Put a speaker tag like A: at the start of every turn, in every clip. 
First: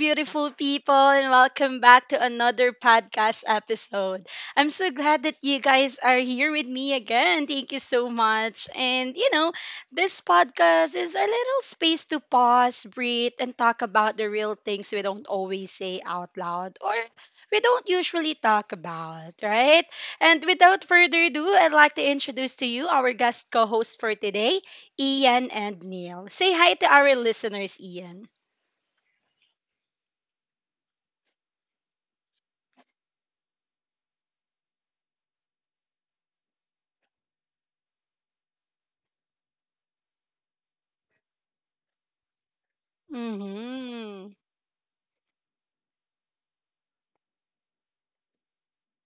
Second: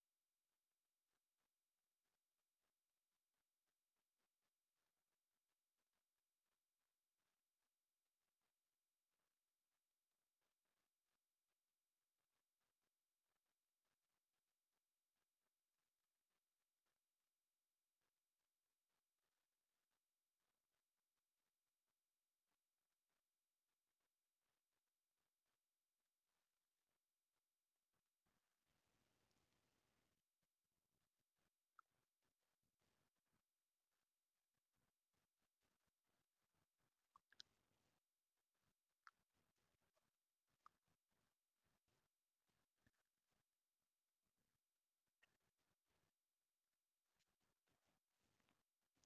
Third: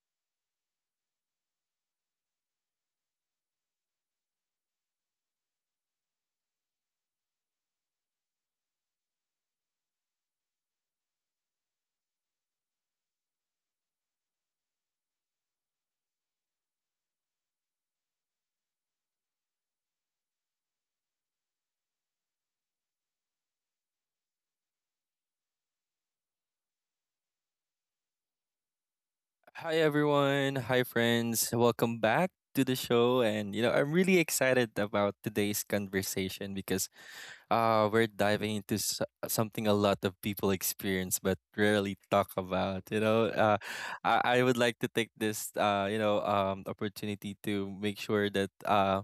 A: beautiful people, and welcome back to another podcast episode. I'm so glad that you guys are here with me again. Thank you so much. And, this podcast is a little space to pause, breathe, and talk about the real things we don't always say out loud or we don't usually talk about, right? And without further ado, I'd like to introduce to you our guest co host for today. Ian and Neil. Say hi to our listeners, Ian.
B: Hi everyone, hi friends. Welcome back to the show and I'm really excited about today's conversation because we're diving into something a lot of people experience but rarely talk about, you know. Uh
A: Mm-hmm.
B: I, I would like to take this opportunity to make sure that um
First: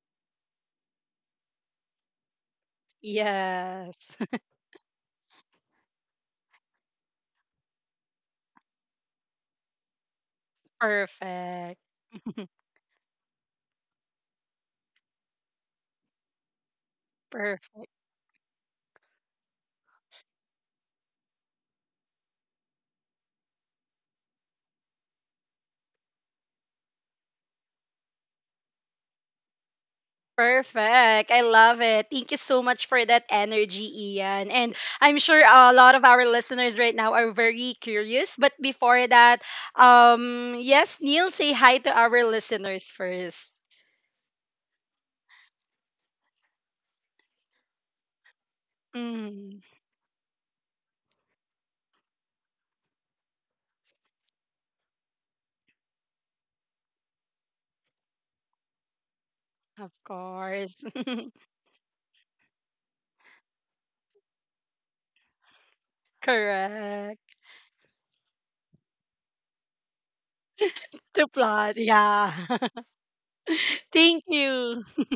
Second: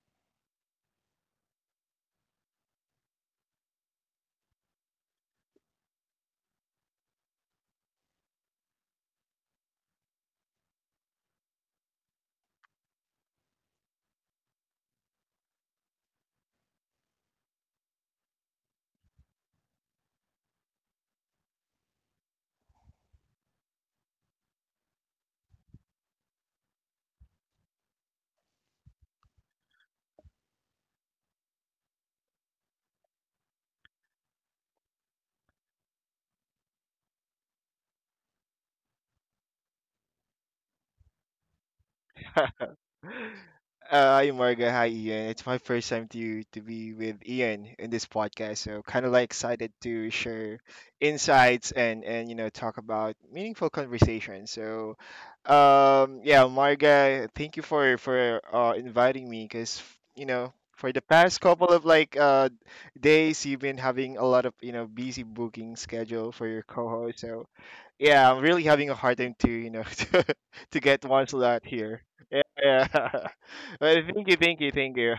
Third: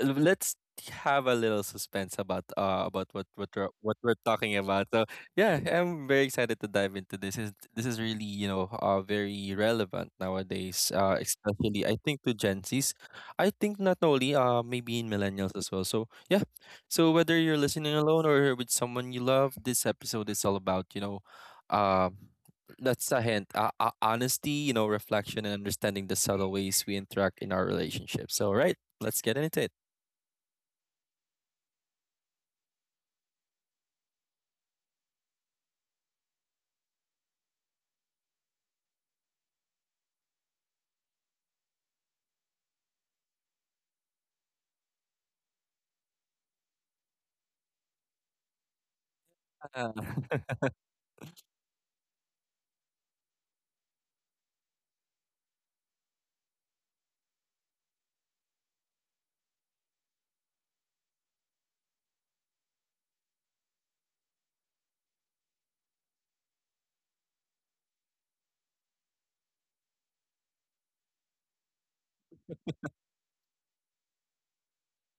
B: uh, let's have a little suspense about what
A: Yes.
B: we're talking about. So yeah, I'm very excited to dive into this. Is this is really very relevant nowadays, especially
A: Perfect.
B: I think to Gen Zs. I think not only maybe in millennials as well. So yeah, so whether you're listening
A: Perfect.
B: alone or with someone you love, this episode is all about uh that's a hint. Honesty, you know, reflection, and understanding the subtle ways we interact in our relationship. So, right, let's get into it.
A: Perfect. I love it. Thank you so much for that energy, Ian. And I'm sure a lot of our listeners right now are very curious. But before that, yes, Neil, say hi to our listeners first.
C: Hi Marga, hi Ian. It's my first time to be with Ian in this podcast, so kind of like
A: Mm,
C: excited
B: Yeah,
C: to share
B: of
C: insights and talk about meaningful conversation. So, yeah, Marga, thank you for inviting me because
A: of course.
C: for the past couple of days you've been having a lot of busy booking schedule for your co-host.
A: Correct.
C: So yeah, I'm really having a hard time to, to get one
A: To
C: slot
A: plot.
C: here.
A: Yeah.
C: Yeah, yeah. Well,
A: Thank you.
C: thank you.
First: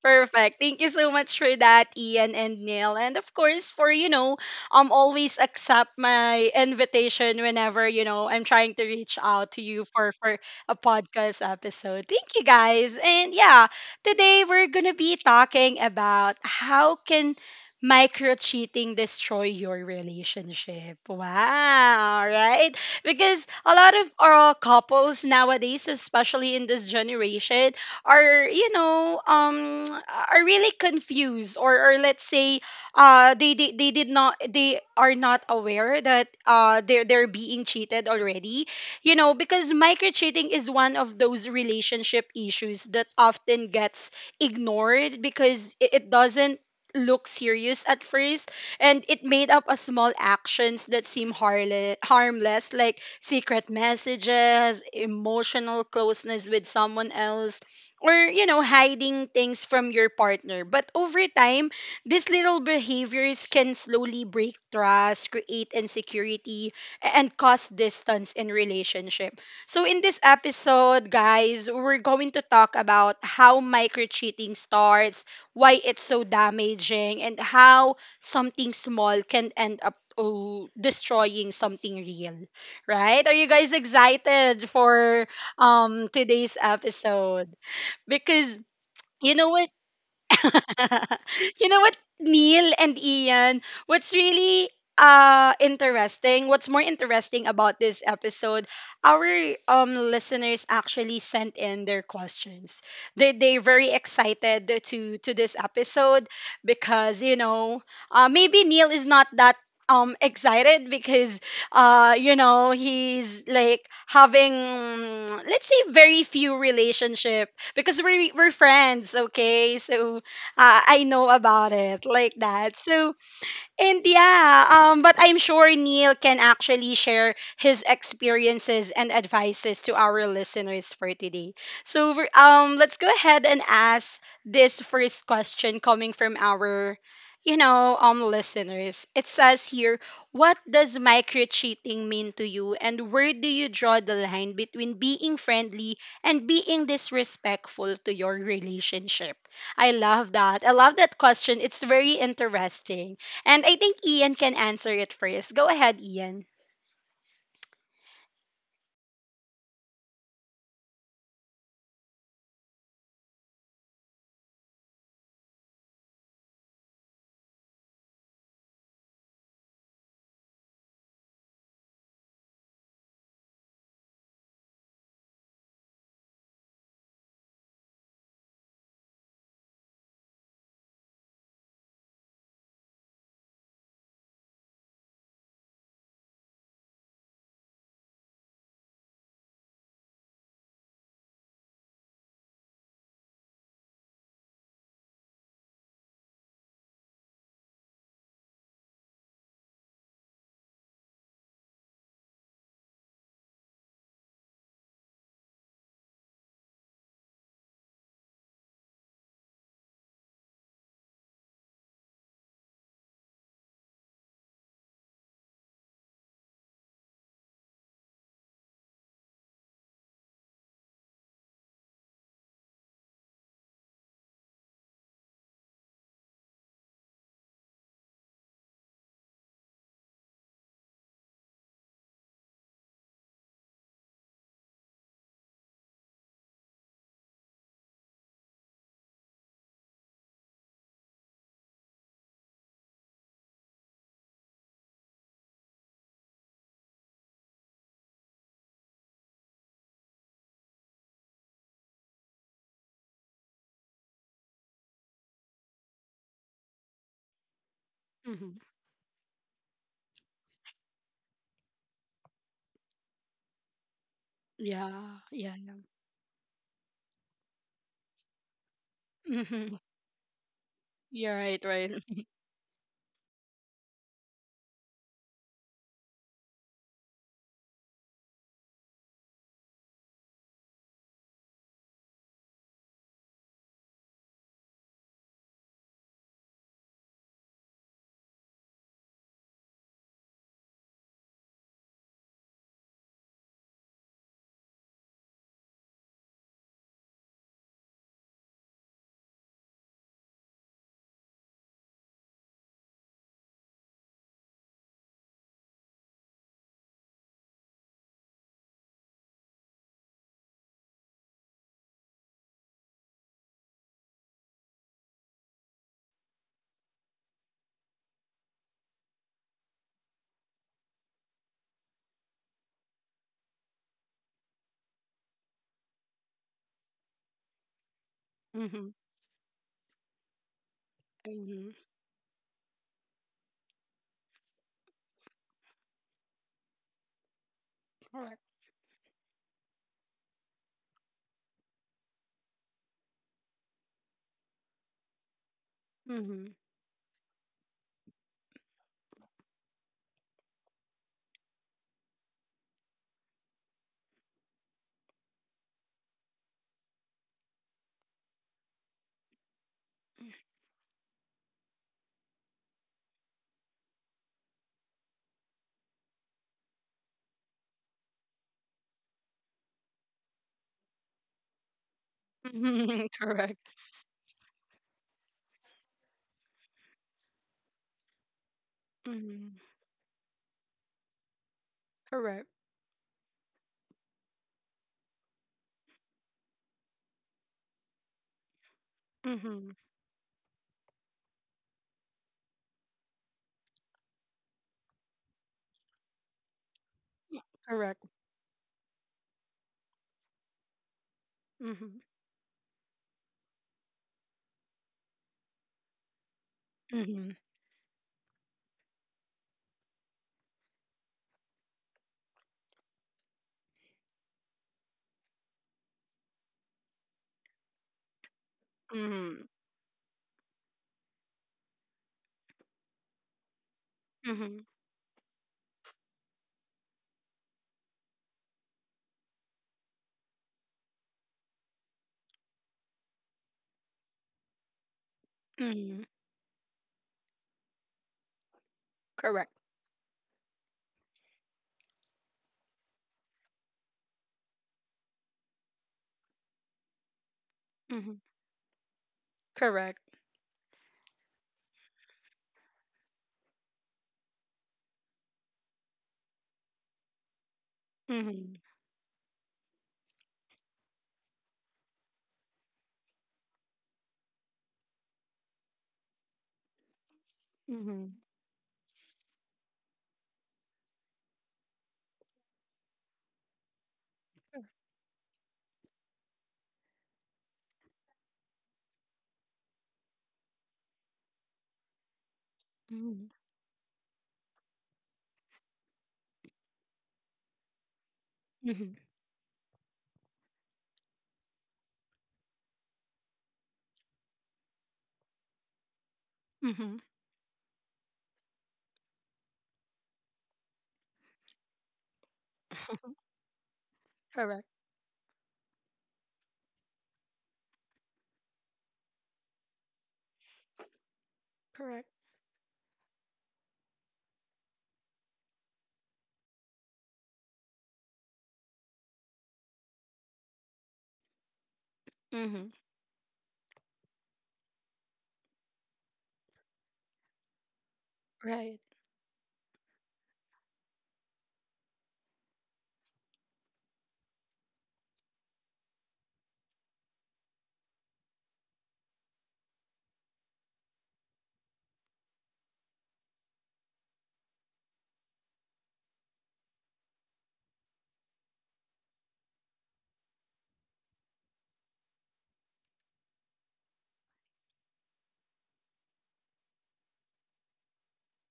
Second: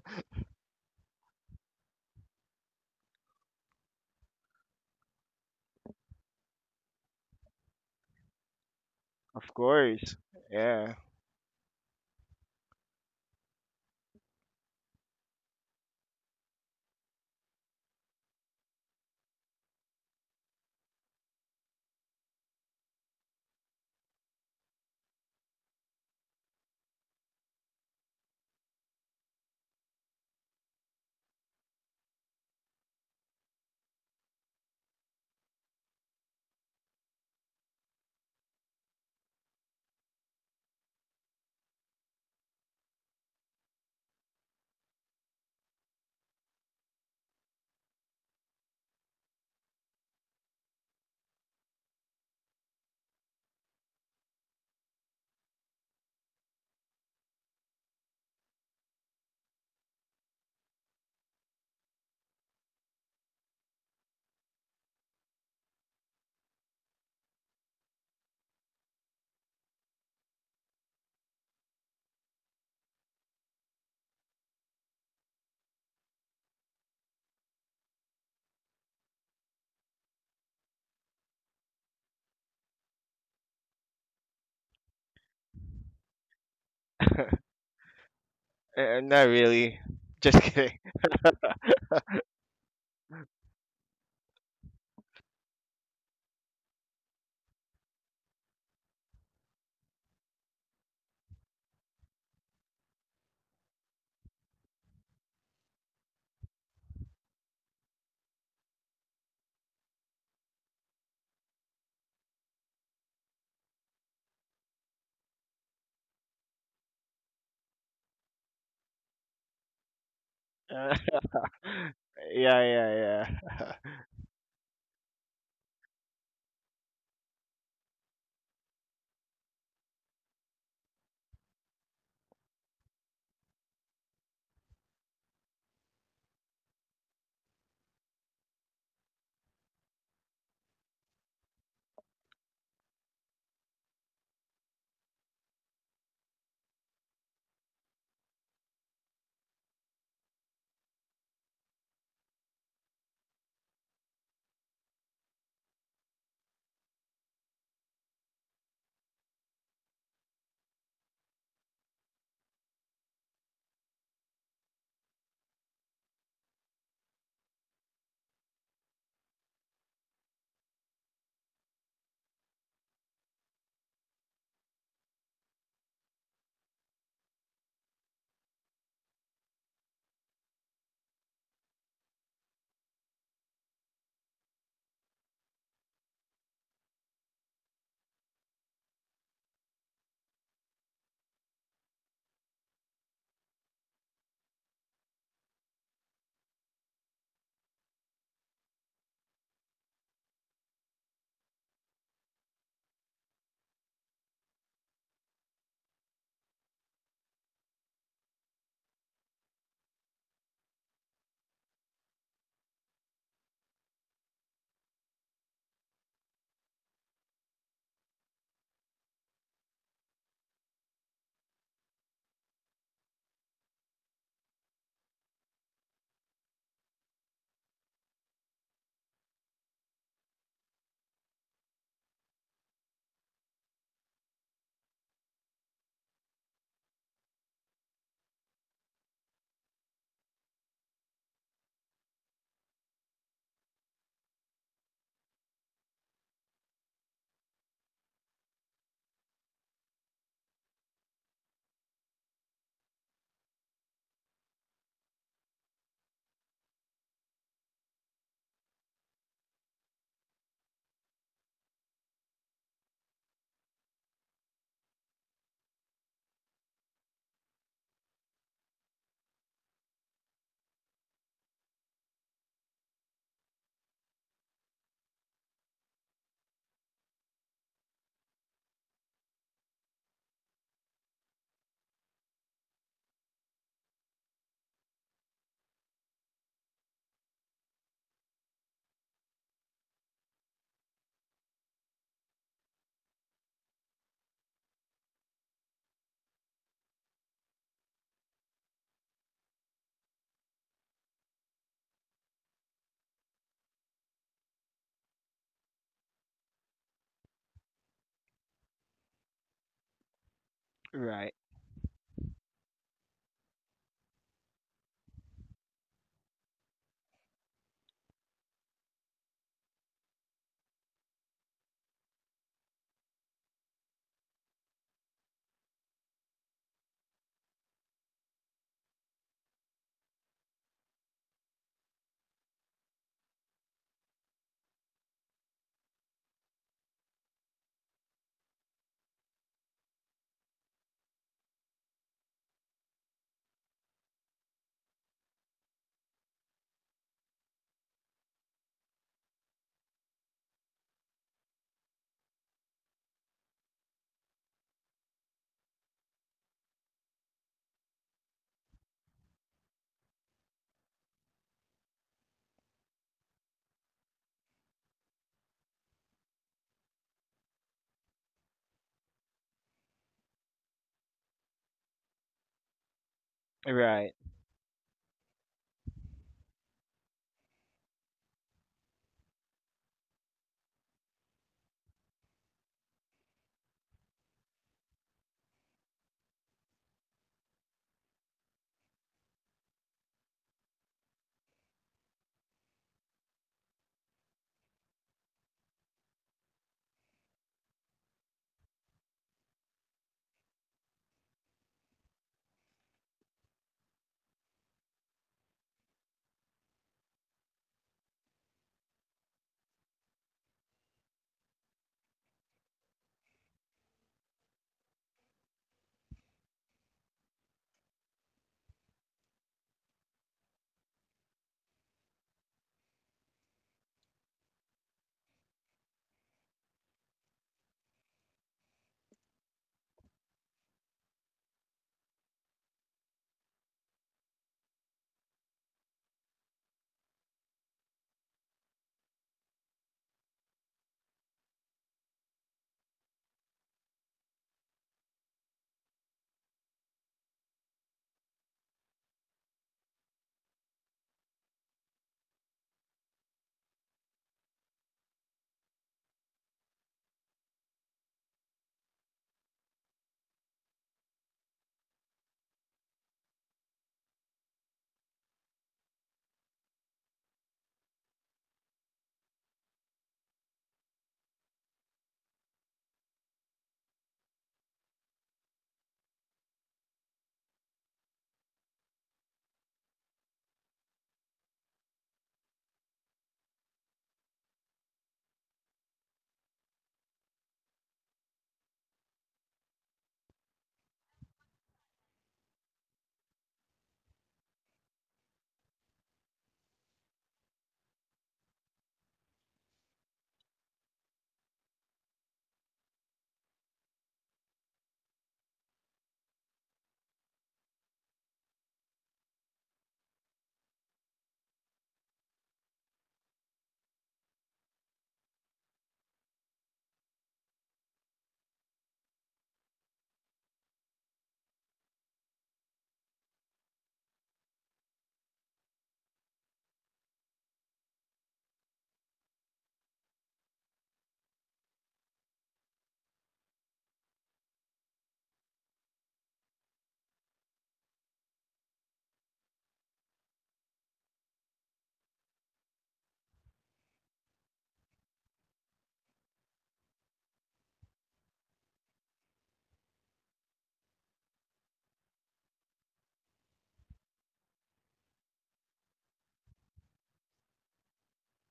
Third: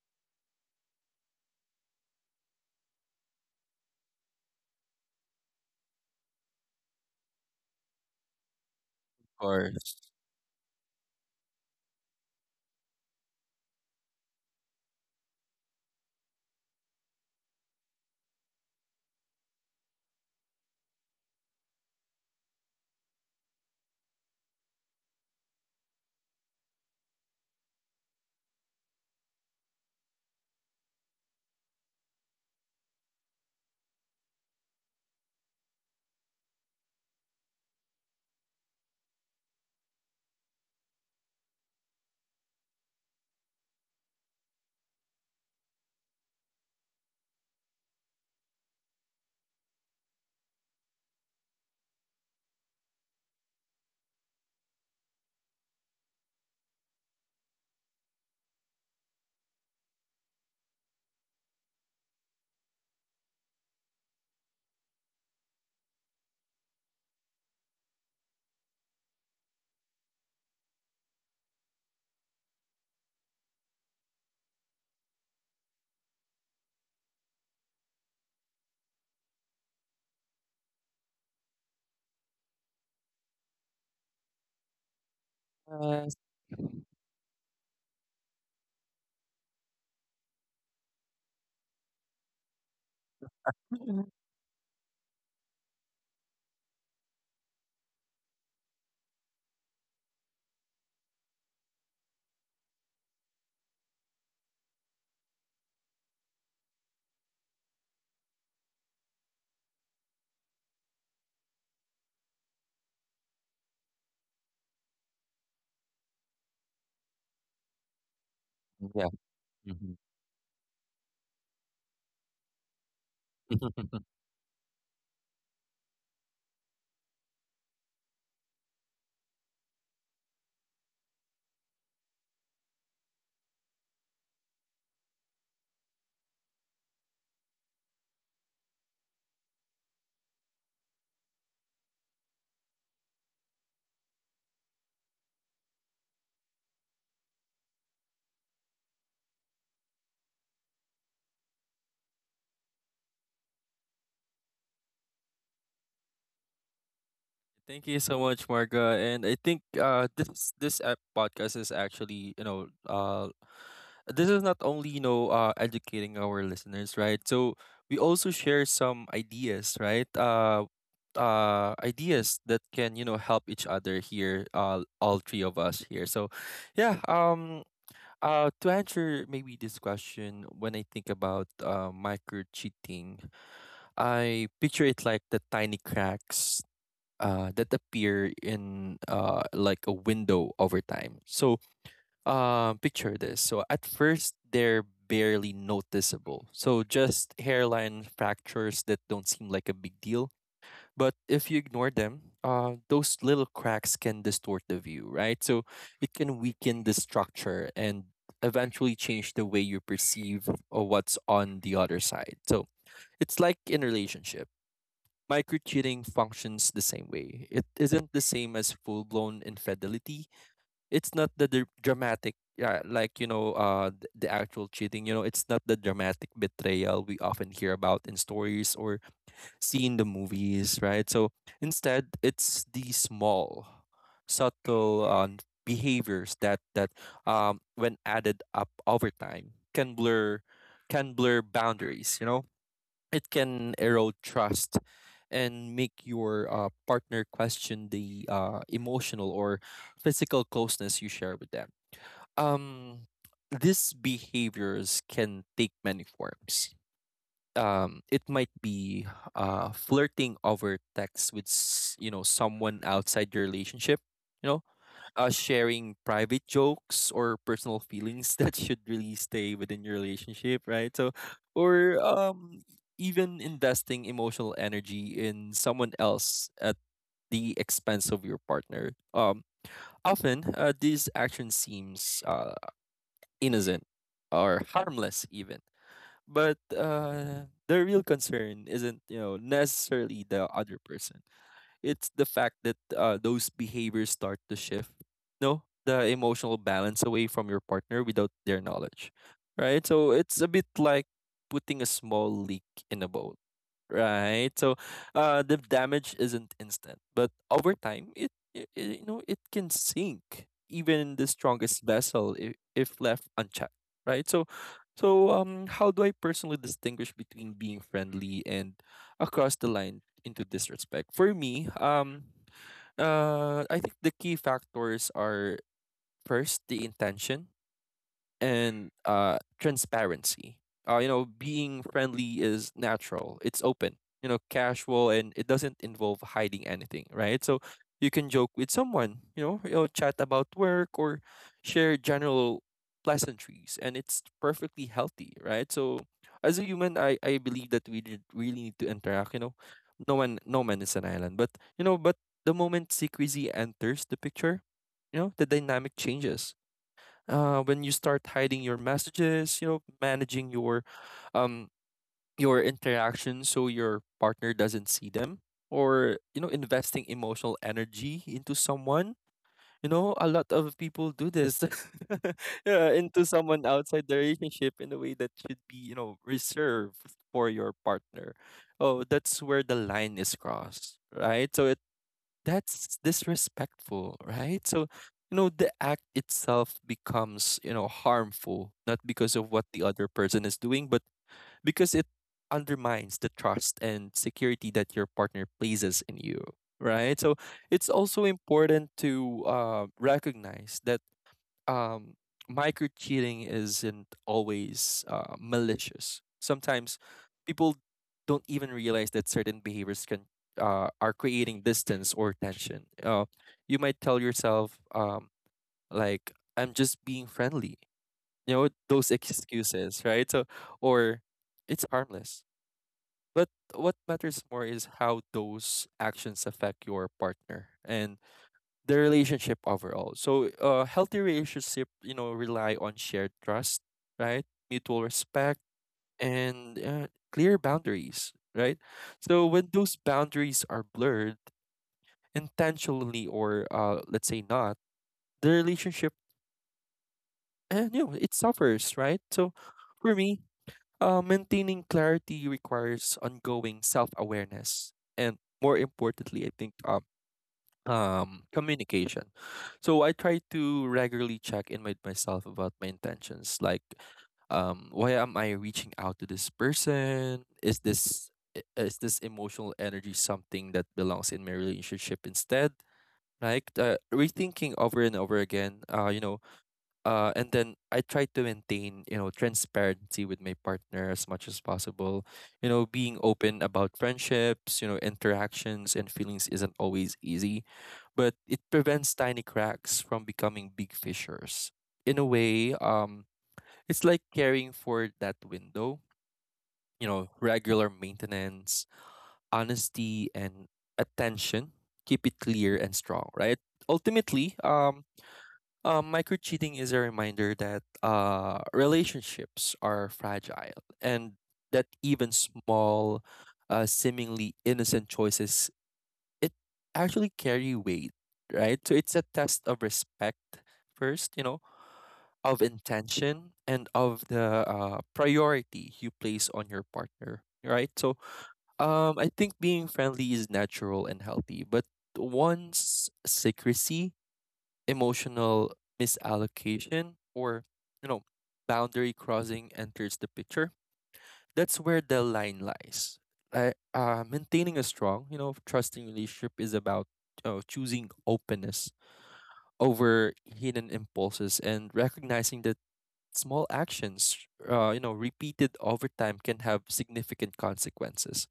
A: Perfect. Thank you so much for that, Ian and Neil. And of course, for, always accept my invitation whenever, I'm trying to reach out
C: Of
A: to you
B: course.
C: course.
A: for a
C: Yeah.
A: podcast episode. Thank you guys. And yeah, today we're going to be talking about how can micro cheating destroy your relationship. Wow, right? Because a lot of our couples nowadays, especially in this generation, are are really confused or let's say they did not they are not aware that they're being cheated already, you know, because microcheating is one of those relationship issues that often gets ignored because it doesn't look serious at first, and it made up a small actions that seem harmless, like secret messages, emotional closeness with someone else, or you know, hiding things from your partner. But over time, these little behaviors can slowly break trust, create insecurity, and cause distance in relationship. So in this episode, guys, we're going to talk about how micro cheating starts, why it's so damaging, and how something small can end up, destroying something real, right? Are you guys excited for
B: Yes.
A: today's episode? Because
C: Not
A: you know what
C: really. Just kidding.
A: you know what, Neil and Ian,
B: Mhm.
A: what's really interesting, what's more interesting about this episode, our listeners actually sent in their questions. They very excited to this episode because, you know, maybe Neil is not that excited because you know he's like having, mm, let's say very few relationship because we're
B: Yeah.
A: friends, okay?
B: Mhm.
A: So
C: Uh,
A: I know about it, like
C: yeah,
A: that. So,
C: yeah, yeah.
A: and yeah, but I'm sure Neil can actually share his experiences and advices to our listeners for today. Let's go ahead and ask this first question coming from our, listeners. It says here, what does micro cheating mean to you, and where do you draw the line between being friendly and being disrespectful to your relationship? I love that. I love that question. It's very interesting. And I think Ian can answer it first. Go ahead, Ian.
B: Thank you so much, Marga. And I think this podcast is actually, you know, this is not only, you know, educating our listeners, right? So we also share some ideas, right? Ideas that can, you know, help each other here, all three of us here. So yeah, to answer maybe this question, when I think about micro cheating, I picture it like the tiny cracks that appear in like a window over time. So, picture this. So, at first, they're barely noticeable. So, just hairline fractures that don't seem like a big deal, but if you ignore them, those little cracks can distort the view, right? So it can weaken the structure and eventually change the way you perceive of what's on the other side. So it's like in a relationship. Micro cheating functions the same way. It isn't the same as full blown infidelity. It's not the dramatic, yeah, like you know, the actual cheating. You know, it's not the dramatic betrayal we often hear about in stories or see in the movies, right? So instead, it's the small, subtle behaviors that, when added up over time, can blur boundaries. You know, it can erode trust and make your partner question the emotional or physical closeness you share with them. Um, these behaviors can take many forms. It might
A: Mm-hmm.
B: be flirting over text with you know, someone outside your relationship, you know,
A: Yeah, yeah.
B: sharing private jokes or personal feelings that should really stay
A: Mm-hmm.
B: within your relationship, right? So,
A: You're right, right.
B: or um, even investing emotional energy in someone else at the expense of your partner. Often these actions seems innocent or harmless even, but the real concern isn't, you know, necessarily the other person. It's the fact that those behaviors start to shift, no, the emotional balance away from your partner without their knowledge, right? So it's a bit like putting a small leak in a bowl, right? So, the damage isn't instant, but over time, you know, it can sink even the
C: Right,
B: strongest vessel if left unchecked, right? So, so how do I personally distinguish between being friendly and across the line into disrespect? For me, I think the key factors are first the intention
A: Mm-hmm.
B: and transparency. You know,
A: Mm-hmm.
B: being friendly is natural. It's open. You know, casual, and it doesn't involve hiding anything, right? So you can
A: Correct.
B: joke with someone. You know, chat about work or share general pleasantries, and it's perfectly healthy, right? So
A: Mm-hmm.
B: as a human, I believe that we did really need to interact. You know, no one, no man is an island, but you know, but the moment secrecy enters the picture, you know, the dynamic changes. When you start hiding your messages, you know, managing um your interactions so your partner doesn't see them, or you know, investing emotional energy into someone, you know, a lot of people do this, yeah,
A: Mm-hmm.
B: into
A: Correct.
B: someone outside
C: right.
B: the relationship in a way that should be, you know, reserved for your partner, oh, that's
A: Mm-hmm.
B: where the line is crossed, right? So
A: Correct.
B: that's disrespectful, right? So, you know, the act itself becomes, you know, harmful, not because of what
A: Mm-hmm.
B: the other person is doing, but because it undermines the trust and security that your partner places in you, right? So, it's
A: Correct.
B: also important to recognize that
A: Mm-hmm.
B: um, micro cheating isn't always malicious. Sometimes
A: Mm-hmm.
B: people don't even realize that certain behaviors can are creating distance or tension. You might tell yourself, like, "I'm just being friendly," you know, those
A: Mm-hmm.
B: excuses, right? So, or it's harmless. But what matters
A: Mm-hmm.
B: more is how those actions affect your partner and the relationship overall. So uh, healthy relationship, you know, rely on shared trust, right? Mutual respect
A: Mm-hmm.
B: and clear boundaries, right? So
A: Correct.
B: when those boundaries are blurred intentionally or uh, let's say not, the relationship and you know,
A: Mm-hmm.
B: it suffers, right? So
A: Correct.
B: for me, maintaining clarity requires ongoing self-awareness and more importantly, I think
A: Mm-hmm.
B: communication. So I try to regularly check in with myself about my intentions, like, um, why am I reaching out to this person? Is
A: Mm-hmm.
B: this is this emotional energy something that belongs in my relationship instead? Like, rethinking over and over again, uh, you know, and then I try to maintain, you know, transparency with my partner as much as possible. You know, being
A: Mm-hmm.
B: open about friendships, you know, interactions and feelings isn't always easy, but it
A: Mm-hmm.
B: prevents tiny cracks from becoming big fissures. In a way, it's like caring for that window.
A: Mm-hmm.
B: You know, regular maintenance, honesty, and attention keep it clear and strong, right? Ultimately,
A: Correct.
B: micro cheating is a reminder that relationships are fragile, and that
A: Correct.
B: even small, seemingly innocent choices, it actually carry weight, right? So it's a test of respect first, you know, of
A: Mm-hmm.
B: intention and of the priority you place on your partner, right? So
A: Right.
B: I think being friendly is natural and healthy, but once secrecy, emotional misallocation, or you know, boundary crossing enters the picture, that's where the line lies. I, maintaining a strong, you know, trusting relationship is about, you know, choosing openness over hidden impulses and recognizing that small actions, you know, repeated over time, can have significant consequences.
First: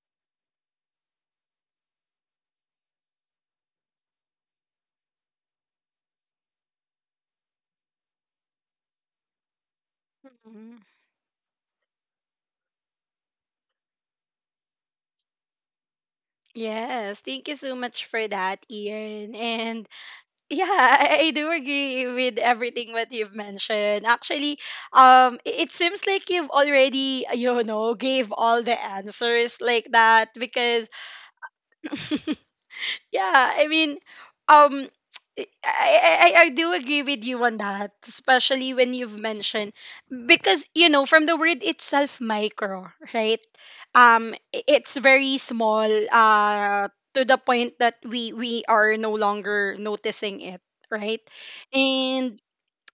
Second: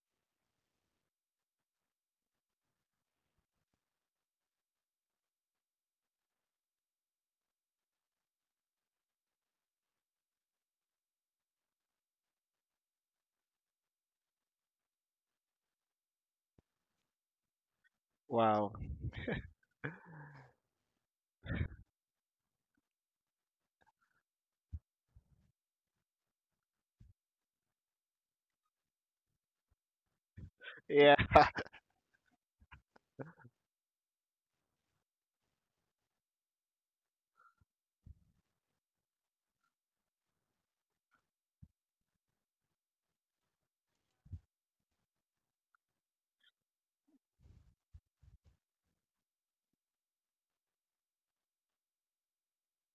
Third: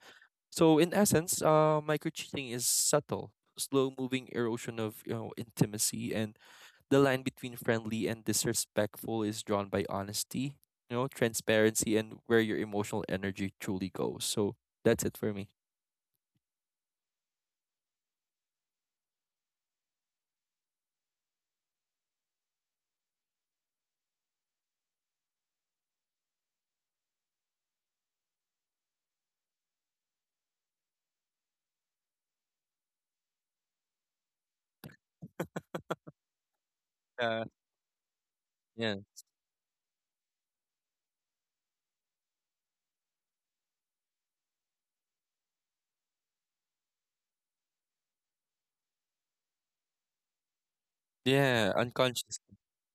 B: So in essence, micro cheating is subtle, slow moving erosion of, you know, intimacy, and the line between friendly and disrespectful is drawn by honesty,
A: Mm.
B: you know, transparency, and where your emotional energy truly goes. So that's it for me.
A: Yes, thank you so much for that,
C: Wow.
A: Ian. And yeah, I do agree with everything what you've mentioned. Actually, it seems like you've already, you know, gave all the answers like that because,
C: Yeah.
A: yeah, I mean, um, I, I do agree with you
B: Yeah,
A: on that, especially when
B: yeah,
A: you've mentioned because, you know, from the word itself, micro, right? It's very small, to the point that we are no longer noticing it, right?
B: yeah.
A: And
B: Unconscious.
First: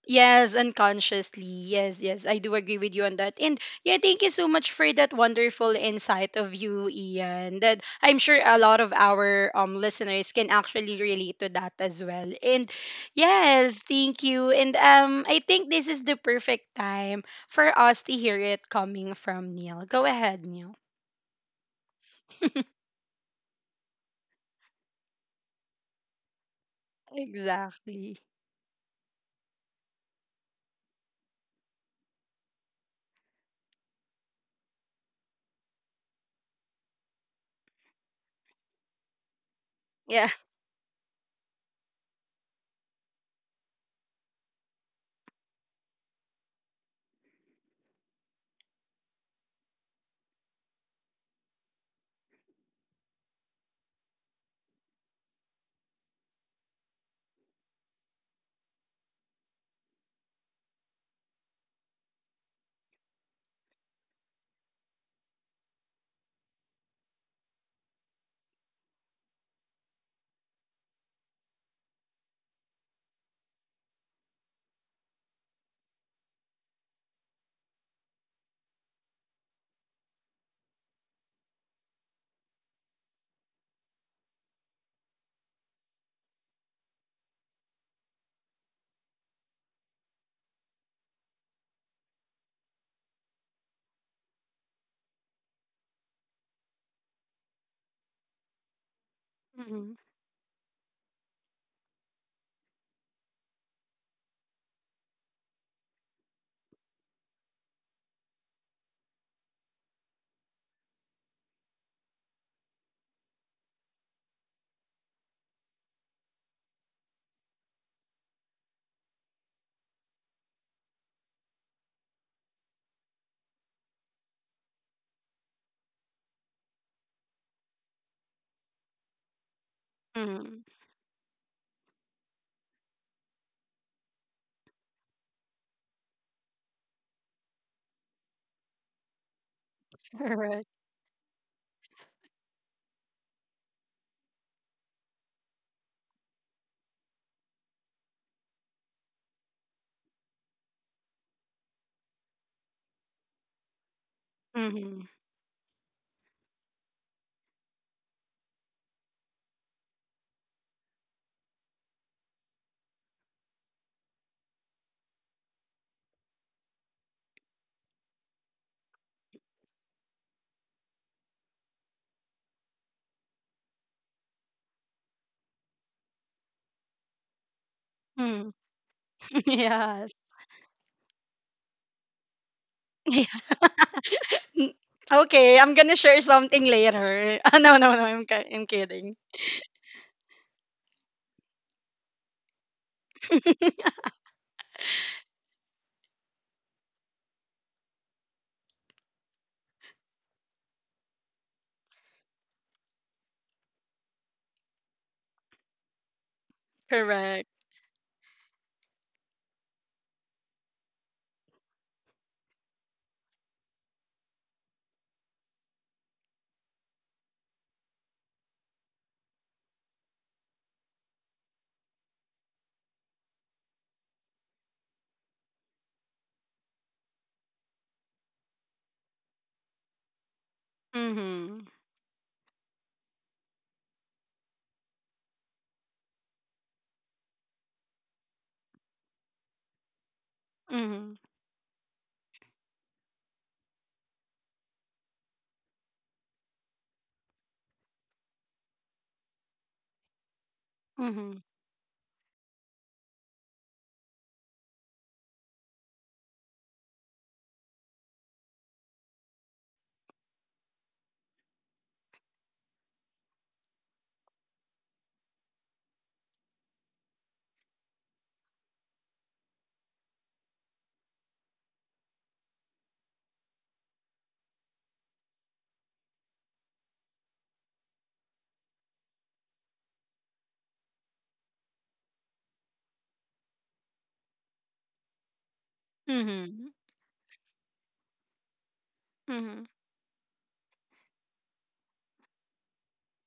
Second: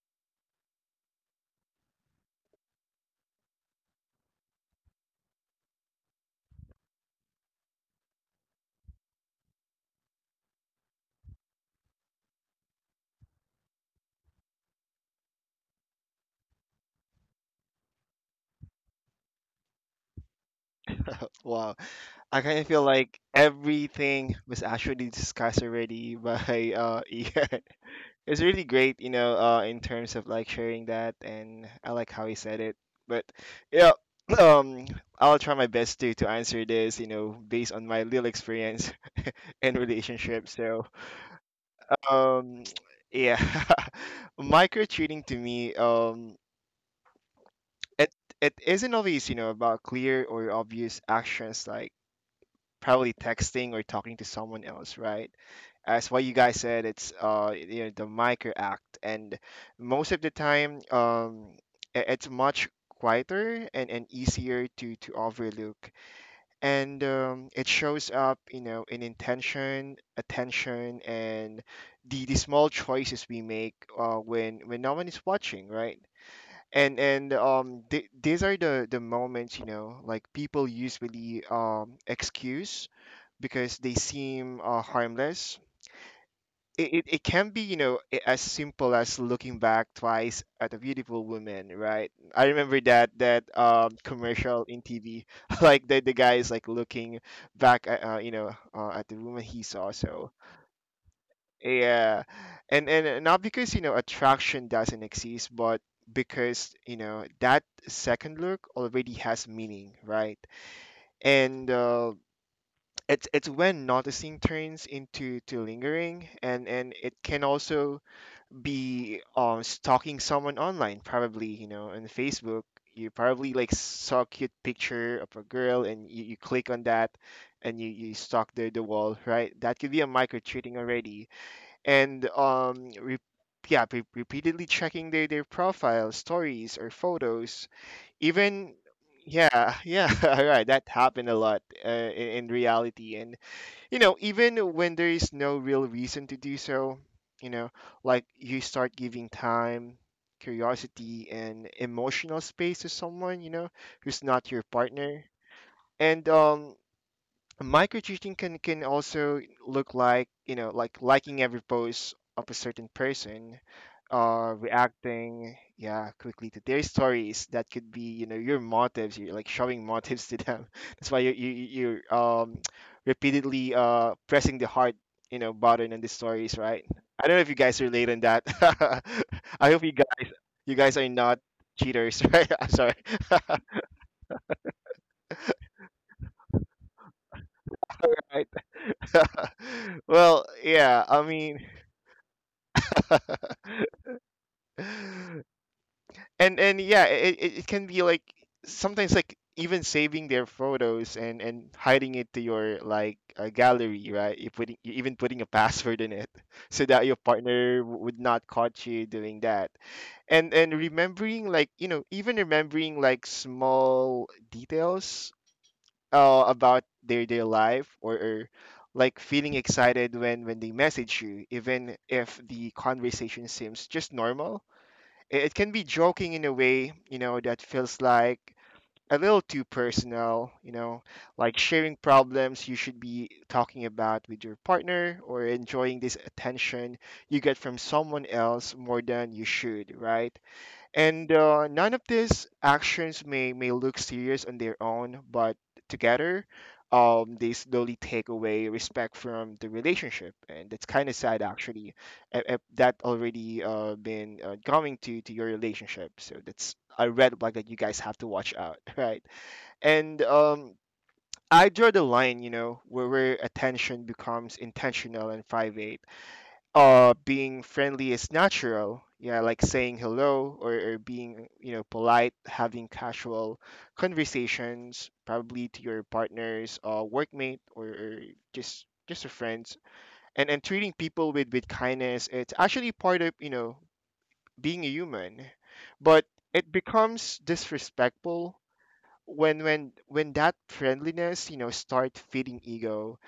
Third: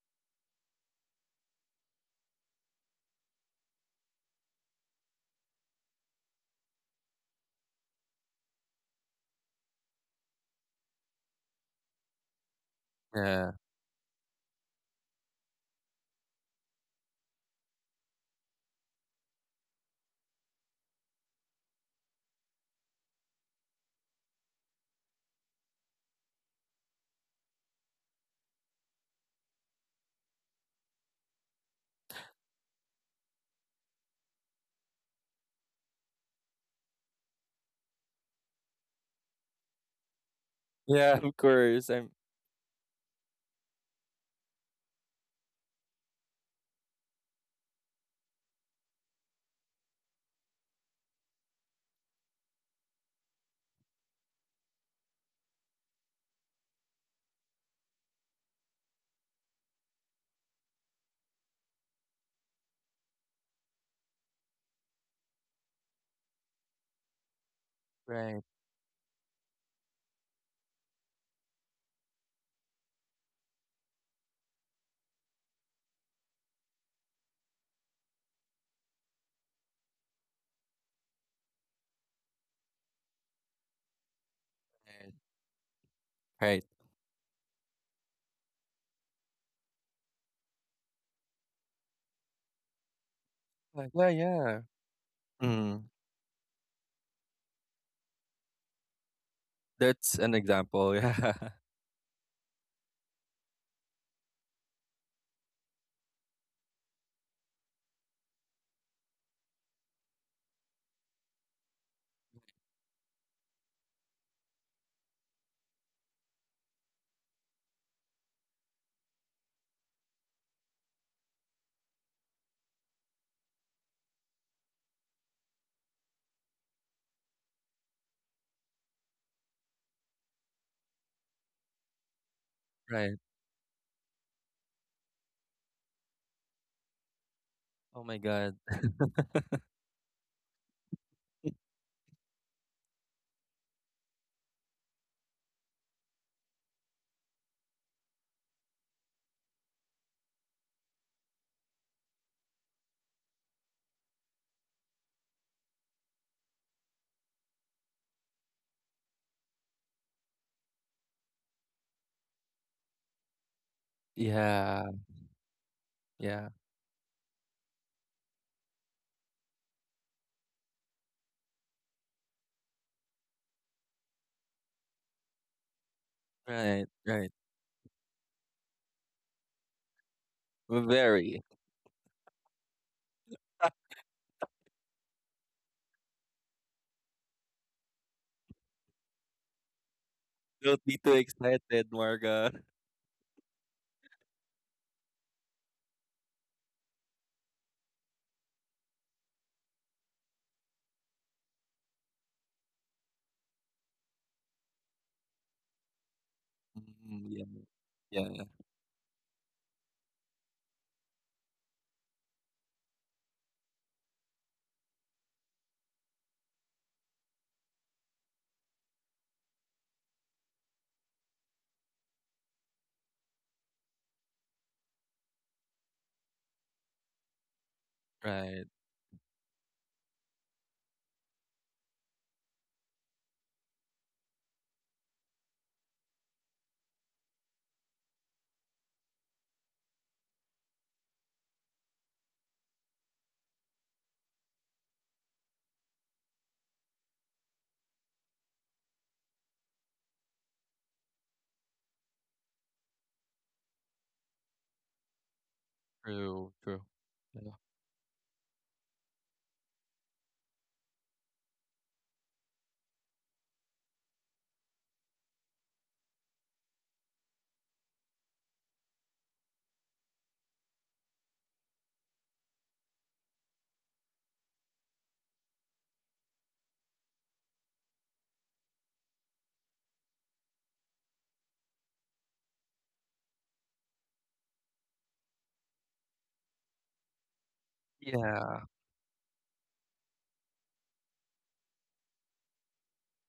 A: yes, unconsciously. Yes, yes. I do agree with you on that. And yeah, thank you so much for that wonderful insight of you, Ian. That I'm sure a lot of our listeners can actually relate to that as well. And
B: Yeah,
A: yes, thank you. And I think this is the perfect time for us to hear it coming from Neil. Go ahead, Neil.
C: Wow. I kind of feel like everything was actually discussed already by Ian.
A: Exactly.
C: It's really great, you know, in terms of like sharing that, and I like how he said it. But yeah, um, I'll try my best to answer this, you know, based on my little experience and
A: Yeah.
C: relationship. So,
B: yeah. Of course, I'm
C: um, yeah, micro cheating to me, it it isn't always, you know, about clear or obvious actions like probably texting or talking to someone else, right? As what you guys said, it's you know, the micro act, and most of the time, it's much quieter and easier to overlook, and it shows up,
B: right,
C: you know, in intention, attention, and the small choices we make when no one is watching, right? And these are the moments, you know, like people usually excuse because they seem
B: right,
C: harmless.
B: right.
C: It, it can be, you know, as simple as looking back twice at a beautiful woman, right? I remember that
B: Yeah, yeah.
C: commercial in TV
B: Mm,
C: like the guy is like looking back at, at the woman he saw.
A: Mm-hmm.
B: that's
C: So
B: an example. Yeah,
C: yeah, and not because, you know, attraction doesn't exist, but because, you know, that second look already has meaning, right? And it's when noticing turns into to lingering. And it can also be stalking someone online, probably, you know, on Facebook. You probably like saw a cute picture of a girl and you click on that, and you stalk the wall, right? That could be a micro
A: Mm-hmm.
C: cheating already. And
B: right.
C: yeah, repeatedly checking their profile, stories, or photos
B: Oh my God.
C: even. Yeah yeah, all right,
A: Correct.
C: that happened a lot in reality. And you know, even when there is no real reason to do so, you know, like you start giving time, curiosity, and emotional space to someone, you know, who's not your
A: Mm-hmm.
C: partner. And micro cheating can also look like, you know, like liking every post of a certain person,
B: Yeah,
C: reacting yeah
B: yeah.
C: quickly to their stories. That could be, you know, your motives. You're like showing motives to them that's why you're repeatedly pressing the heart, you know, button on the stories, right?
B: Right,
C: I
B: right.
C: don't know if you guys relate on that.
A: Mm-hmm.
C: I hope you
A: Yes.
C: guys, you
B: We're
C: guys are not
B: very.
C: cheaters. Right, I'm sorry.
A: Mm. Okay, I'm gonna share something later. Ah, no, no, no, I'm,
C: Right.
A: I'm kidding.
C: Well,
B: Don't be
C: yeah,
B: too
C: I mean,
B: excited, Marga.
C: and yeah, it it can be like sometimes like even saving their photos and hiding it to your like, gallery, right? You putting, you even putting a password in it so that your
B: Mm, yeah,
A: Correct.
C: partner would not
B: yeah.
C: catch you doing that. And remembering like, you know, even remembering like small details about their life, or like feeling excited when they message you, even if the conversation seems just normal. It can be joking in a way, you know, that feels like
B: Right.
C: a little too personal, you know, like
A: Mm-hmm.
C: sharing problems you should be talking about with your partner, or enjoying this attention you get from someone else more than you should, right?
A: Mm-hmm.
C: And none of these actions may look serious on their own, but together, they slowly take away respect from the relationship. And that's kind of
A: Mm-hmm.
C: sad, actually, if that already been going to your relationship. So
B: True,
C: that's
B: true.
C: a red
B: Yeah.
C: flag that you guys have to watch out, right? And I draw the line, you know, where attention becomes intentional and private. Being friendly is natural, yeah, like saying hello, or being, you know, polite, having casual conversations, probably to your partners workmate, or just your friends. And treating people with kindness, it's actually part of, you know, being a human. But
A: Mm-hmm.
C: it becomes disrespectful
B: Yeah,
C: when
A: Mm-hmm.
C: when that friendliness, you know, start feeding ego,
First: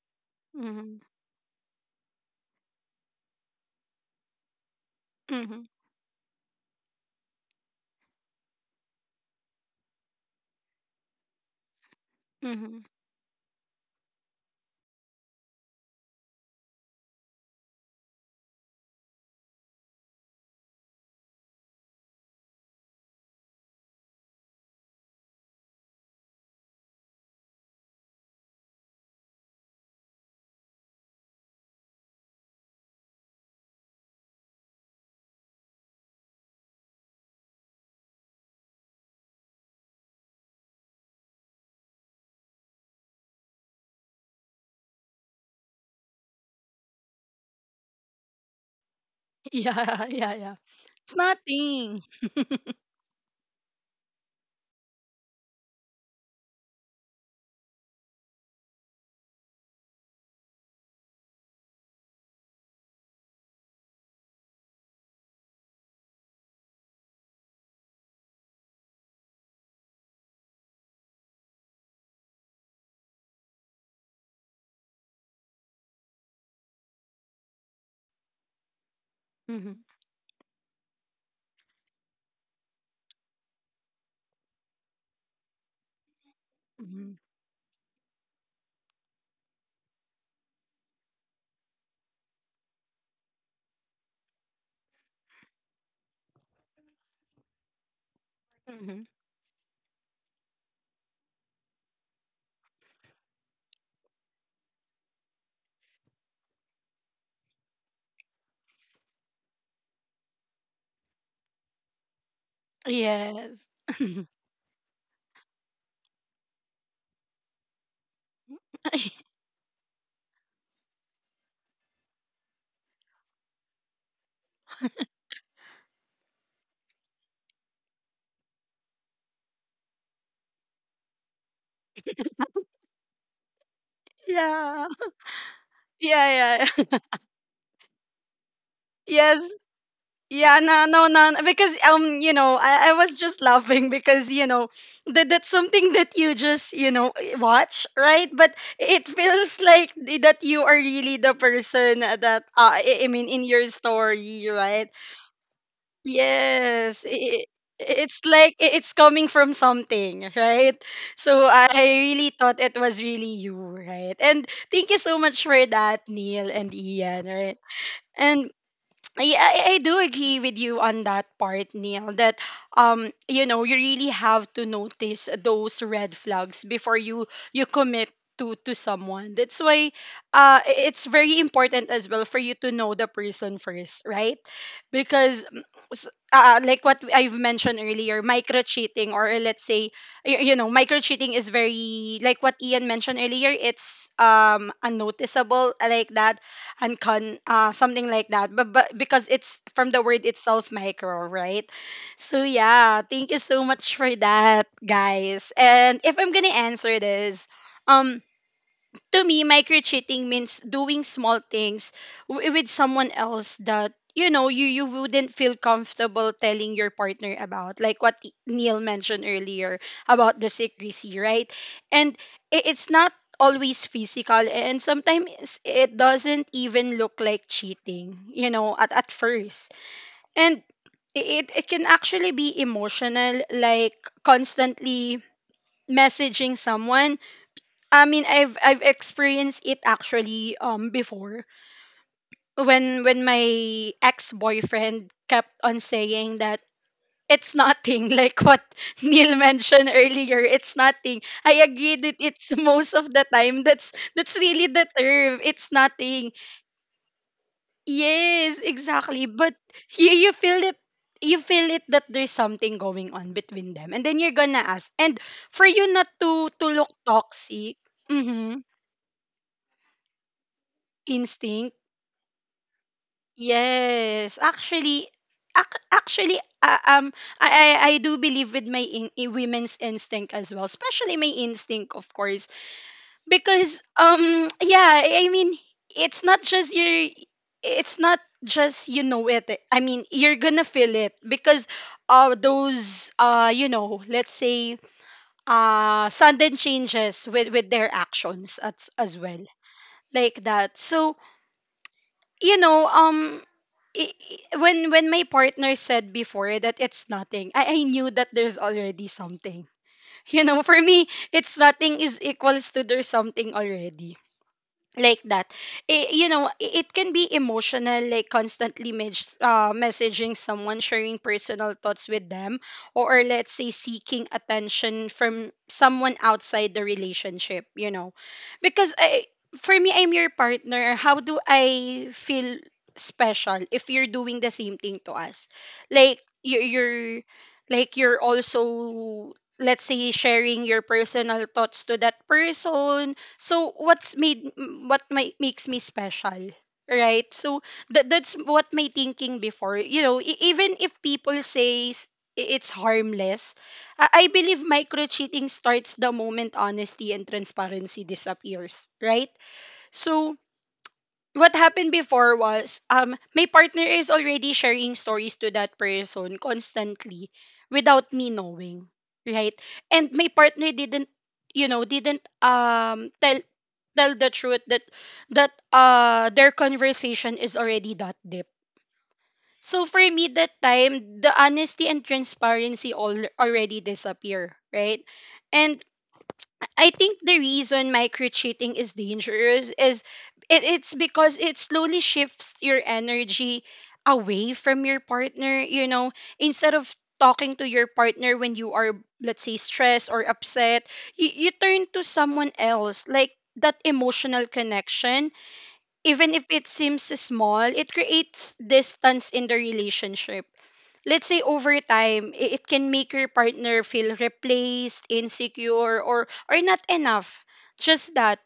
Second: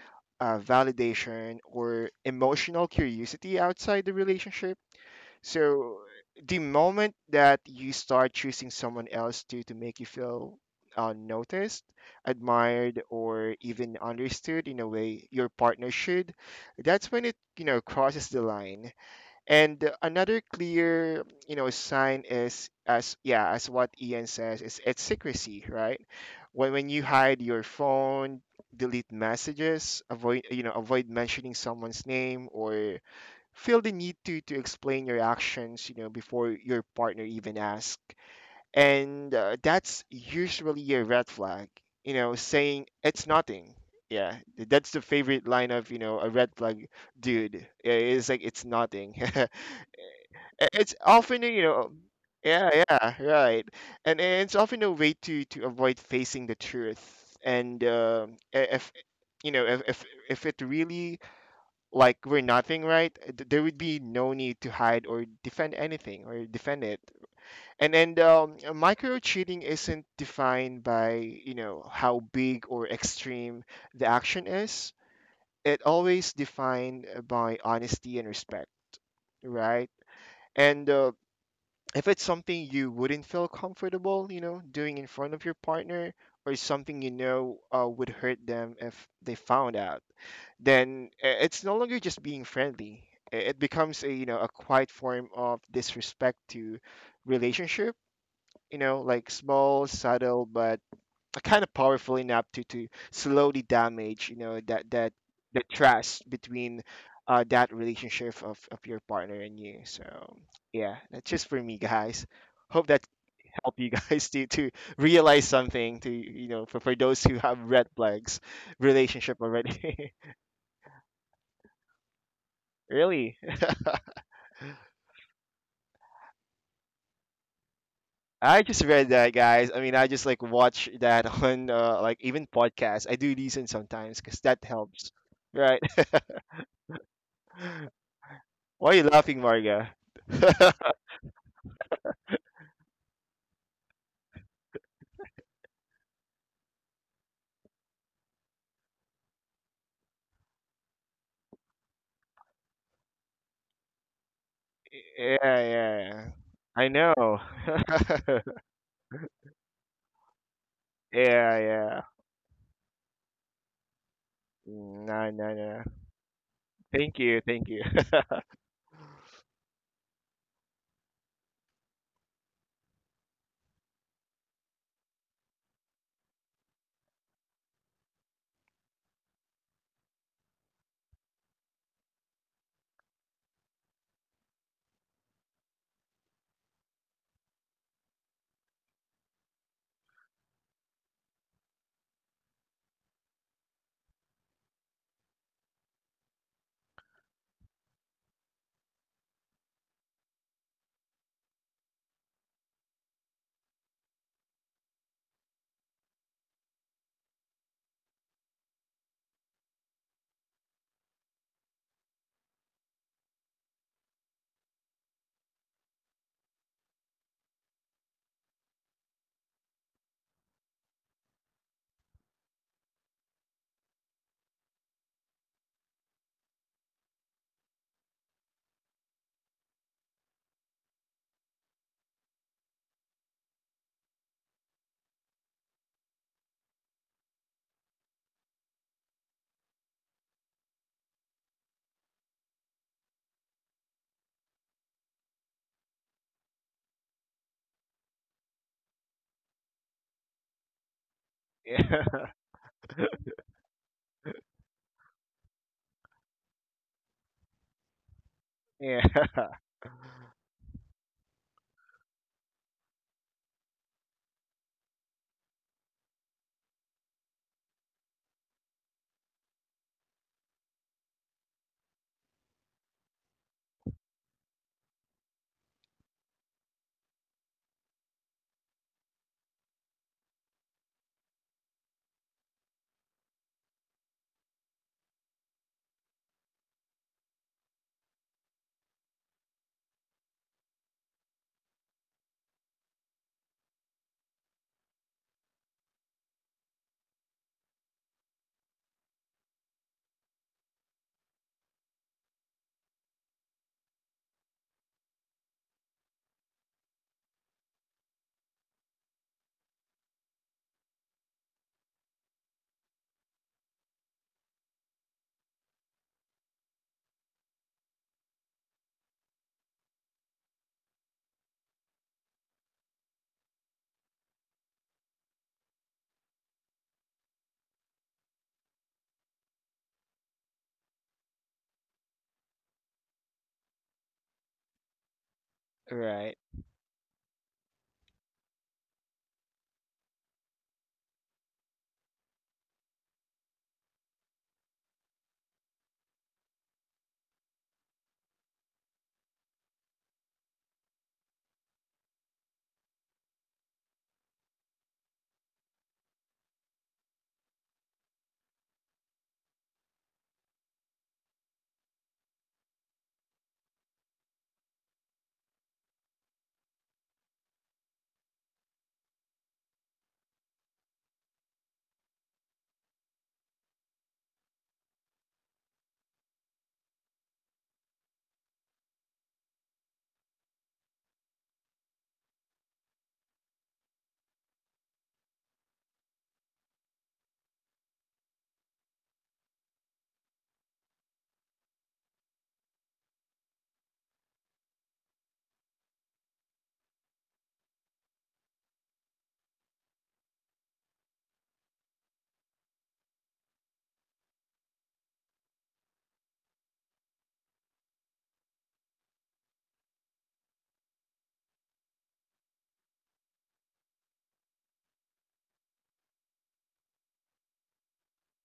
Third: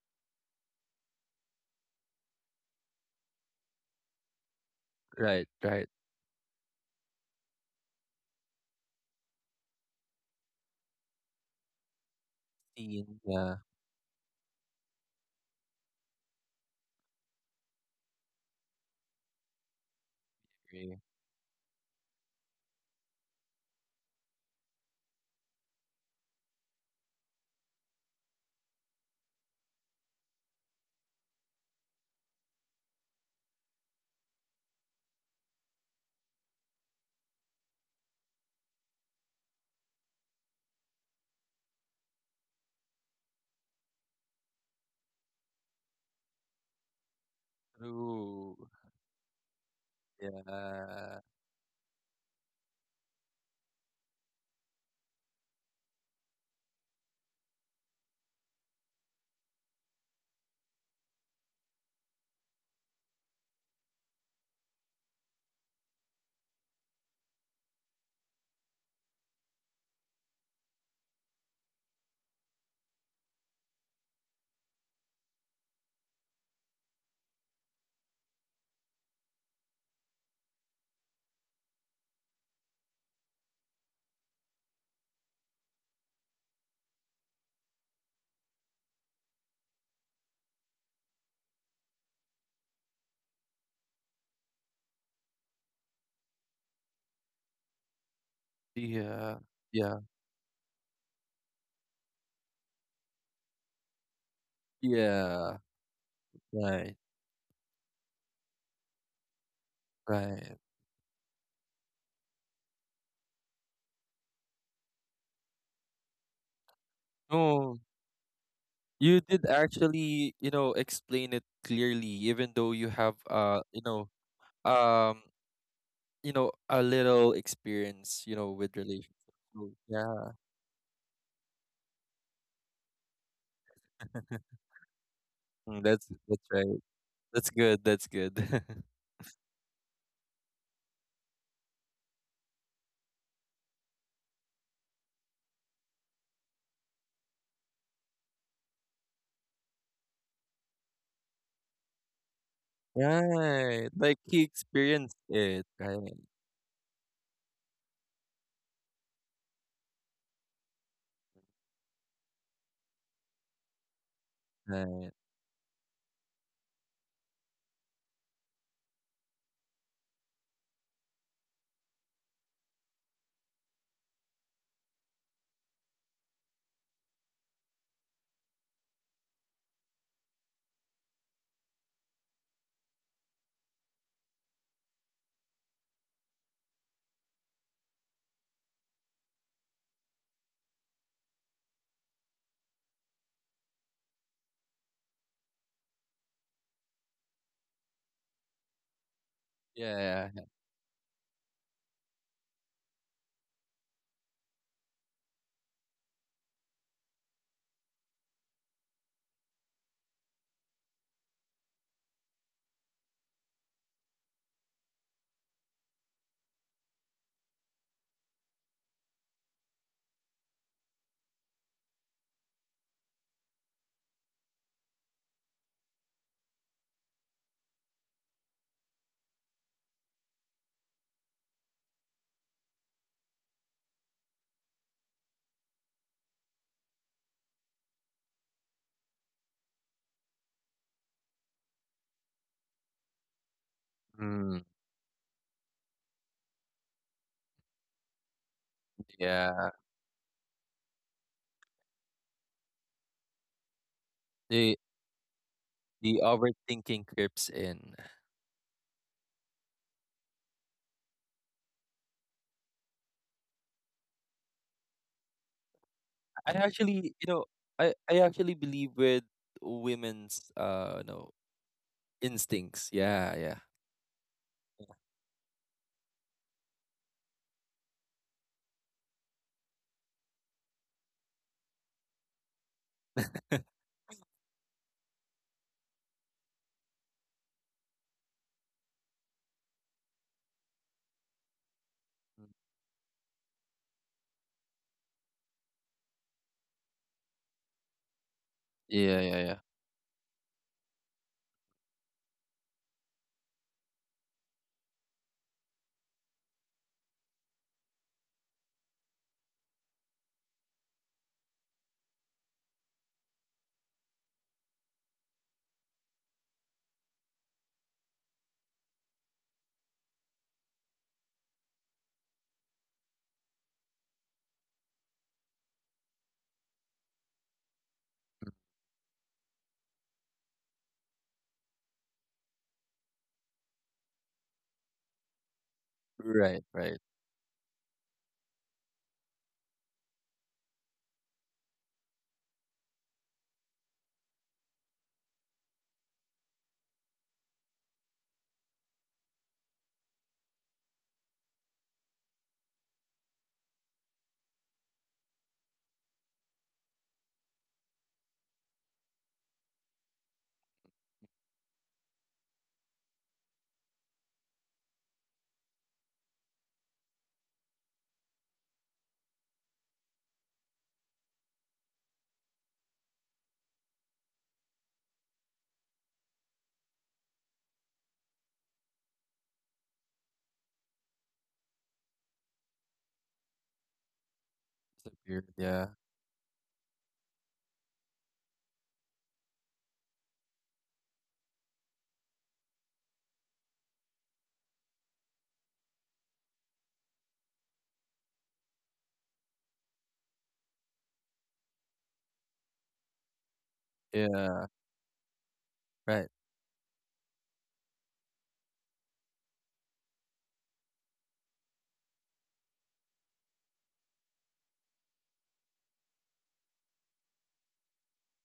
A: Mm-hmm.
C: validation, or emotional curiosity outside the relationship.
B: right,
A: Mm-hmm.
B: right.
C: So the moment that you start choosing someone else to make you feel, noticed,
A: Mm-hmm.
C: admired,
B: Scene.
C: or
B: Yeah.
C: even understood in a way your partner should, that's when it, you know, crosses the line. And another
B: Agree.
C: clear, you know, sign is, as yeah, as what Ian says, is it's secrecy, right? When you hide your phone, delete messages, avoid, you know, avoid mentioning someone's name, or feel the need to explain your actions, you know, before your partner even asks. And that's usually a red flag, you know, saying it's nothing. Yeah, that's the favorite line of, you know, a red flag dude. It's like
B: True.
C: it's nothing.
A: Yeah, yeah, yeah.
C: It's
A: It's
B: Yeah.
C: often, you know,
A: nothing.
C: yeah, yeah, right. And it's often a way to avoid facing the truth. And if, you know, if it really like we're nothing, right? There would be no need to hide or defend anything, or defend it. And micro cheating isn't defined by, you know, how big or extreme the action is. It always defined by honesty and respect,
A: Mm-hmm.
C: right? And if it's something you wouldn't feel comfortable, you know, doing in front of your partner, or something, you
A: Mm-hmm.
C: know, would hurt them if they found out, then it's no longer just being friendly. It becomes a, you know, a quiet form of disrespect to relationship. You know,
A: Mm-hmm.
C: like
B: Yeah,
C: small,
B: yeah,
C: subtle, but a kind of powerful enough to slowly damage, you know, that
B: yeah.
C: the trust between
B: Right,
C: that relationship of your partner and you. So
B: right.
C: yeah, that's just for me, guys. Hope that
A: Yes.
C: helped you guys to realize something to, you know, for those who have
B: No,
C: red flags
B: you
C: relationship
B: did
C: already.
B: actually, you know, explain it clearly, even though you have,
C: Really,
B: um, you know, a little experience, you know,
C: I
B: with
C: just read
B: relationships.
C: that guys,
B: So,
C: I mean, I just
B: yeah,
C: like watch that on, like even podcasts, I do listen sometimes because that
A: Yeah.
C: helps, right?
B: mm, that's
A: Yeah,
B: right.
A: yeah. yeah.
B: That's good. That's good.
C: Why are you
A: Yes,
C: laughing, Marga?
A: yeah, no, no, no, no, because you know, I was just laughing because you know that that's something that you just you know watch, right? But it feels like that you are really the person that I mean in your
B: Right, like
A: story,
B: he
A: right?
B: experienced
C: Yeah,
B: it.
C: yeah,
B: Right,
C: yeah. I
A: Yes,
C: know.
A: it's like it's coming from something, right? So
C: Yeah,
A: I
C: yeah.
A: really thought it was really you, right? And thank you so
B: right.
C: No,
A: much for
C: no, no.
A: that, Neil and Ian, right?
C: Thank you.
A: And I I do agree with you on that part, Neil, that you know you really have to notice those red flags before you commit to someone. That's why it's very important as well for you to know the person first, right? Because mm, s- like what I've mentioned earlier, micro cheating or let's say you know micro cheating is very like what Ian mentioned earlier. It's unnoticeable like that and con something like that, but because it's from the word
B: Yeah,
A: itself, micro, right? So yeah, thank you so much for that, guys. And if I'm gonna answer this, um to me, micro-cheating means doing small things with someone else that you know you you wouldn't feel comfortable telling your partner about, like what Neil mentioned earlier about the secrecy, right? And it's not always physical, and sometimes it doesn't even look like cheating, you know, at first. And it can actually be emotional, like constantly messaging someone. I mean, I've experienced it actually before, when my
B: mm,
A: ex-boyfriend kept on saying that it's nothing, like what Neil
B: yeah.
A: mentioned earlier, it's nothing. I agree that
C: Yeah,
A: it's most of the time that's really
B: The
A: the term, it's
B: the
A: nothing.
B: overthinking creeps in.
A: Yes,
C: yeah.
A: exactly. But you feel it, you feel it that there's something going on between them, and then you're gonna ask, and for you not to
B: I
A: look
B: actually, you know,
A: toxic.
B: I actually
A: Mhm.
B: believe with women's uh, no,
A: Instinct.
B: instincts. Yeah, yeah.
A: Yes, actually, ac- actually, uh, um, I, I do believe with my in women's instinct as well, especially my instinct, of course, because yeah, I mean, it's not just your, it's not just you know it. I mean, you're gonna feel it because uh
B: Mm.
A: those uh you know, let's say sudden changes with their actions as
B: Yeah, yeah,
A: well
B: yeah.
A: like that. So you know, when my partner said before that it's nothing, I knew that there's already something. You know, for me, it's nothing is equals to there's something already, like that. I you know I- it can be emotional, like constantly messaging someone, sharing personal thoughts with them, or let's say seeking attention from someone outside the relationship, you know. Because for me, I'm your partner. How do I feel special if you're doing the same thing to us? Like
C: Right,
B: Right, right.
A: you're like you're also let's say sharing your personal thoughts to that person. So what's made m- what my, makes me special, right? So that that's what my thinking before. You know, e- even if people say it's harmless, I believe micro cheating starts the moment honesty and transparency disappears, right? So what happened before was, my partner is already sharing stories to that person constantly without me knowing, right? And my partner didn't, tell, the truth that their conversation is already that deep. So for me, that time, the honesty and transparency all already disappear, right?
B: Disappeared.
A: And
B: Yeah,
A: I think the reason micro cheating is dangerous is it's because it slowly shifts your energy away from your partner, you know. Instead of talking to your partner when you are, let's say, stressed or upset, you turn to someone else. Like that emotional
B: yeah,
A: connection,
B: right.
A: even if it seems small, it creates distance in the relationship. Let's say over time, it can make your partner feel replaced, insecure, or not enough. Just that,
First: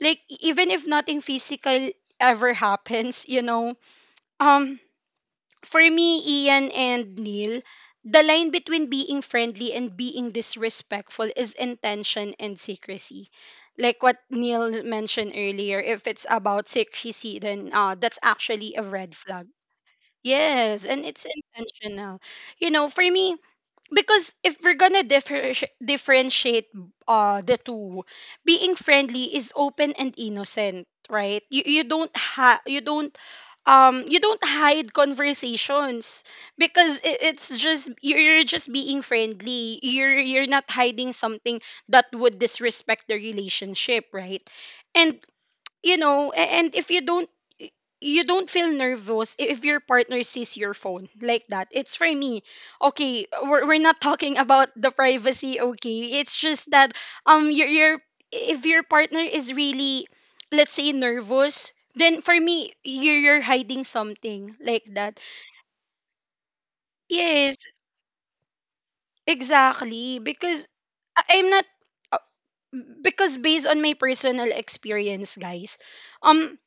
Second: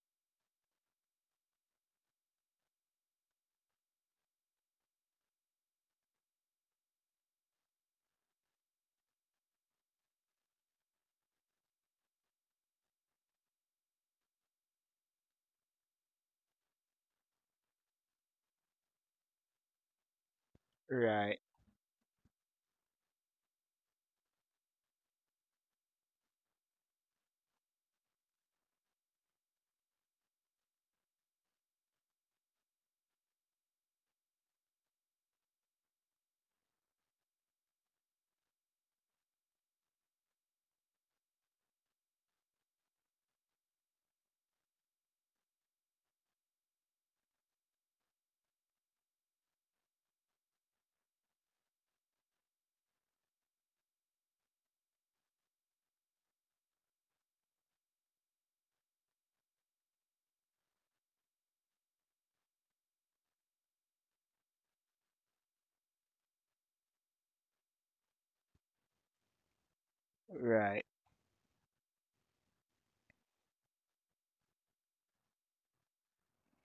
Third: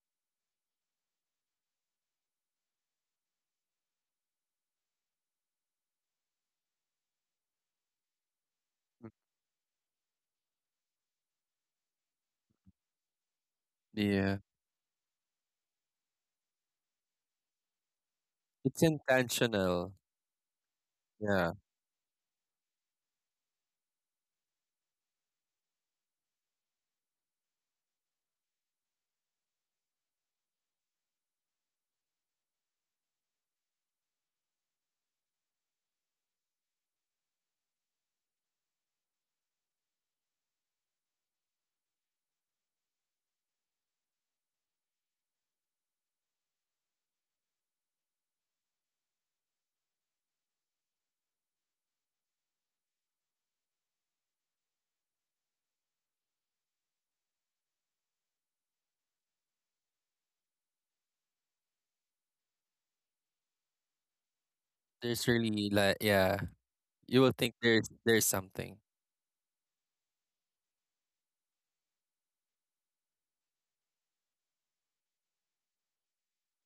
A: like, even if nothing physical ever happens. Um for me, Ian and Neil, the line between being friendly and being disrespectful is intention and secrecy. Like what
B: Yeah,
A: Neil mentioned earlier, if it's about secrecy, then that's actually
B: it's
A: a red flag.
B: intentional.
A: Yes, and it's
C: right,
B: Yeah,
A: intentional, you know. For me, because if we're gonna differentiate the two, being friendly is open and innocent, right? You you don't ha- you don't um you don't hide conversations, because it's just you're just being friendly, you're not hiding something that would disrespect the relationship, right? And you know, and if you don't, you don't feel nervous if your partner sees your phone, like that, it's for me. Okay, we're not talking about the privacy, okay, it's just that, your if your partner is really, let's say, nervous, then for me you're hiding something like that.
B: there's really like yeah, you will think
A: Yes,
B: there's something.
A: exactly. Because
C: right.
A: I'm not, uh, because based on my personal experience, guys, um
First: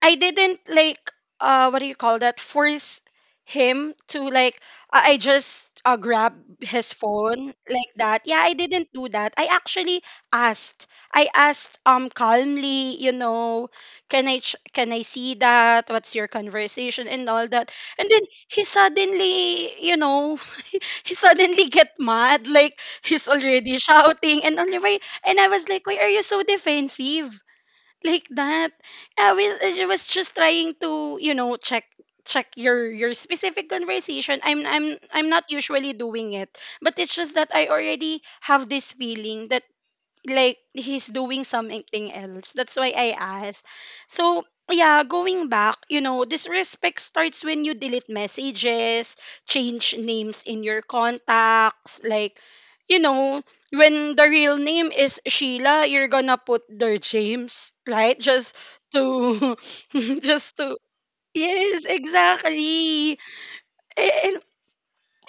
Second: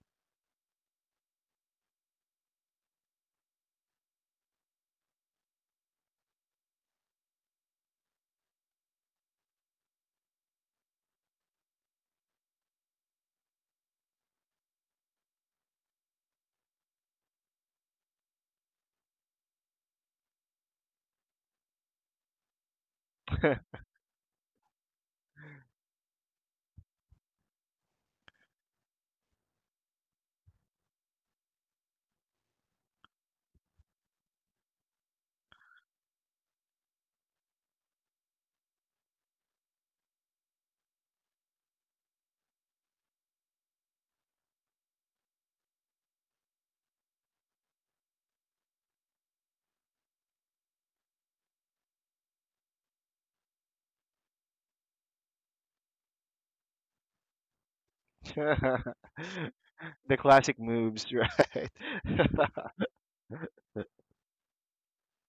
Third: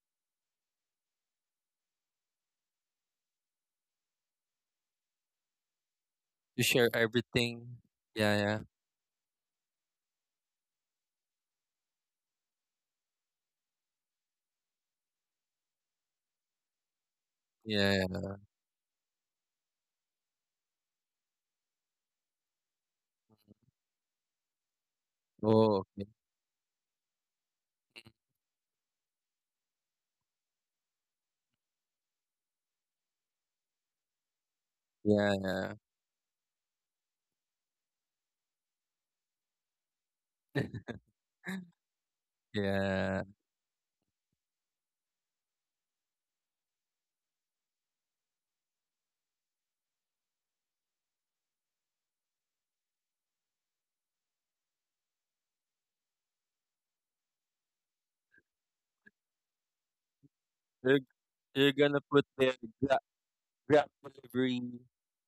A: I didn't, like, what do you call that, force him to, like, I just grab
B: You share
A: his phone
B: everything.
A: like that.
B: Yeah,
A: Yeah, I
B: yeah,
A: didn't do that. I actually asked. I asked calmly, you know, can can I see that? What's your conversation and all that?
B: yeah.
A: And then
B: Yeah.
A: he suddenly, you know, he suddenly get mad, like he's already shouting and all the way. And I was
B: Oh,
A: like, "Why
B: okay.
A: are you so defensive?" Like that. I was just trying to, you know, check your specific conversation. I'm
B: Yeah,
A: not
B: yeah,
A: usually doing it, but it's just that I already have this feeling that, like, he's doing something else. That's why I
B: yeah.
A: asked. So yeah, going back, you know, disrespect starts when you delete messages, change names in your contacts, like, you know, when the real name is Sheila, you're gonna put their James, right? Just to
C: The
A: just
C: classic
A: to.
B: You're,
C: moves, right?
B: you're
A: Yes,
B: gonna put the gra-
A: exactly.
B: grab
A: And
B: delivery,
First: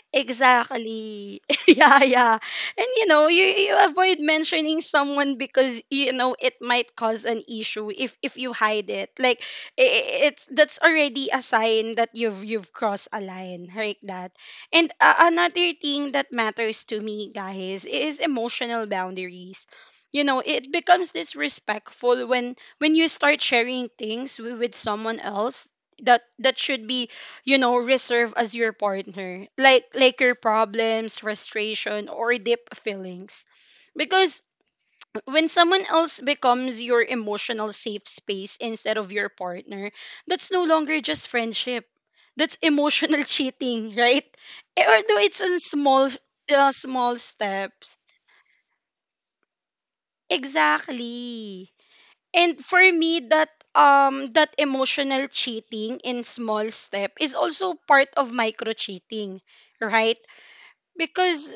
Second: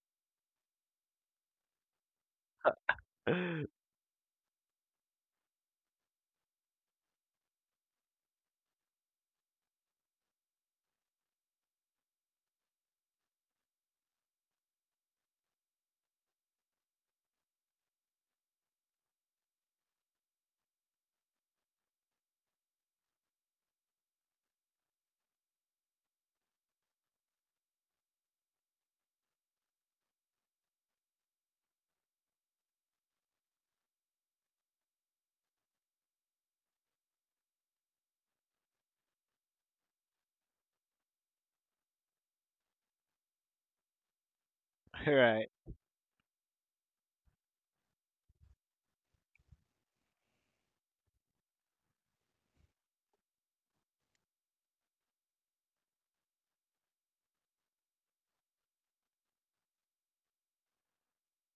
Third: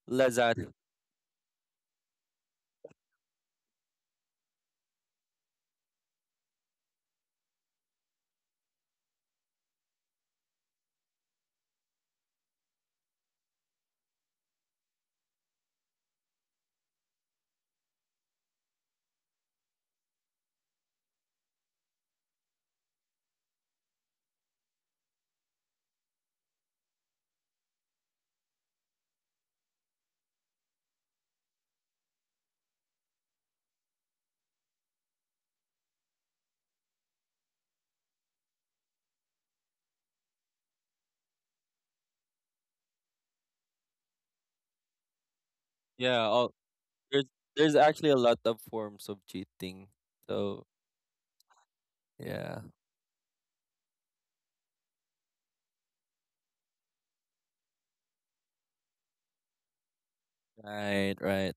B: Lazada.
A: exactly. Yeah, yeah. And you know, you avoid mentioning someone because you know it might cause an issue if you hide it. Like, I- it's that's already a sign that you've crossed a line, like that. And another thing that matters to me, guys, is emotional boundaries. You know, it becomes disrespectful when you start sharing things with someone else that should be, you know, reserve as your partner, like your problems, frustration, or deep feelings, because when someone else becomes your emotional safe space instead of your partner, that's no longer just friendship. That's emotional cheating, right? Although it's
C: Right,
A: in small,
B: Yeah, all,
A: small
B: there's there's
A: steps.
B: actually a lot of forms of cheating. So
A: Exactly. And
B: yeah,
A: for me, that emotional cheating in small step is also part of micro cheating, right?
B: right,
A: Because,
B: right,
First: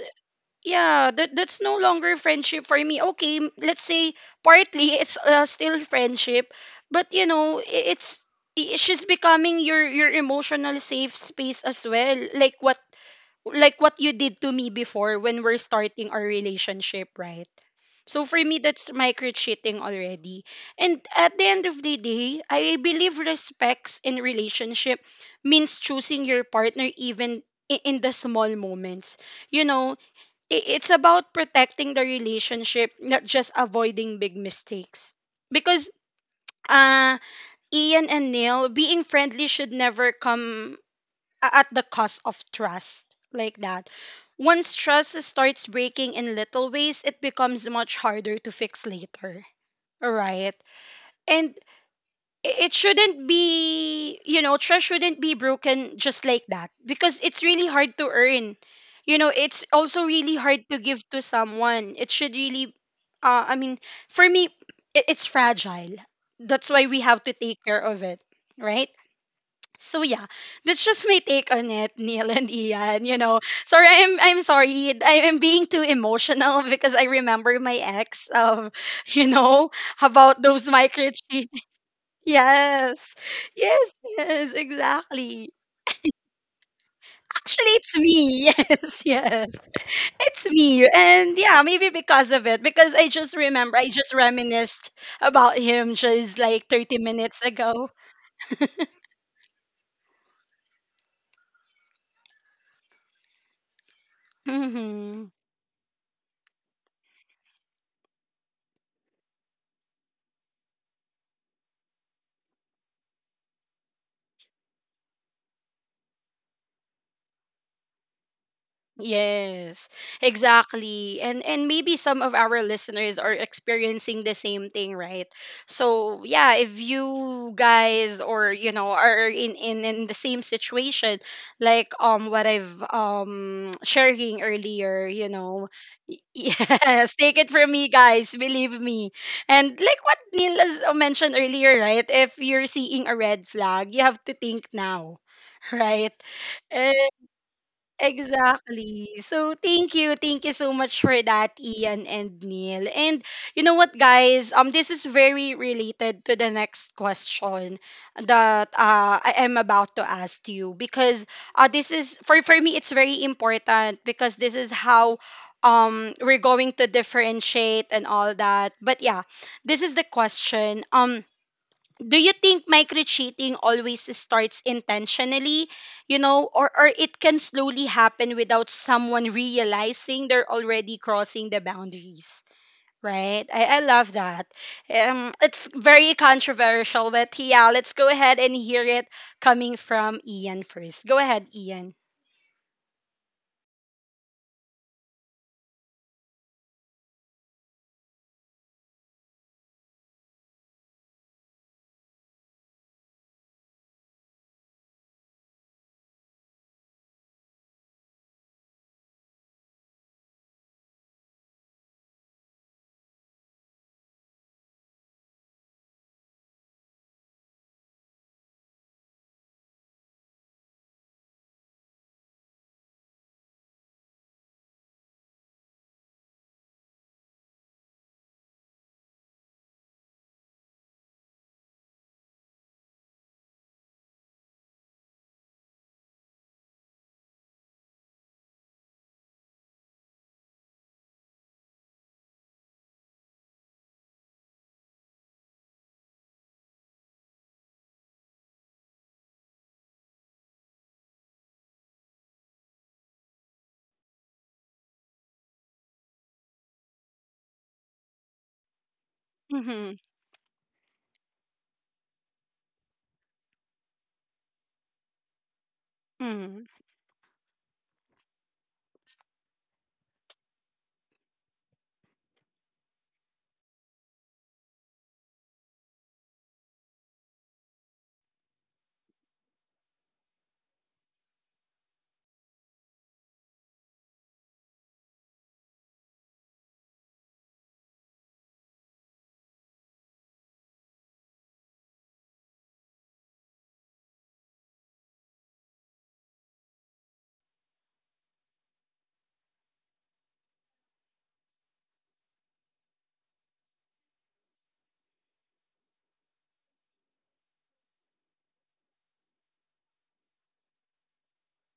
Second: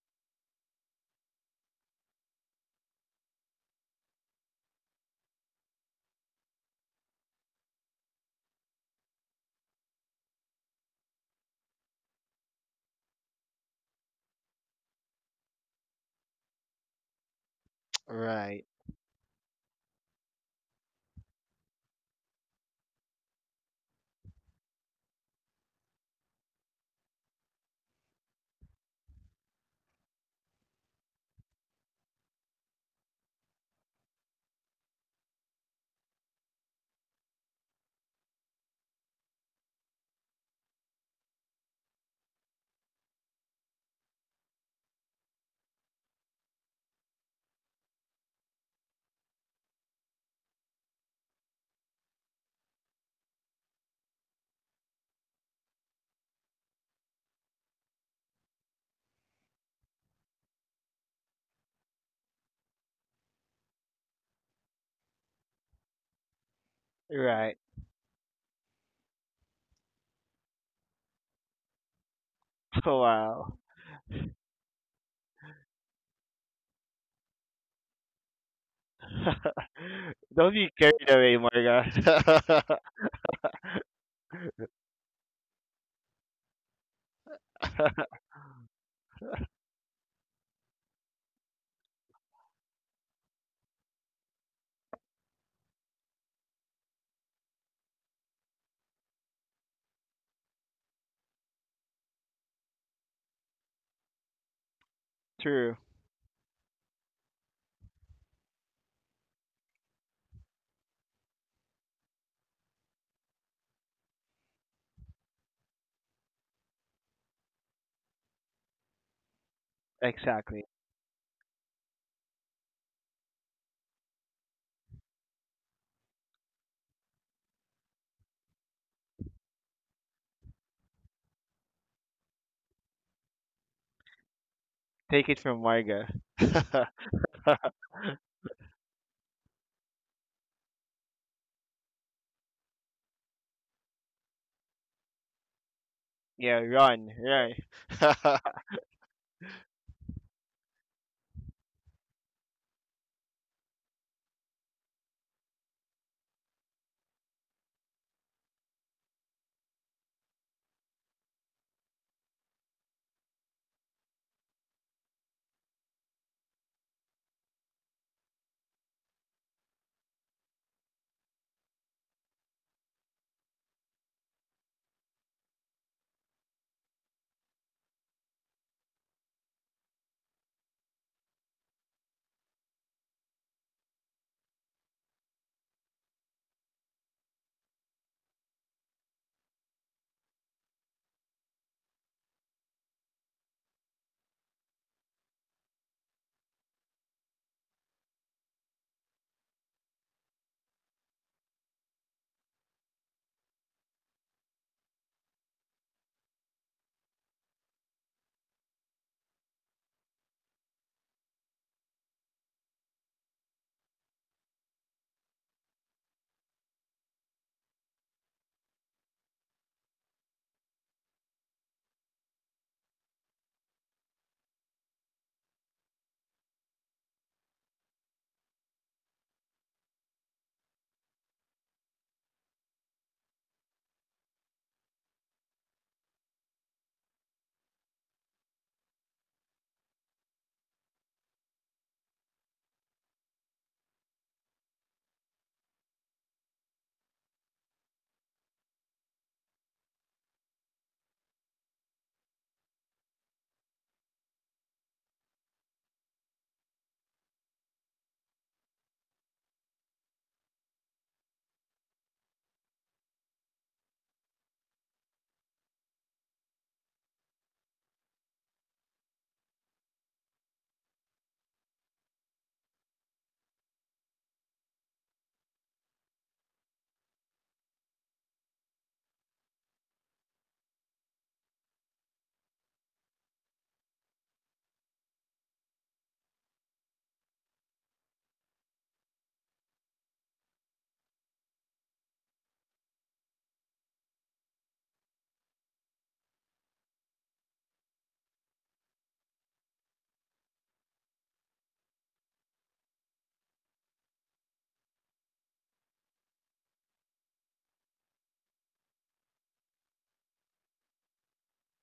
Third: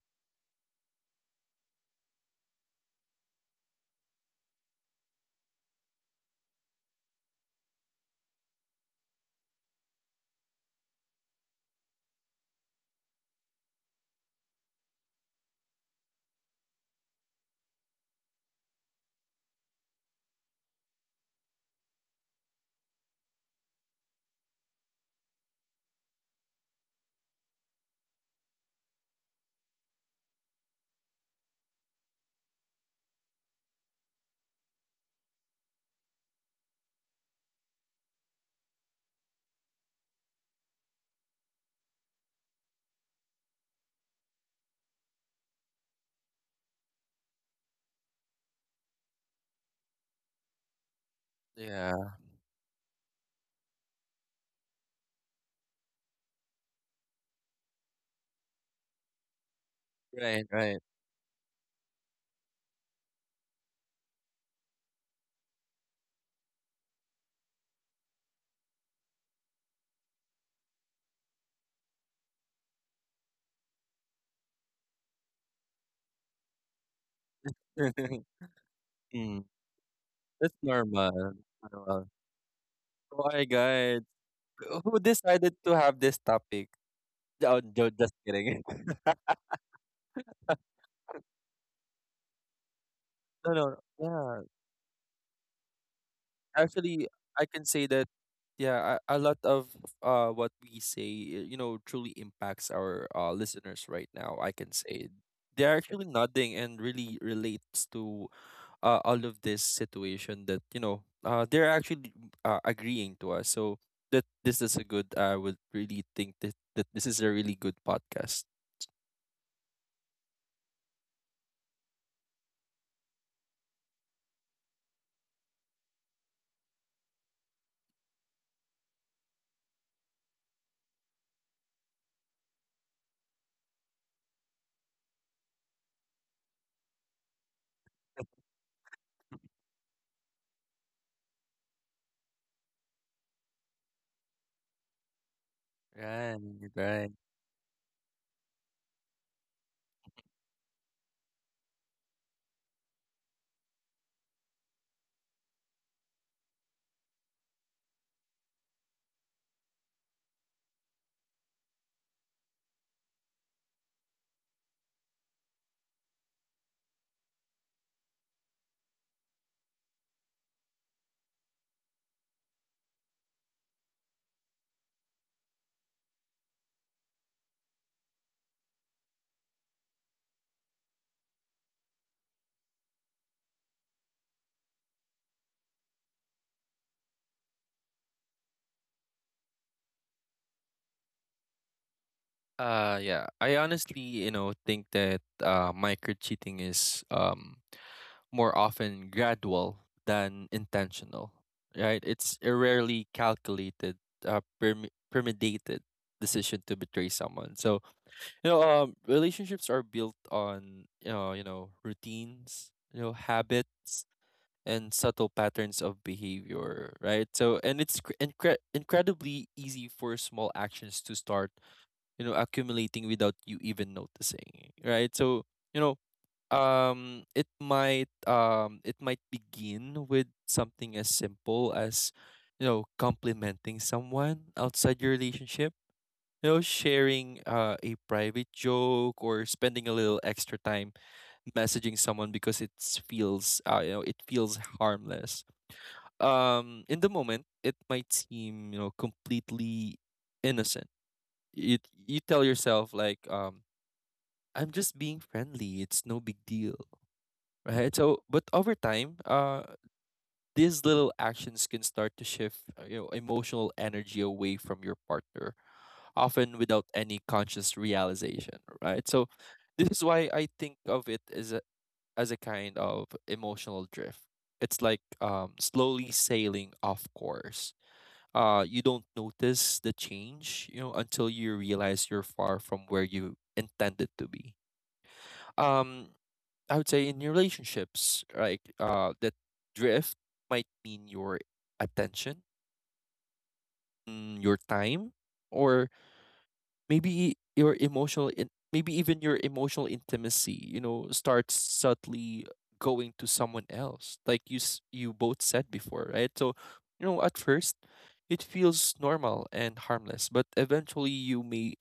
A: yeah, that's no longer friendship for me, okay. Let's say, partly it's, still friendship, but you know, she's becoming your emotional safe space as well, like what you did to me before when we're starting our relationship, right? So for me,
C: right,
A: that's micro cheating already. And at the end of the day, I believe respects in relationship means choosing your partner, even in the small moments, you know, it's about protecting the relationship, not just avoiding big mistakes. Because, uh, Ian and Neil, being friendly should never come at the cost of trust, like that. Once trust starts breaking in little ways, it becomes much harder to fix later. Right? And
B: yeah,
A: I- it shouldn't be you know trust shouldn't be broken just like that, because it's really hard to earn. You know, it's also really
B: right,
A: hard to
B: right.
A: give to someone. It should really, I mean, for me, it's fragile. That's why we have to
C: right.
A: take care of it, right? So yeah, that's just my take on it. Neil and Ian, you know.
C: Wow.
A: Sorry, I'm sorry, I am being too emotional because I remember my ex of you
B: mm,
A: know, about
C: Don't
B: that's
A: those
C: be carried
B: normal.
C: away,
A: microchips.
B: Normal.
C: Marga.
A: Yes.
B: Oh my
A: Yes,
B: God,
A: yes,
B: who
A: exactly.
B: decided to have this topic? Oh,
A: Actually,
B: no,
A: it's
B: just
A: me.
B: kidding.
A: Yes, yes. It's me. And yeah, maybe because of it, because I just
B: no,
A: remember,
B: no,
A: I just
B: yeah.
A: reminisced about him just like 30
B: Actually,
A: minutes
B: I can say
A: ago.
B: that yeah, a lot of what we say, you know, truly impacts our uh, listeners right now. I can say
A: Hmm.
C: True.
B: they're actually nodding and really relates to all of this situation that you know they're actually agreeing to us, so that this is a good, I would really think that this is a really good podcast.
A: Yes,
C: Exactly.
A: exactly. And maybe some of our listeners are experiencing the same thing, right? So, yeah, if you guys, or you know, are in the same situation, like what I've, sharing earlier,
C: Take
A: you
C: it from
A: know,
C: Marga.
A: Yes, take it from me, guys, believe me. And like what Neil has mentioned earlier, right? If you're seeing a red flag, you have to think now, right?
B: Right,
C: Yeah, run,
B: right.
C: run.
A: Exactly. So thank you. Thank you so much for that, Ian and Neil. And you know what, guys? This is very related to the next question that, I am about to ask you, because, this is for me, it's very important because this is how we're going to differentiate and all that. But yeah, this is the question. Do you think micro-cheating always starts intentionally, you know, or it can slowly happen without someone realizing they're already crossing the boundaries? Right? I love that. It's very controversial, but yeah, let's go ahead and hear it, coming from Ian first. Go ahead, Ian.
B: Yeah, I honestly, you know, think that micro cheating is um, more often gradual than intentional, right? It's a rarely calculated, premeditated decision to betray someone. So, you know, relationships are built on, you know, routines, you know, habits and subtle patterns of behavior, right? So, and it's incredibly easy for small actions to start, you know, accumulating without you even noticing, right? So, you know, it might begin with something as simple as, complimenting someone outside your relationship, sharing a private joke or spending a little extra time messaging someone because it feels it feels harmless. In the moment it might seem completely innocent. you you tell yourself like I'm just being friendly, it's no big deal, right? So, but over time,
A: Mm-hmm.
B: these little actions can start to shift emotional energy away from your partner, often
A: Mm-hmm.
B: without any conscious realization, right? So, this is why I think of it as a kind of emotional drift. It's like slowly sailing off course. You don't notice the change, you know, until you realize you're far from where you intended to be. Um, I would say in your relationships, like that drift might mean your attention, your time, or maybe your maybe even your emotional intimacy. You know, starts subtly going to someone else, like you both said before, right? So, you know, at first, it feels normal and harmless, but eventually you may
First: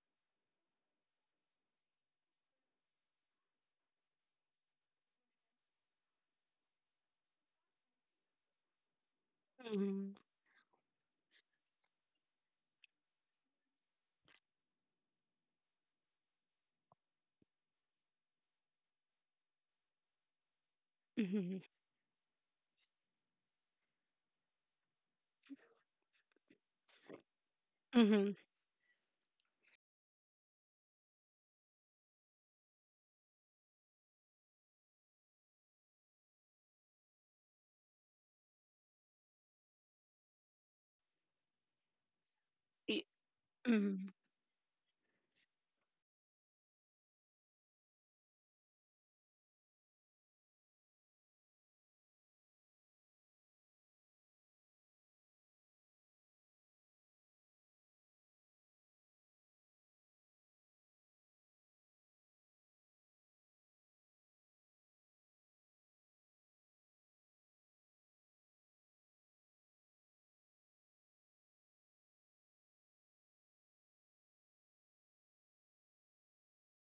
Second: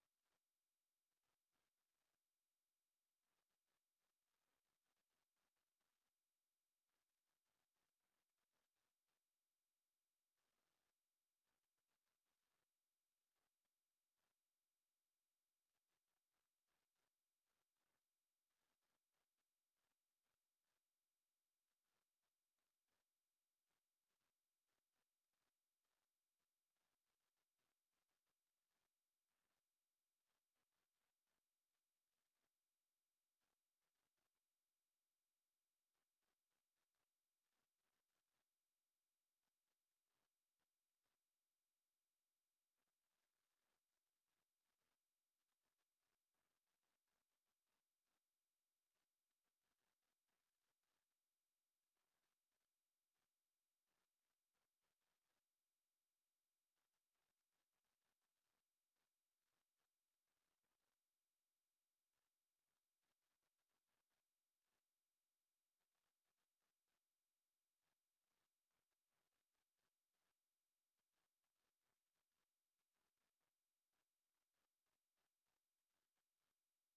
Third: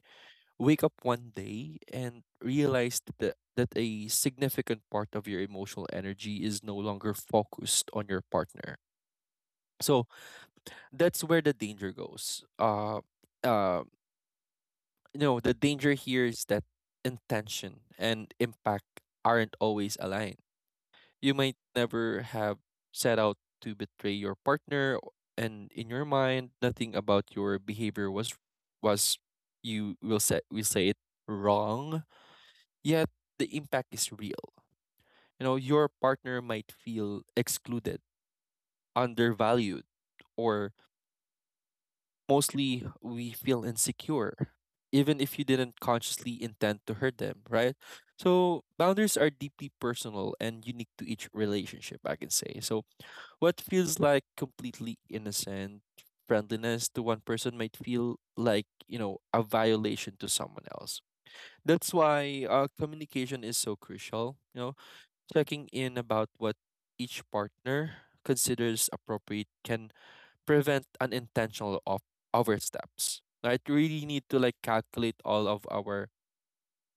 B: wake up one day and realize that a significant part of your emotional energy is no longer focused on your partner. So
A: Mm-hmm.
B: that's where the danger goes. Uh, you know, the danger here is that intention and impact aren't always aligned. You might never have set out to betray your partner, and in your mind, nothing about your behavior
A: Mm-hmm. Mm-hmm.
B: was was you will say we say it wrong. Yet the impact is real. You know, your partner might feel excluded, undervalued, or mostly we feel
A: Mm-hmm.
B: insecure, even if you didn't consciously intend to hurt them, right? So boundaries are deeply personal and unique to each relationship, I can say. So what feels like completely innocent friendliness to one person might feel like, you know, a violation to someone else. That's why communication is so crucial. You know, checking in about what each partner considers appropriate can prevent unintentional oversteps. I really need to like calculate all of our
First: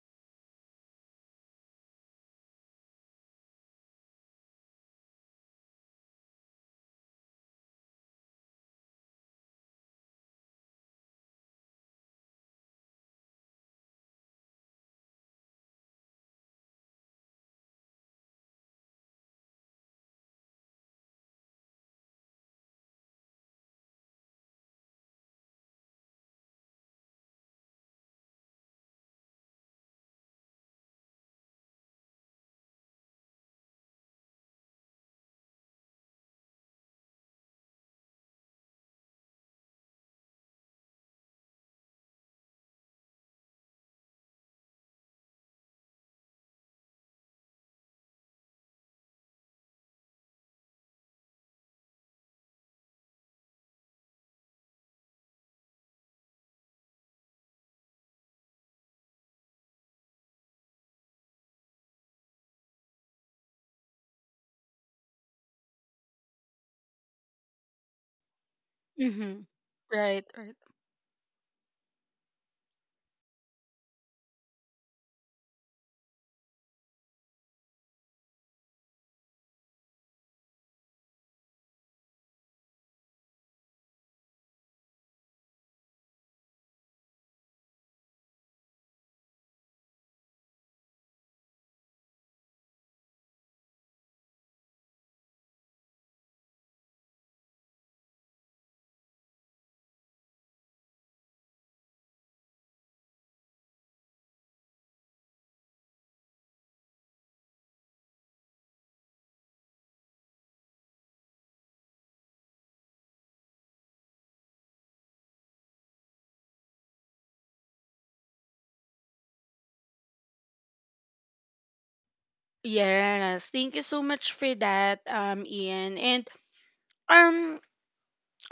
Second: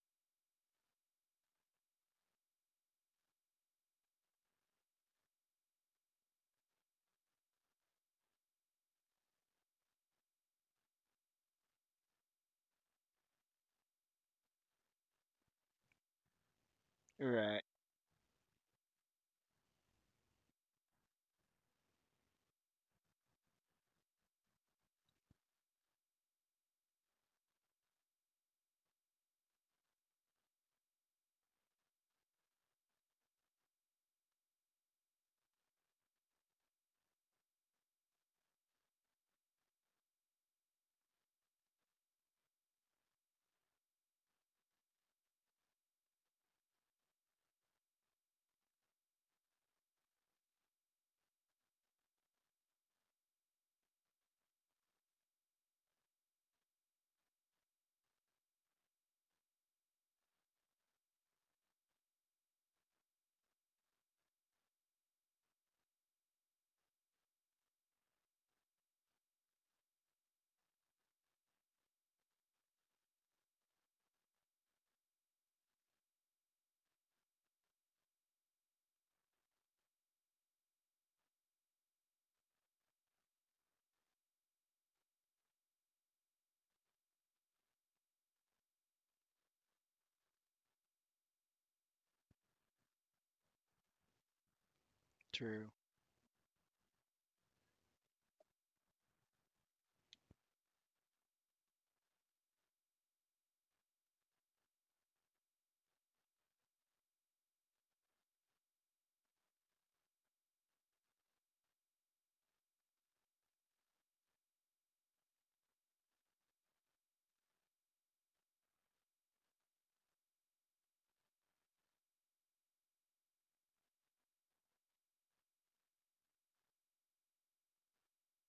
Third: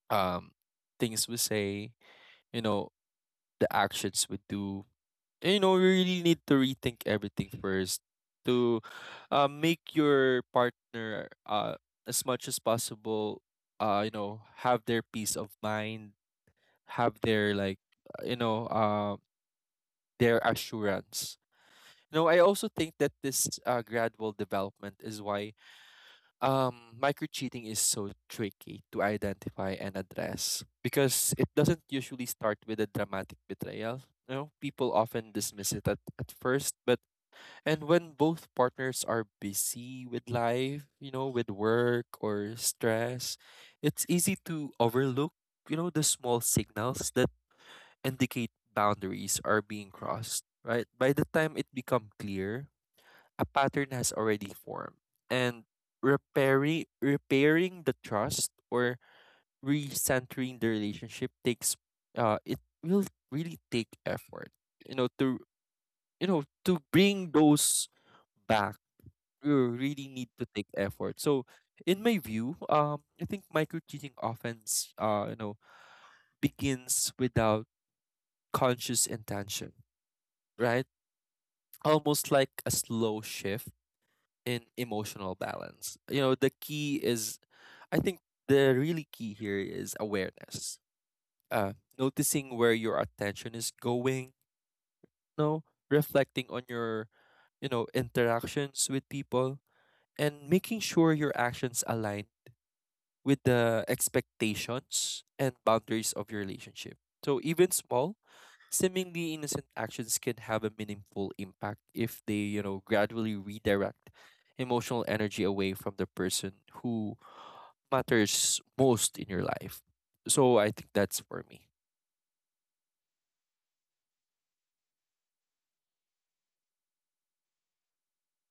B: um things we say, you know, the actions we do. And, you know, we really need to rethink everything first to make your partner as much as possible, have their peace of mind, have their
C: Right.
B: like uh, you know um their assurance. You know, I also think that this gradual development is why micro cheating is so tricky to identify and address because it doesn't usually start with a dramatic betrayal. You know, people often dismiss it at first, but and when both partners are busy with life, you know, with work or stress, it's easy to overlook, you know, the small signals that indicate boundaries are being crossed, right? By the time it become clear, a pattern has already formed. And repairing the trust or recentering the relationship takes it will really take effort. You know, to to bring those back,
A: Mm-hmm.
B: you really
A: Right,
B: need to
A: right.
B: take effort. So in my view, I think micro cheating offense, begins without conscious intention, right? Almost like a slow shift in emotional balance. You know, the key is, I think the really key here is awareness. Uh, Noticing where your attention is going, you know,
C: True.
B: reflecting on your, you know, interactions with people, and making sure your actions align with the expectations and boundaries of your relationship. So even small, seemingly innocent actions can have a meaningful impact if they, you know, gradually redirect emotional energy away from the person who matters most in your life. So I think that's for me.
A: Yes, thank you so much for that, Ian. And Um,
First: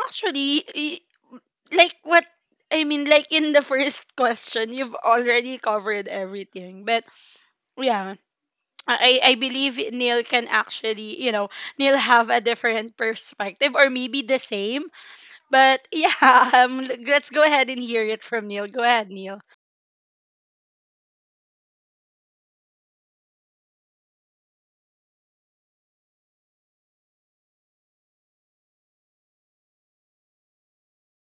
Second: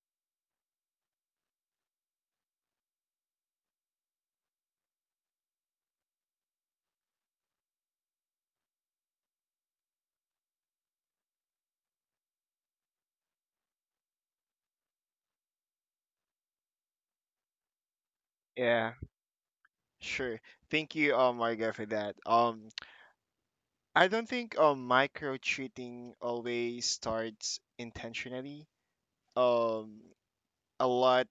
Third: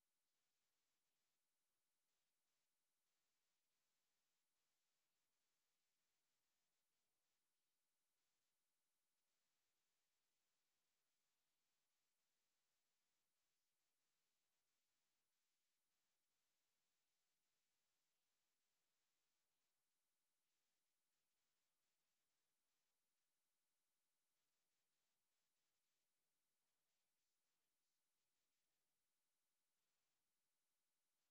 A: actually, like what I mean, like in the first question, you've already covered everything. But yeah, I believe Neil can actually, you know, Neil have a different perspective or maybe the same. But yeah, let's go ahead and hear it from Neil. Go
C: Yeah,
A: ahead, Neil.
C: sure. Thank you, Marga, for that. I don't think micro cheating always starts intentionally. Um, a lot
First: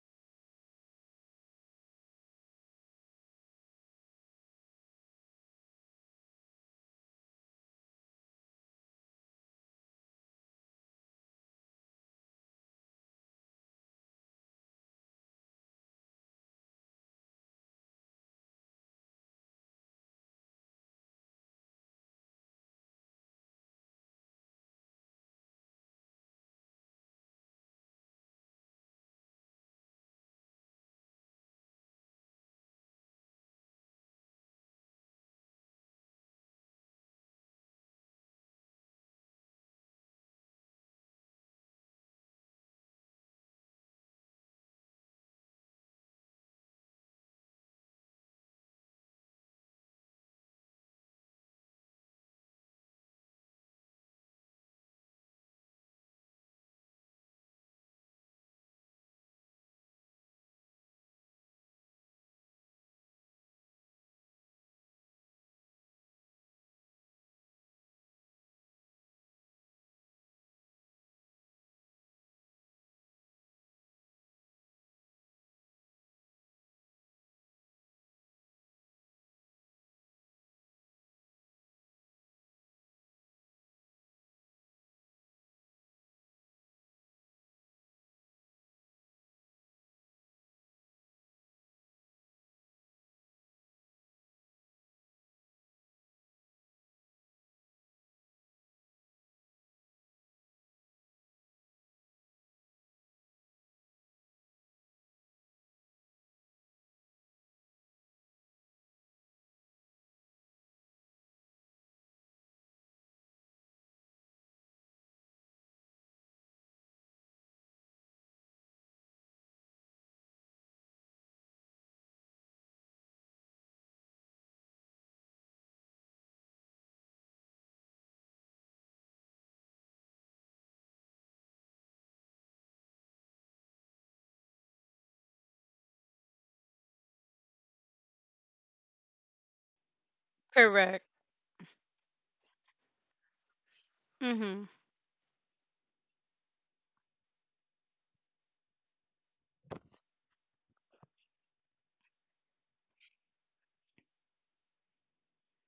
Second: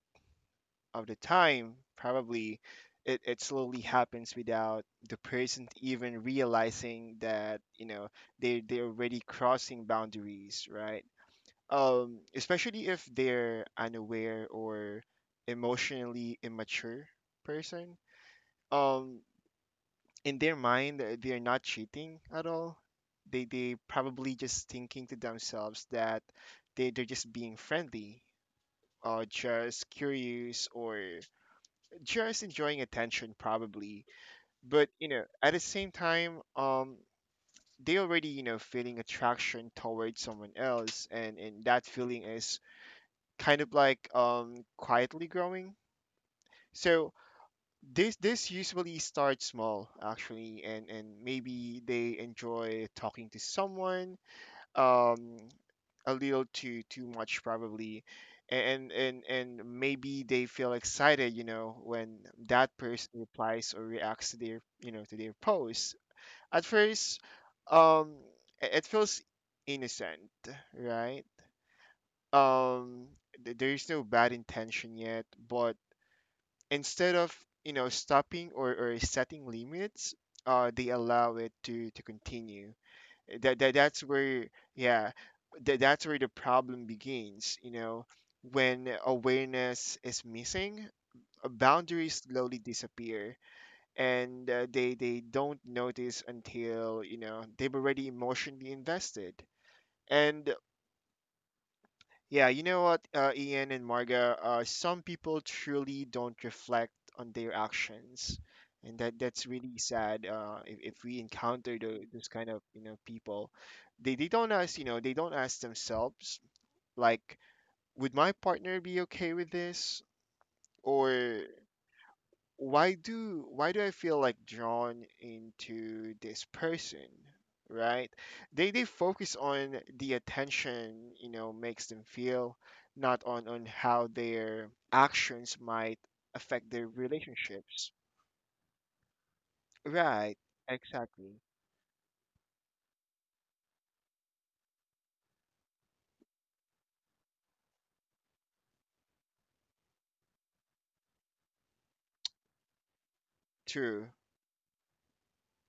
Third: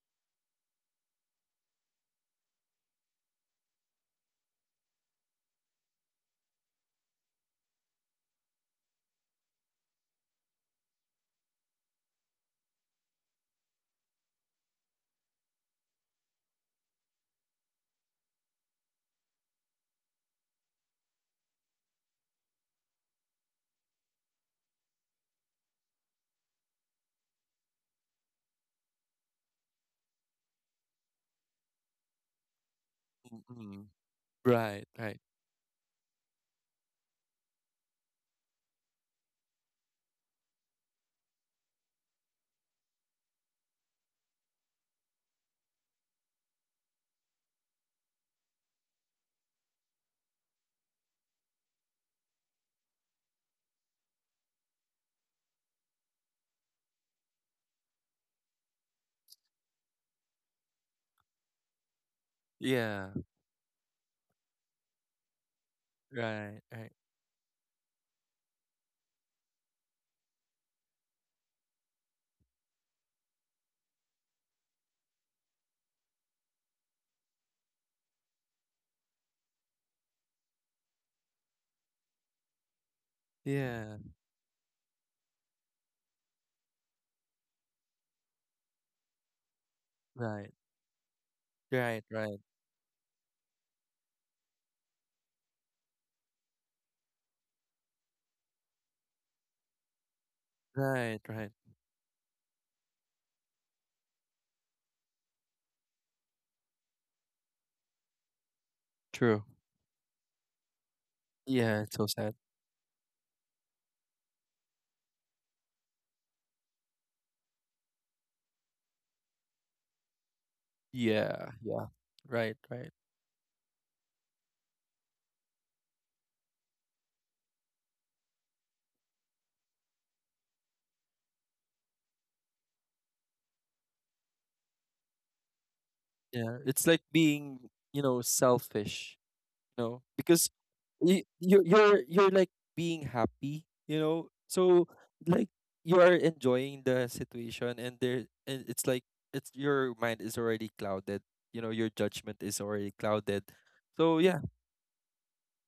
C: of the time, probably, it slowly happens without the person even realizing that, you know, they're already crossing boundaries, right? Especially if they're unaware or emotionally immature person. Um, in their mind, they're not cheating at all. They probably just thinking to themselves that they're just being friendly, or just curious, or just enjoying attention,
B: Mm-hmm.
C: probably.
B: Right,
C: But you
B: right.
C: know, at the same time, they already, you know, feeling attraction towards someone else, and that feeling is kind of like quietly growing. So this usually starts small, actually, and maybe they enjoy talking to someone, um a little too much probably. And and maybe they feel excited, you know, when that
B: Yeah,
C: person replies or reacts to their, you know, to their post.
B: right,
C: At
B: right.
C: first, um it feels innocent, right? um there's no bad intention yet, but instead of, you know, stopping, or setting limits, they allow it to continue.
B: Yeah,
C: That's where, yeah, that's where the problem begins, you know. When awareness is
B: right,
C: missing,
B: right,
C: boundaries
B: right,
C: slowly disappear, and they don't notice until, you know, they've already emotionally invested. And
B: right, right.
C: yeah, you know what, Ian and Marga, some people truly don't reflect on their actions, and
B: True.
C: that's really sad. If we encounter
B: Yeah, it's so
C: those
B: sad.
C: kind of, you know, people, they don't ask, you know, they don't ask themselves like, would my partner be okay with this? Or
B: Yeah, yeah. Right, right.
C: why do I feel like drawn into this person, right? They focus on the attention, you know, makes them feel, not on how their actions might
B: Yeah,
C: affect their
B: it's like being,
C: relationships.
B: you know, selfish, you know,
C: Right,
B: because
A: Correct.
B: you
C: exactly.
B: you're you're, you're like being happy, you know.
A: Mhm.
B: So like you are enjoying the situation, and there and it's like it's your mind is already clouded, you know, your judgment is already clouded,
C: True.
B: so yeah.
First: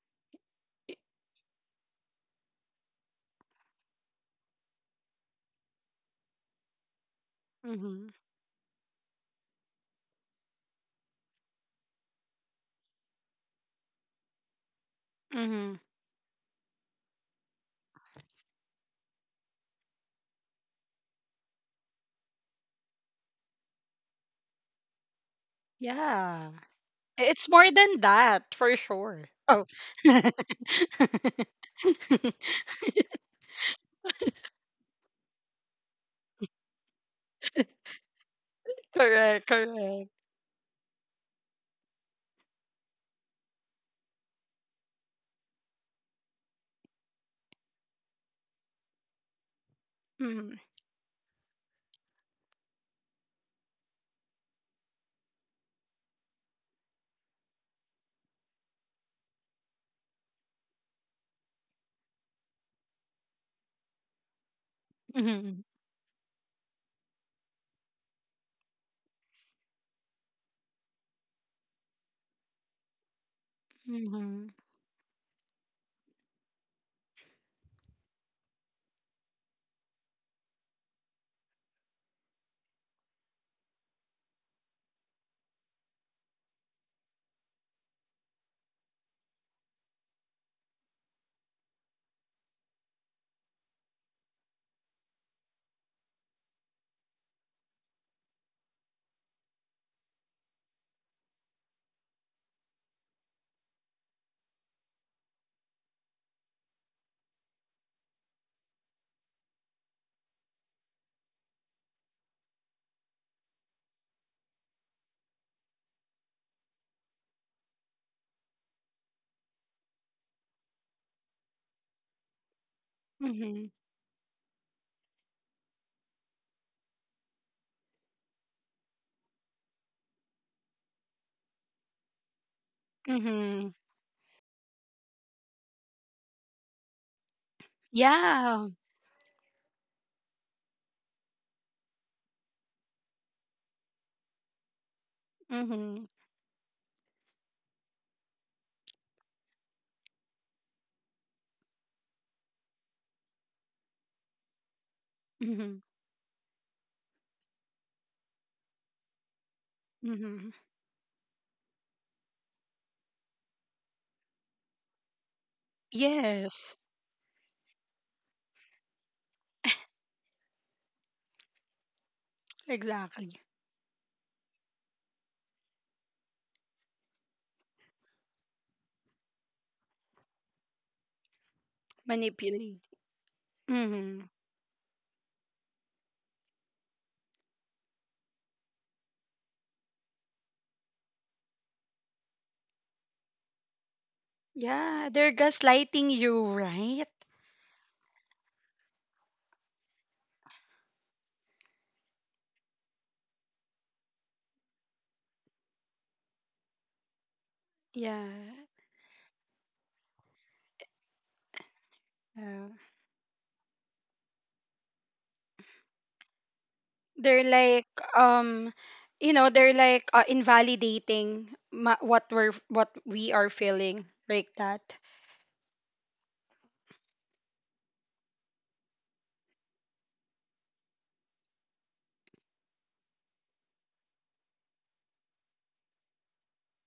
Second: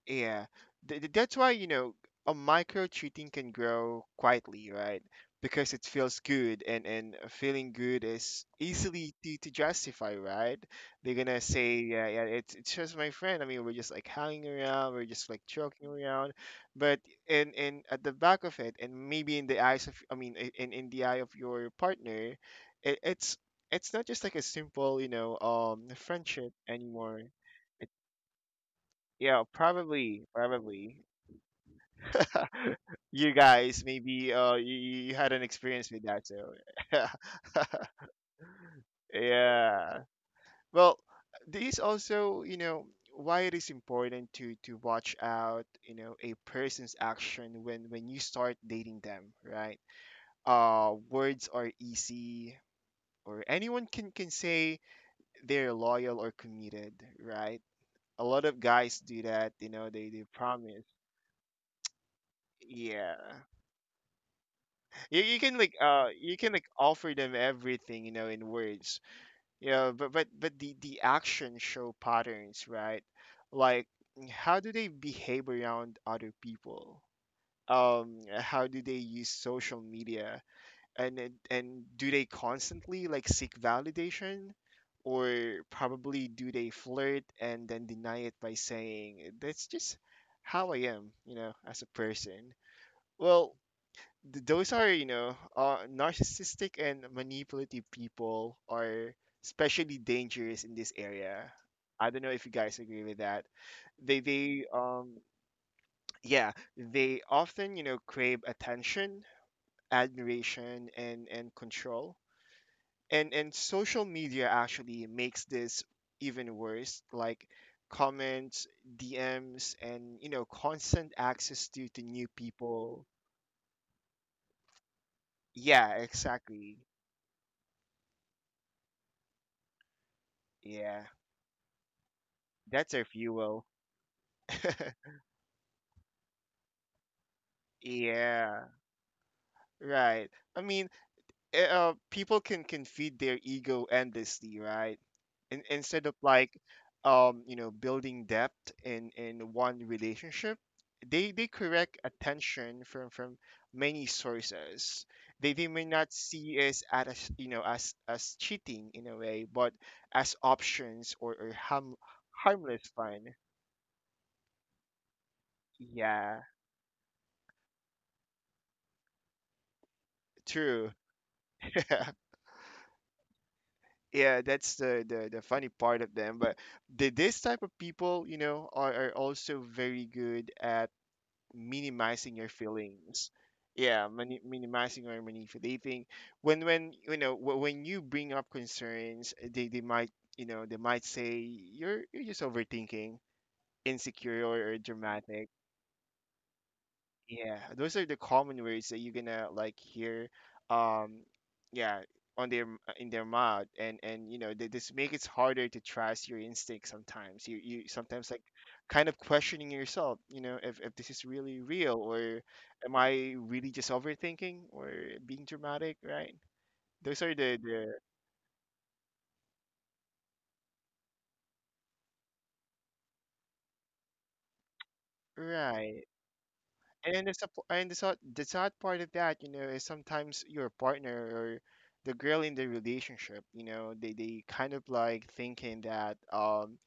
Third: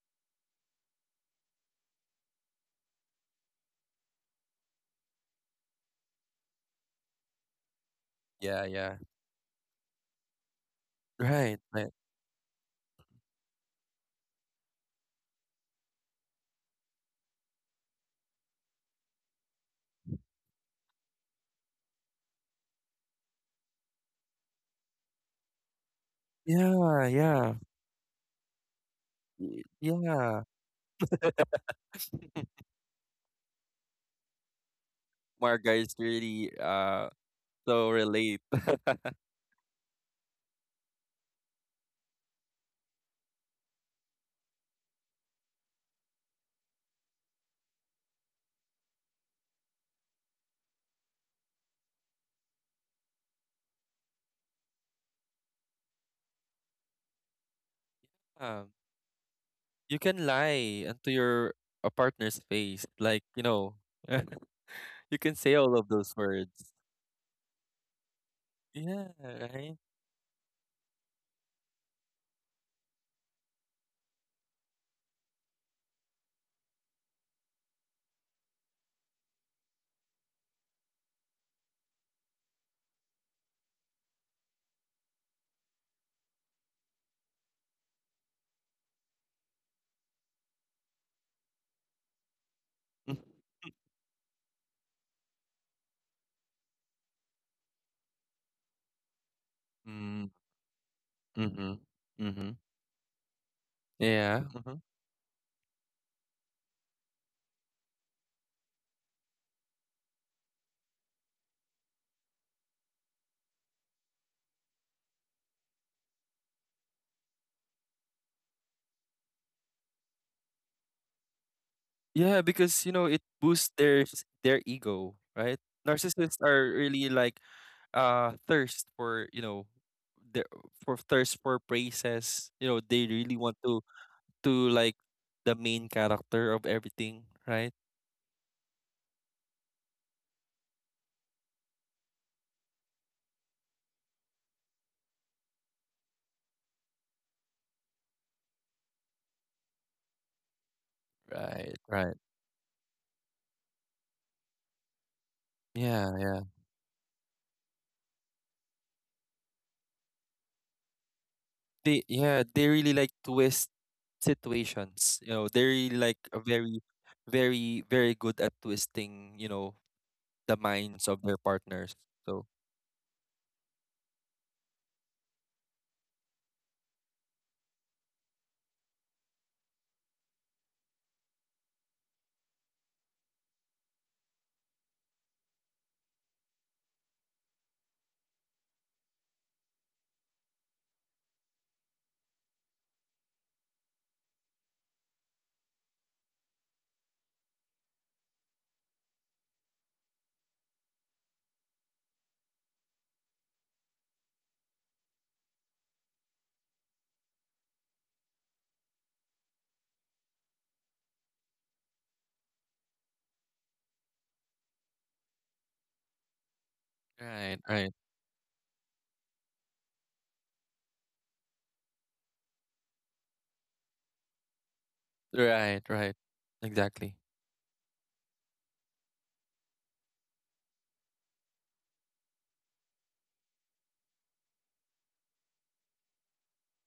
C: Yeah, that's why, you know, a micro cheating can grow quietly, right? Because it feels good, and feeling good
A: Mhm.
C: is
B: Yeah, yeah.
C: easily to justify, right? They're gonna
B: Right,
C: say,
B: right.
C: yeah, yeah, it's just my friend. I mean, we're just like hanging around, we're just like
A: Mhm.
C: joking around, but in at the back of it, and maybe in the eyes of, I mean, in the eye of your partner, it's it's not just like a simple, you know, friendship
A: Yeah.
B: Yeah,
C: anymore.
A: It's
B: yeah.
A: more than that, for sure.
C: Yeah,
A: Oh.
C: probably,
B: Yeah.
C: probably. You guys, maybe you, you had an
B: Marga
C: experience
B: is
C: with that,
B: really
C: so
B: so relate.
A: Correct,
C: yeah.
A: correct.
C: Well, this also, you know, why it is important to watch out, you know, a person's action when you start dating them, right? Words are easy, or anyone can say they're loyal or committed, right? A lot of
B: um,
C: guys do that, you know,
B: you
C: they
B: can
C: promise.
B: lie into your a partner's face,
C: Yeah.
B: like, you know. You
C: You,
B: can say
A: Mhm.
B: all of those
C: you can like
B: words.
C: offer them everything, you know, in words.
B: Yeah,
C: You
B: right?
C: know, but the action show patterns, right? Like,
A: Mhm.
C: how do they behave around other people, um, how do they use social media, and and do they constantly like seek validation, or probably do they flirt and then deny it by saying that's just how I am, you know, as a person. Well, those are, you know, narcissistic and manipulative people are especially
B: Mhm.
C: dangerous in this area.
B: Mhm.
C: I don't know if you
B: Mhm.
C: guys agree with that. they
B: Yeah.
C: they
B: Mhm.
C: um yeah, they often, you know, crave attention, admiration, and control. And social media actually makes this even worse, like comments, dms, and you know, constant access to new
B: Yeah, because you
C: people.
B: know it
A: Mhm.
B: boosts their their ego, right?
C: Yeah,
B: Narcissists are
C: exactly.
B: really like thirst for, you know, their for
C: Yeah.
B: thirst for praises. You know,
C: That's our
B: they really want
C: fuel.
A: Mhm.
B: to like the main character of everything, right?
C: Yeah,
A: Yeah.
C: right. I mean, people can feed their ego endlessly, right? Instead
A: Mhm.
C: of like, you know, building depth in one relationship, they
B: Right,
C: correct
B: right.
C: attention from many sources. They
A: Mhm.
C: may not
B: Yeah, yeah.
C: see as at as you know as cheating in a way, but as
A: Mhm.
C: options or harm,
B: They yeah they
C: harmless
B: really like
C: fun.
B: twist situations, you know, they're really like a
C: Yeah,
A: Yes.
B: very good at twisting, you know, the
C: true.
B: minds of their partners. So
A: Exactly.
C: Yeah, that's the, the funny part of them. But the, this type of people, you know, are also very good at minimizing your
A: Manipulate.
C: feelings. Yeah,
A: Mhm.
C: mani minimizing or manipulating. When when you bring up concerns, they might, you know, they might say you're just overthinking, insecure, or
A: Yeah, they're
C: dramatic.
A: gaslighting you, right?
C: Yeah, those are the common words that you're gonna like hear, um, yeah, on their in their mouth, and you know they just make it harder to trust your instinct sometimes. You sometimes like
A: Yeah.
C: kind of questioning yourself, you know, if this is really real, or
A: Yeah.
C: am I really just overthinking or being dramatic, right? Those are
A: They're
B: right,
A: like,
B: right,
A: um you know, they're like, invalidating what we are feeling, like that.
C: the
B: right,
C: right.
B: right. Exactly.
C: And the sad part of that, you know, is sometimes your partner or the girl in the relationship, you know, they kind of like thinking that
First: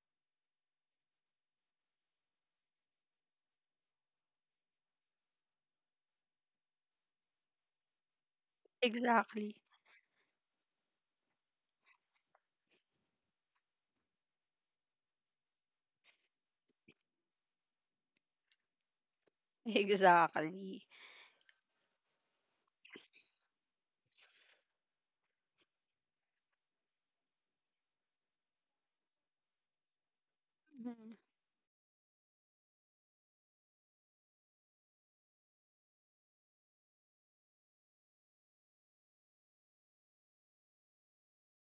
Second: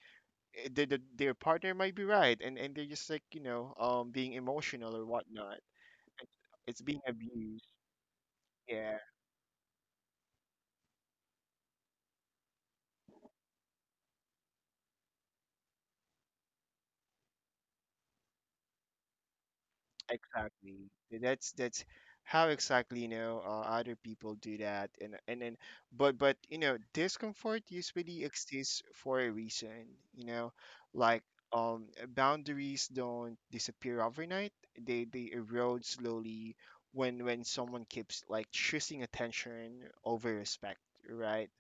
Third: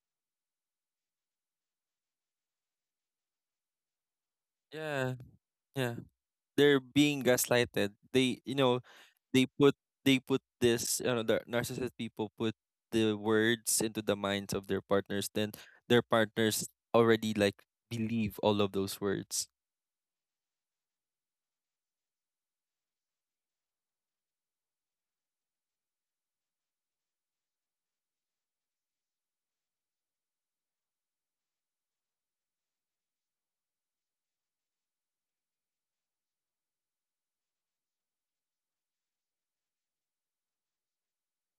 C: the, their partner might be right, and they're just like you know being emotional or
B: Yeah,
C: whatnot.
B: yeah,
C: It's
B: they're
C: it's being
B: being
C: abused.
B: gaslighted, they, you know,
C: Yeah.
B: they
A: Exactly.
B: put they put this, you know, the narcissist people put the words into the minds of their partners, then their partners already like believe all of those words.
A: Exactly.
C: Exactly. That's how exactly you know other people do that, and then but you know discomfort usually exists for a reason. You know,
A: Mhm.
C: like, um, boundaries don't disappear overnight. They erode slowly when someone keeps like choosing attention over respect, right?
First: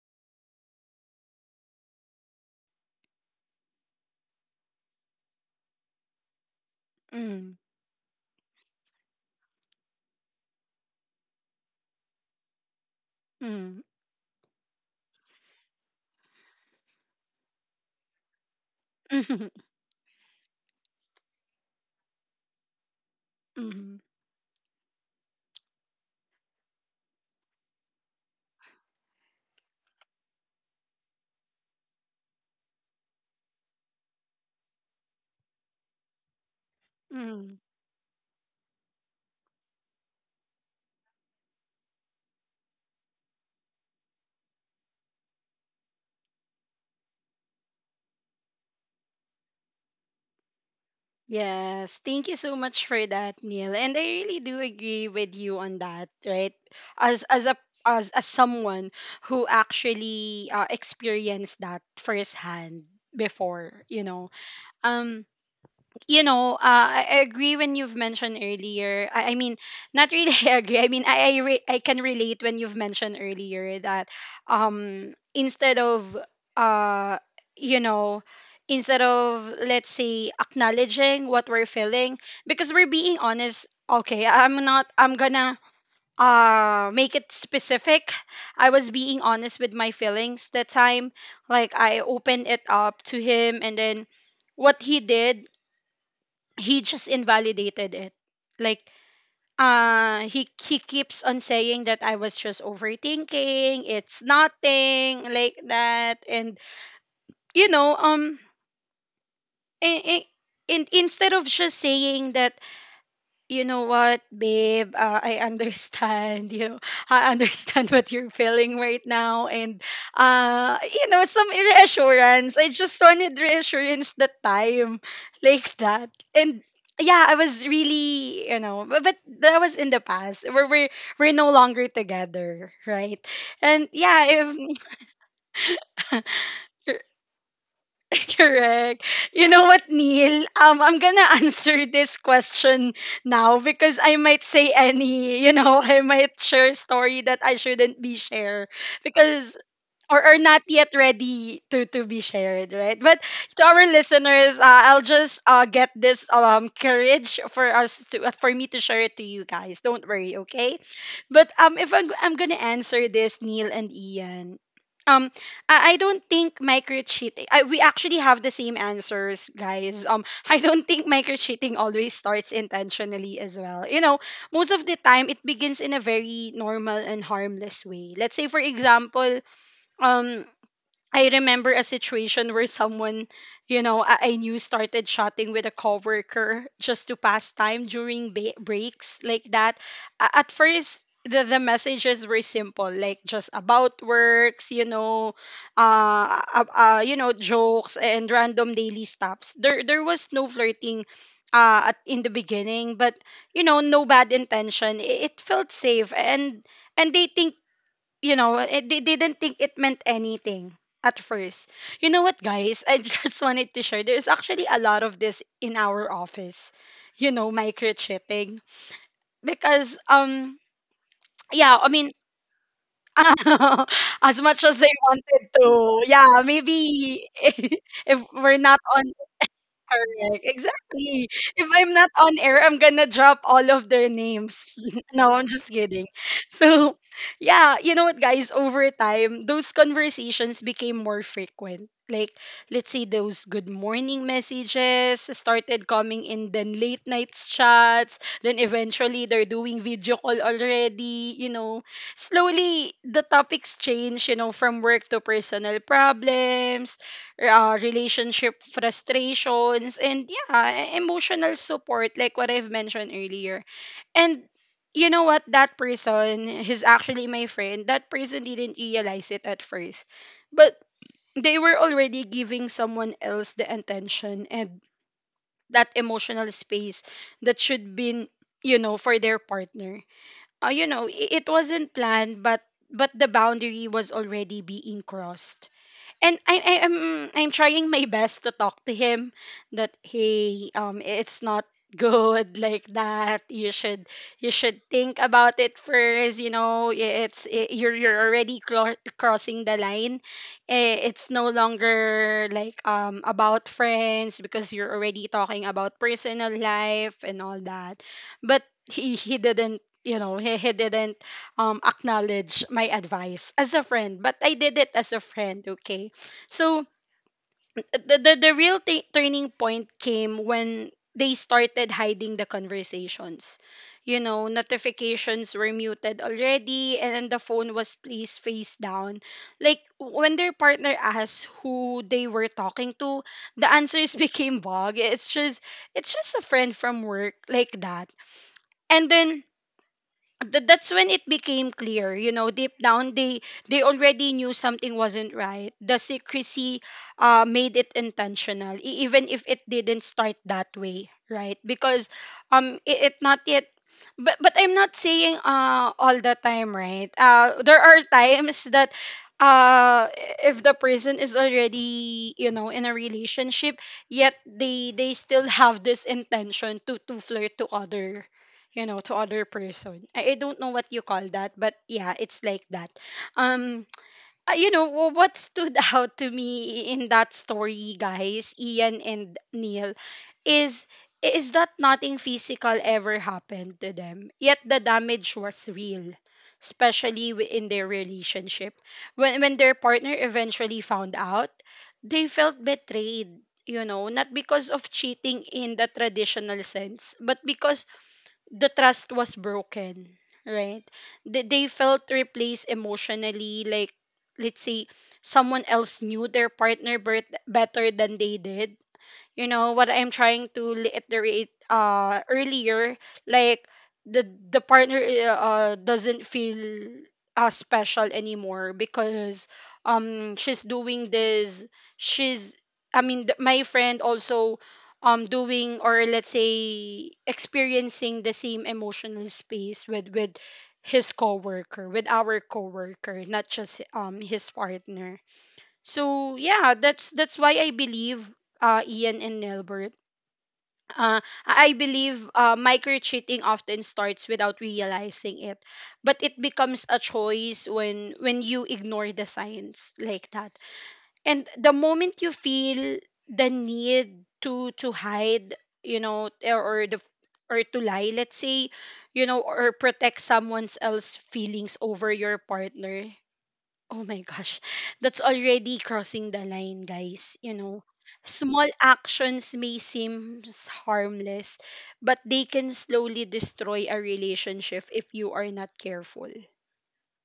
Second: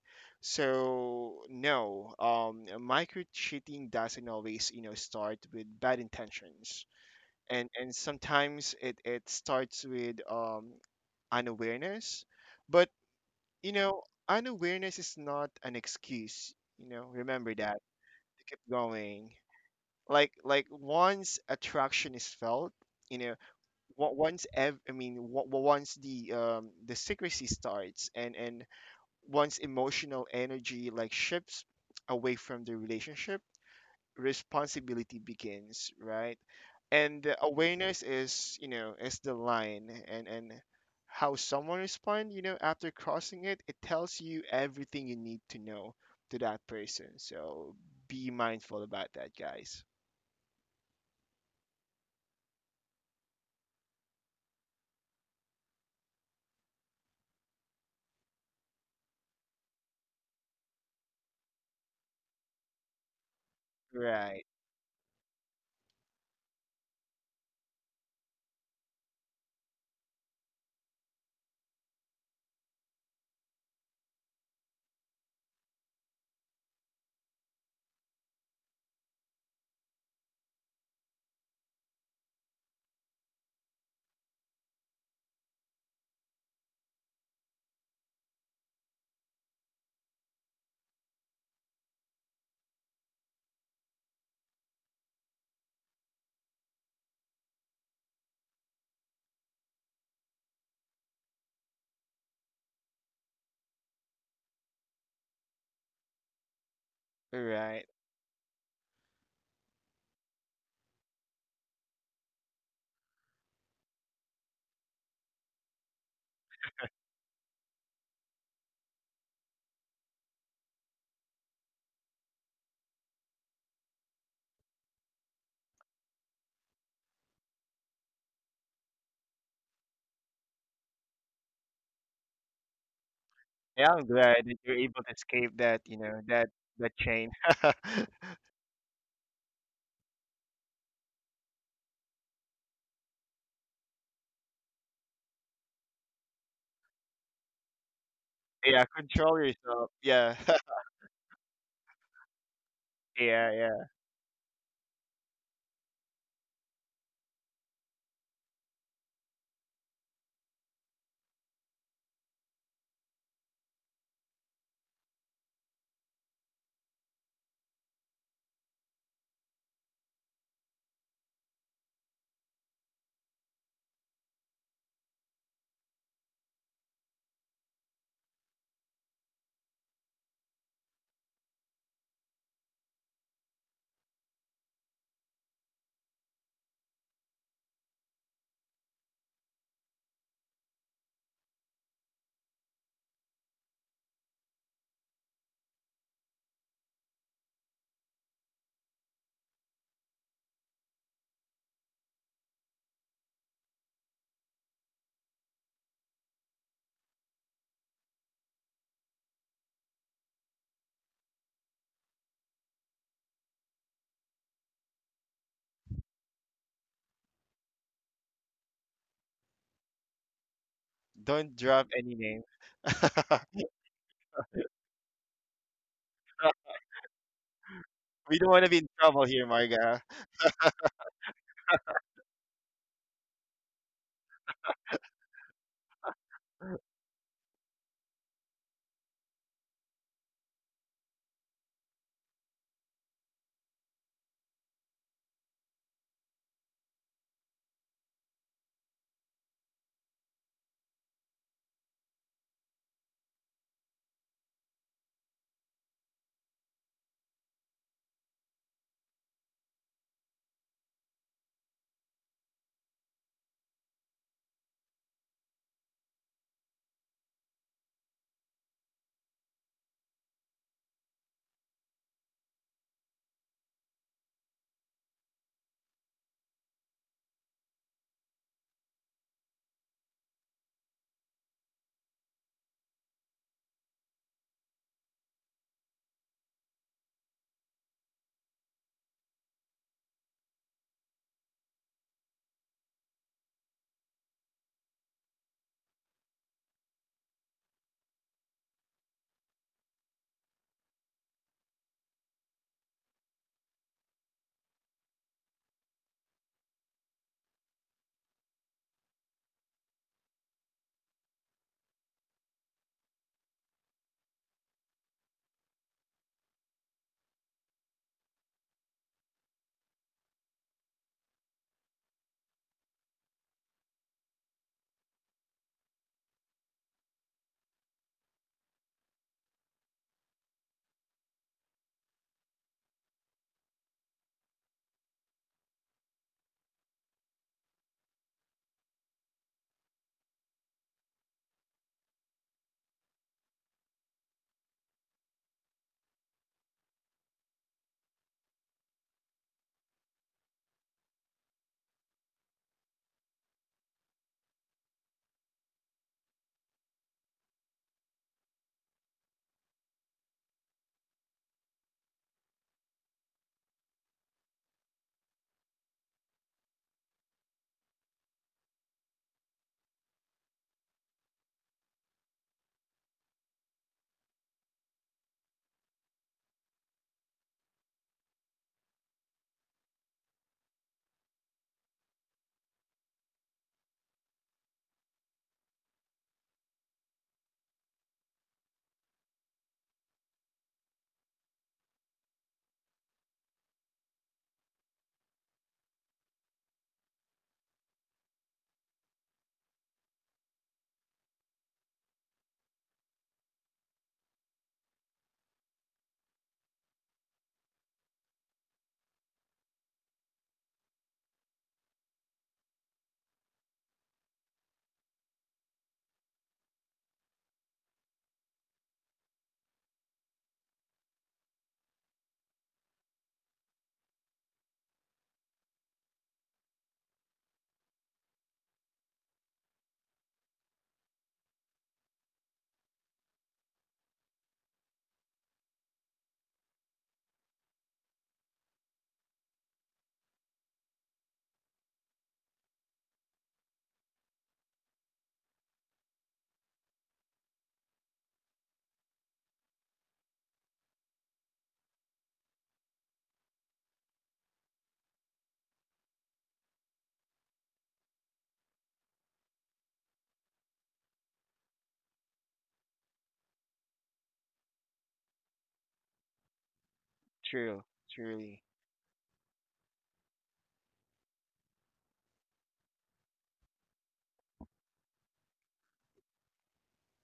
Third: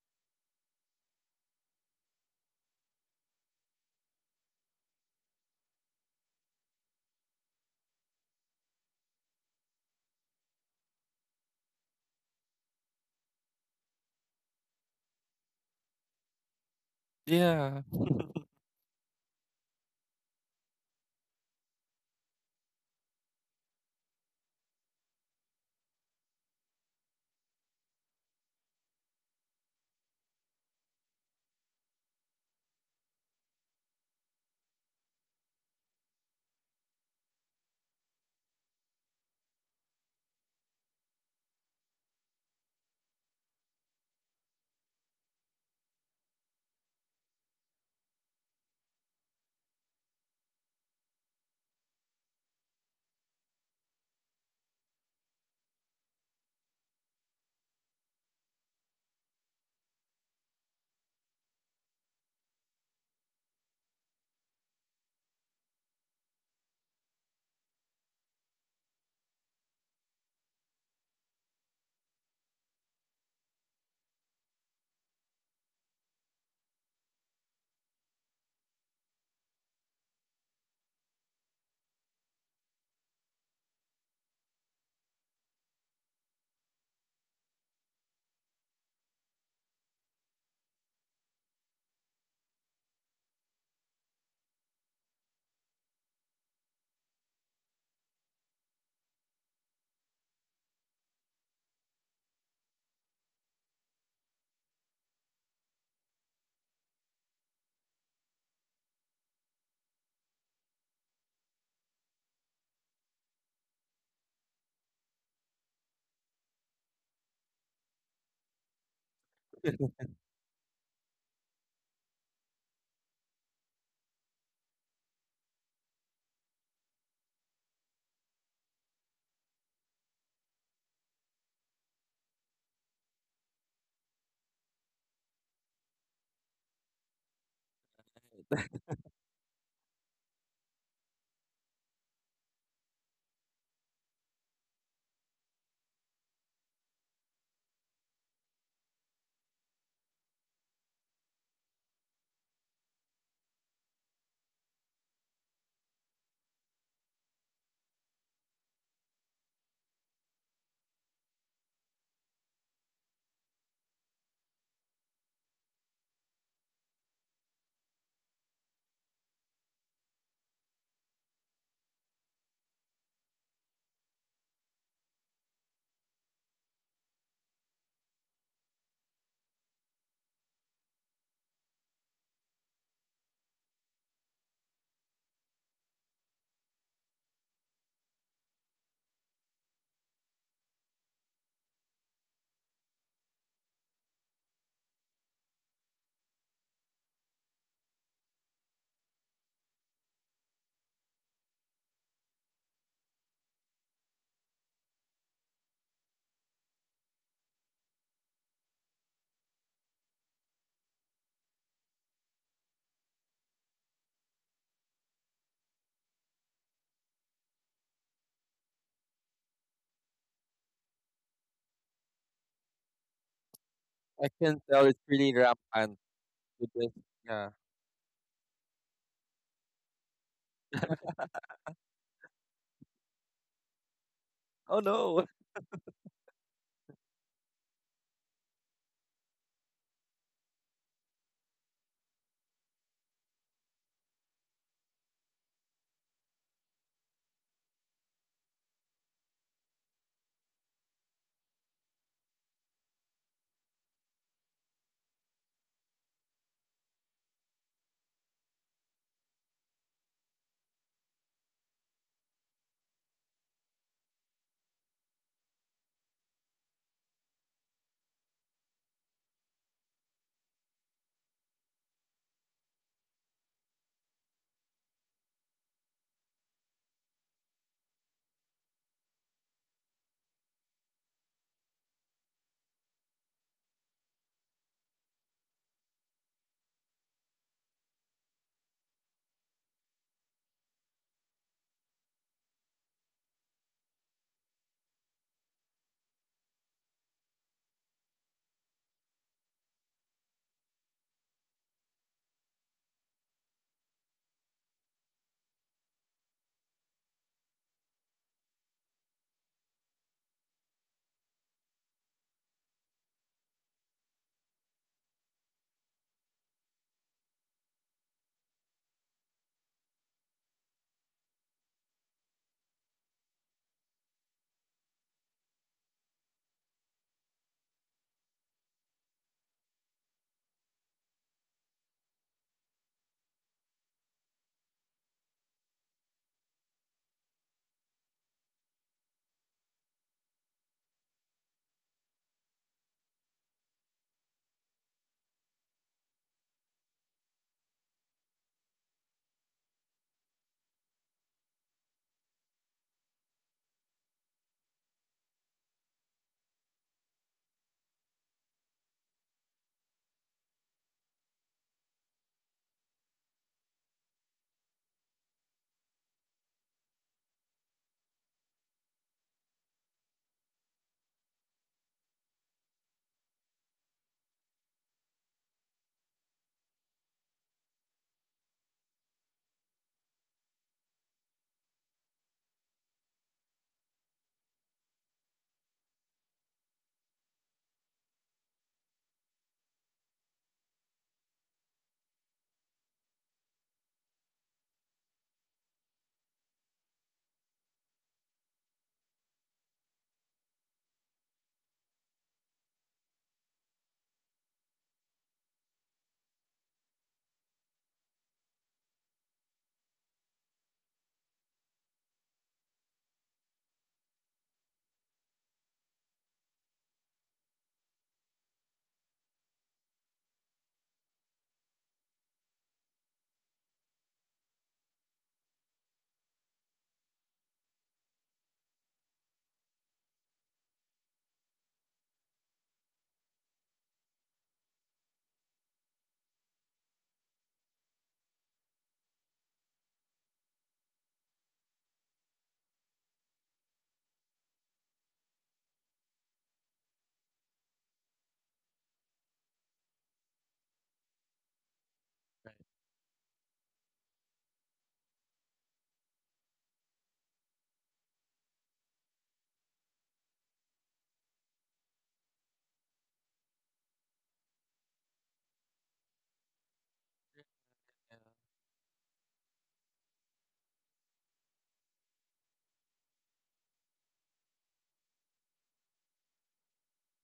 C: So no, micro cheating doesn't always, you know, start with bad intentions,
A: Mhm.
C: and sometimes it starts with, um, unawareness, but, you
A: Mhm.
C: know, unawareness is not an excuse, you know, remember that
B: Yeah.
C: to keep going. Like once attraction is felt, you know,
A: Mhm.
C: wa- once ev- I mean wa- wa- once the secrecy starts, and once emotional energy like shifts away from the relationship, responsibility begins, right? And the
A: Mhm.
C: awareness is, you know, is the line, and how someone responds, you know, after crossing it, it tells you everything you need to know to that person. So be mindful about that, guys.
A: Yes, thank you so much for that, Neil. And I really do agree with you on that, right? As a, as someone who actually, experienced that firsthand before, you know.
C: Right,
A: Um you know, I agree when you've mentioned earlier. I mean, not really I agree. I mean, I can relate when you've mentioned earlier that, um instead of uh you know instead of, let's say, acknowledging what we're feeling because we're being honest. Okay, I'm not. I'm gonna make it specific. I was being honest with my feelings that time. Like, I opened it up to him, and then what he did, he just invalidated it, like, he keeps on saying that I was just overthinking, it's nothing like that. And you
C: right.
A: know, and, and instead of just saying that, you know what, babe? I understand. You know, I understand what you're feeling right now, and, you know, some reassurance. I just wanted reassurance that time, like that. And yeah, I was really, you know, but that was in the past. We're no longer together, right?
C: Yeah,
A: And
C: I'm
A: yeah,
C: glad that you're
A: if.
C: able to escape that, you know, that that chain.
A: Correct. You know what, Neil? I'm gonna answer this question now, because I might say any, you know, I might share a story that I shouldn't be share,
C: Yeah, control
A: because,
C: yourself.
A: or
C: Yeah,
A: are not yet ready to be shared, right? But
C: yeah,
A: to our
C: yeah.
A: listeners, I'll just, get this, courage for us to, for me to share it to you guys. Don't worry, okay? But if I'm gonna answer this, Neil and Ian. Um, I don't think micro cheating. I, we actually have the same answers, guys. I don't think micro cheating always starts intentionally as well. You know, most of the time it begins in a very normal and harmless way. Let's say, for example, um I remember a situation where someone, you know, I knew started chatting with a coworker just to pass time during breaks, like that. At first, the messages were simple, like just about works, you know, jokes and random daily stuffs. There was no flirting, in the beginning, but you know, no bad intention. It felt safe, and dating, you know, they didn't think it meant anything at first. You know what, guys? I just wanted to share. There's actually a lot of this in our office. You know, micro cheating because,
C: Don't
A: yeah,
C: drop
A: I mean.
C: any name.
B: I
A: As
B: can
A: much as
B: tell
A: they
B: it's really
A: wanted
B: rampant
A: to, yeah,
B: with this.
A: maybe
B: Yeah.
A: if
C: We don't
A: we're
C: want to be
A: not.
C: in trouble here, Marga.
A: Correct. Exactly. If I'm not on air, I'm gonna drop all of their names.
B: Oh no.
A: No, I'm just kidding. So, yeah, you know what, guys? Over time, those conversations became more frequent. Like, let's say those good morning messages started coming in, then late nights chats, then eventually they're doing video call already. You know, slowly the topics change, you know, from work to personal problems, relationship frustrations, and yeah, emotional support like what I've mentioned earlier. And you know what, that person is actually my friend. That person didn't realize it at first, but they were already giving someone else the attention and that emotional space that should be, you know, for their partner. You know, it wasn't planned, but the boundary was already being crossed. And I am I'm trying my best to talk to him that, hey, it's not good, like that. You should, you should think about it first. You know, it's, I you're already crossing the line. Eh, it's no longer like, about friends, because you're already talking about personal life and all that. But he didn't, you know, he didn't acknowledge my advice as a friend, but I did it as a friend, okay? So the real turning point came when they started hiding the conversations. You know, notifications were muted already and the phone was placed face down. Like, when their partner asked who they were talking to, the answers became vague. It's just a friend from work, like that. And then that's when it became clear. You know, deep down they already knew something wasn't right. The secrecy made it intentional, even if it didn't start that way, right? Because it, it not yet. But I'm not saying, all the time, right? There are times that, uh if the person is already, you know, in a relationship, yet they still have this intention to flirt to other, you know, to other person. I don't know what you call that, but yeah, it's like that. um you know, what stood out to me in that story, guys, Ian and Neil, is is that nothing physical ever happened to them, yet the damage was real, especially in their relationship. When their partner eventually found out, they felt betrayed, you know, not because of cheating in the traditional sense, but because the trust was broken, right? They felt replaced emotionally. Like, let's say, someone else knew their partner birth better than they did. You know what I'm trying to reiterate, earlier, like, the partner doesn't feel special anymore, because she's doing this, she's, I mean, my friend also, doing, or let's say, experiencing the same emotional space with his coworker, with our coworker, not just his partner. So yeah, that's why I believe, Ian and Nelbert, Uh, I believe, micro cheating often starts without realizing it, but it becomes a choice when you ignore the signs, like that. And the moment you feel the need to hide, you know, or the, or to lie, let's say, you know, or protect someone else's feelings over your partner, oh my gosh, that's already crossing the line, guys. You know,
C: True,
B: Yeah.
C: truly,
A: small actions may seem harmless, but they can slowly destroy a relationship if you are not careful,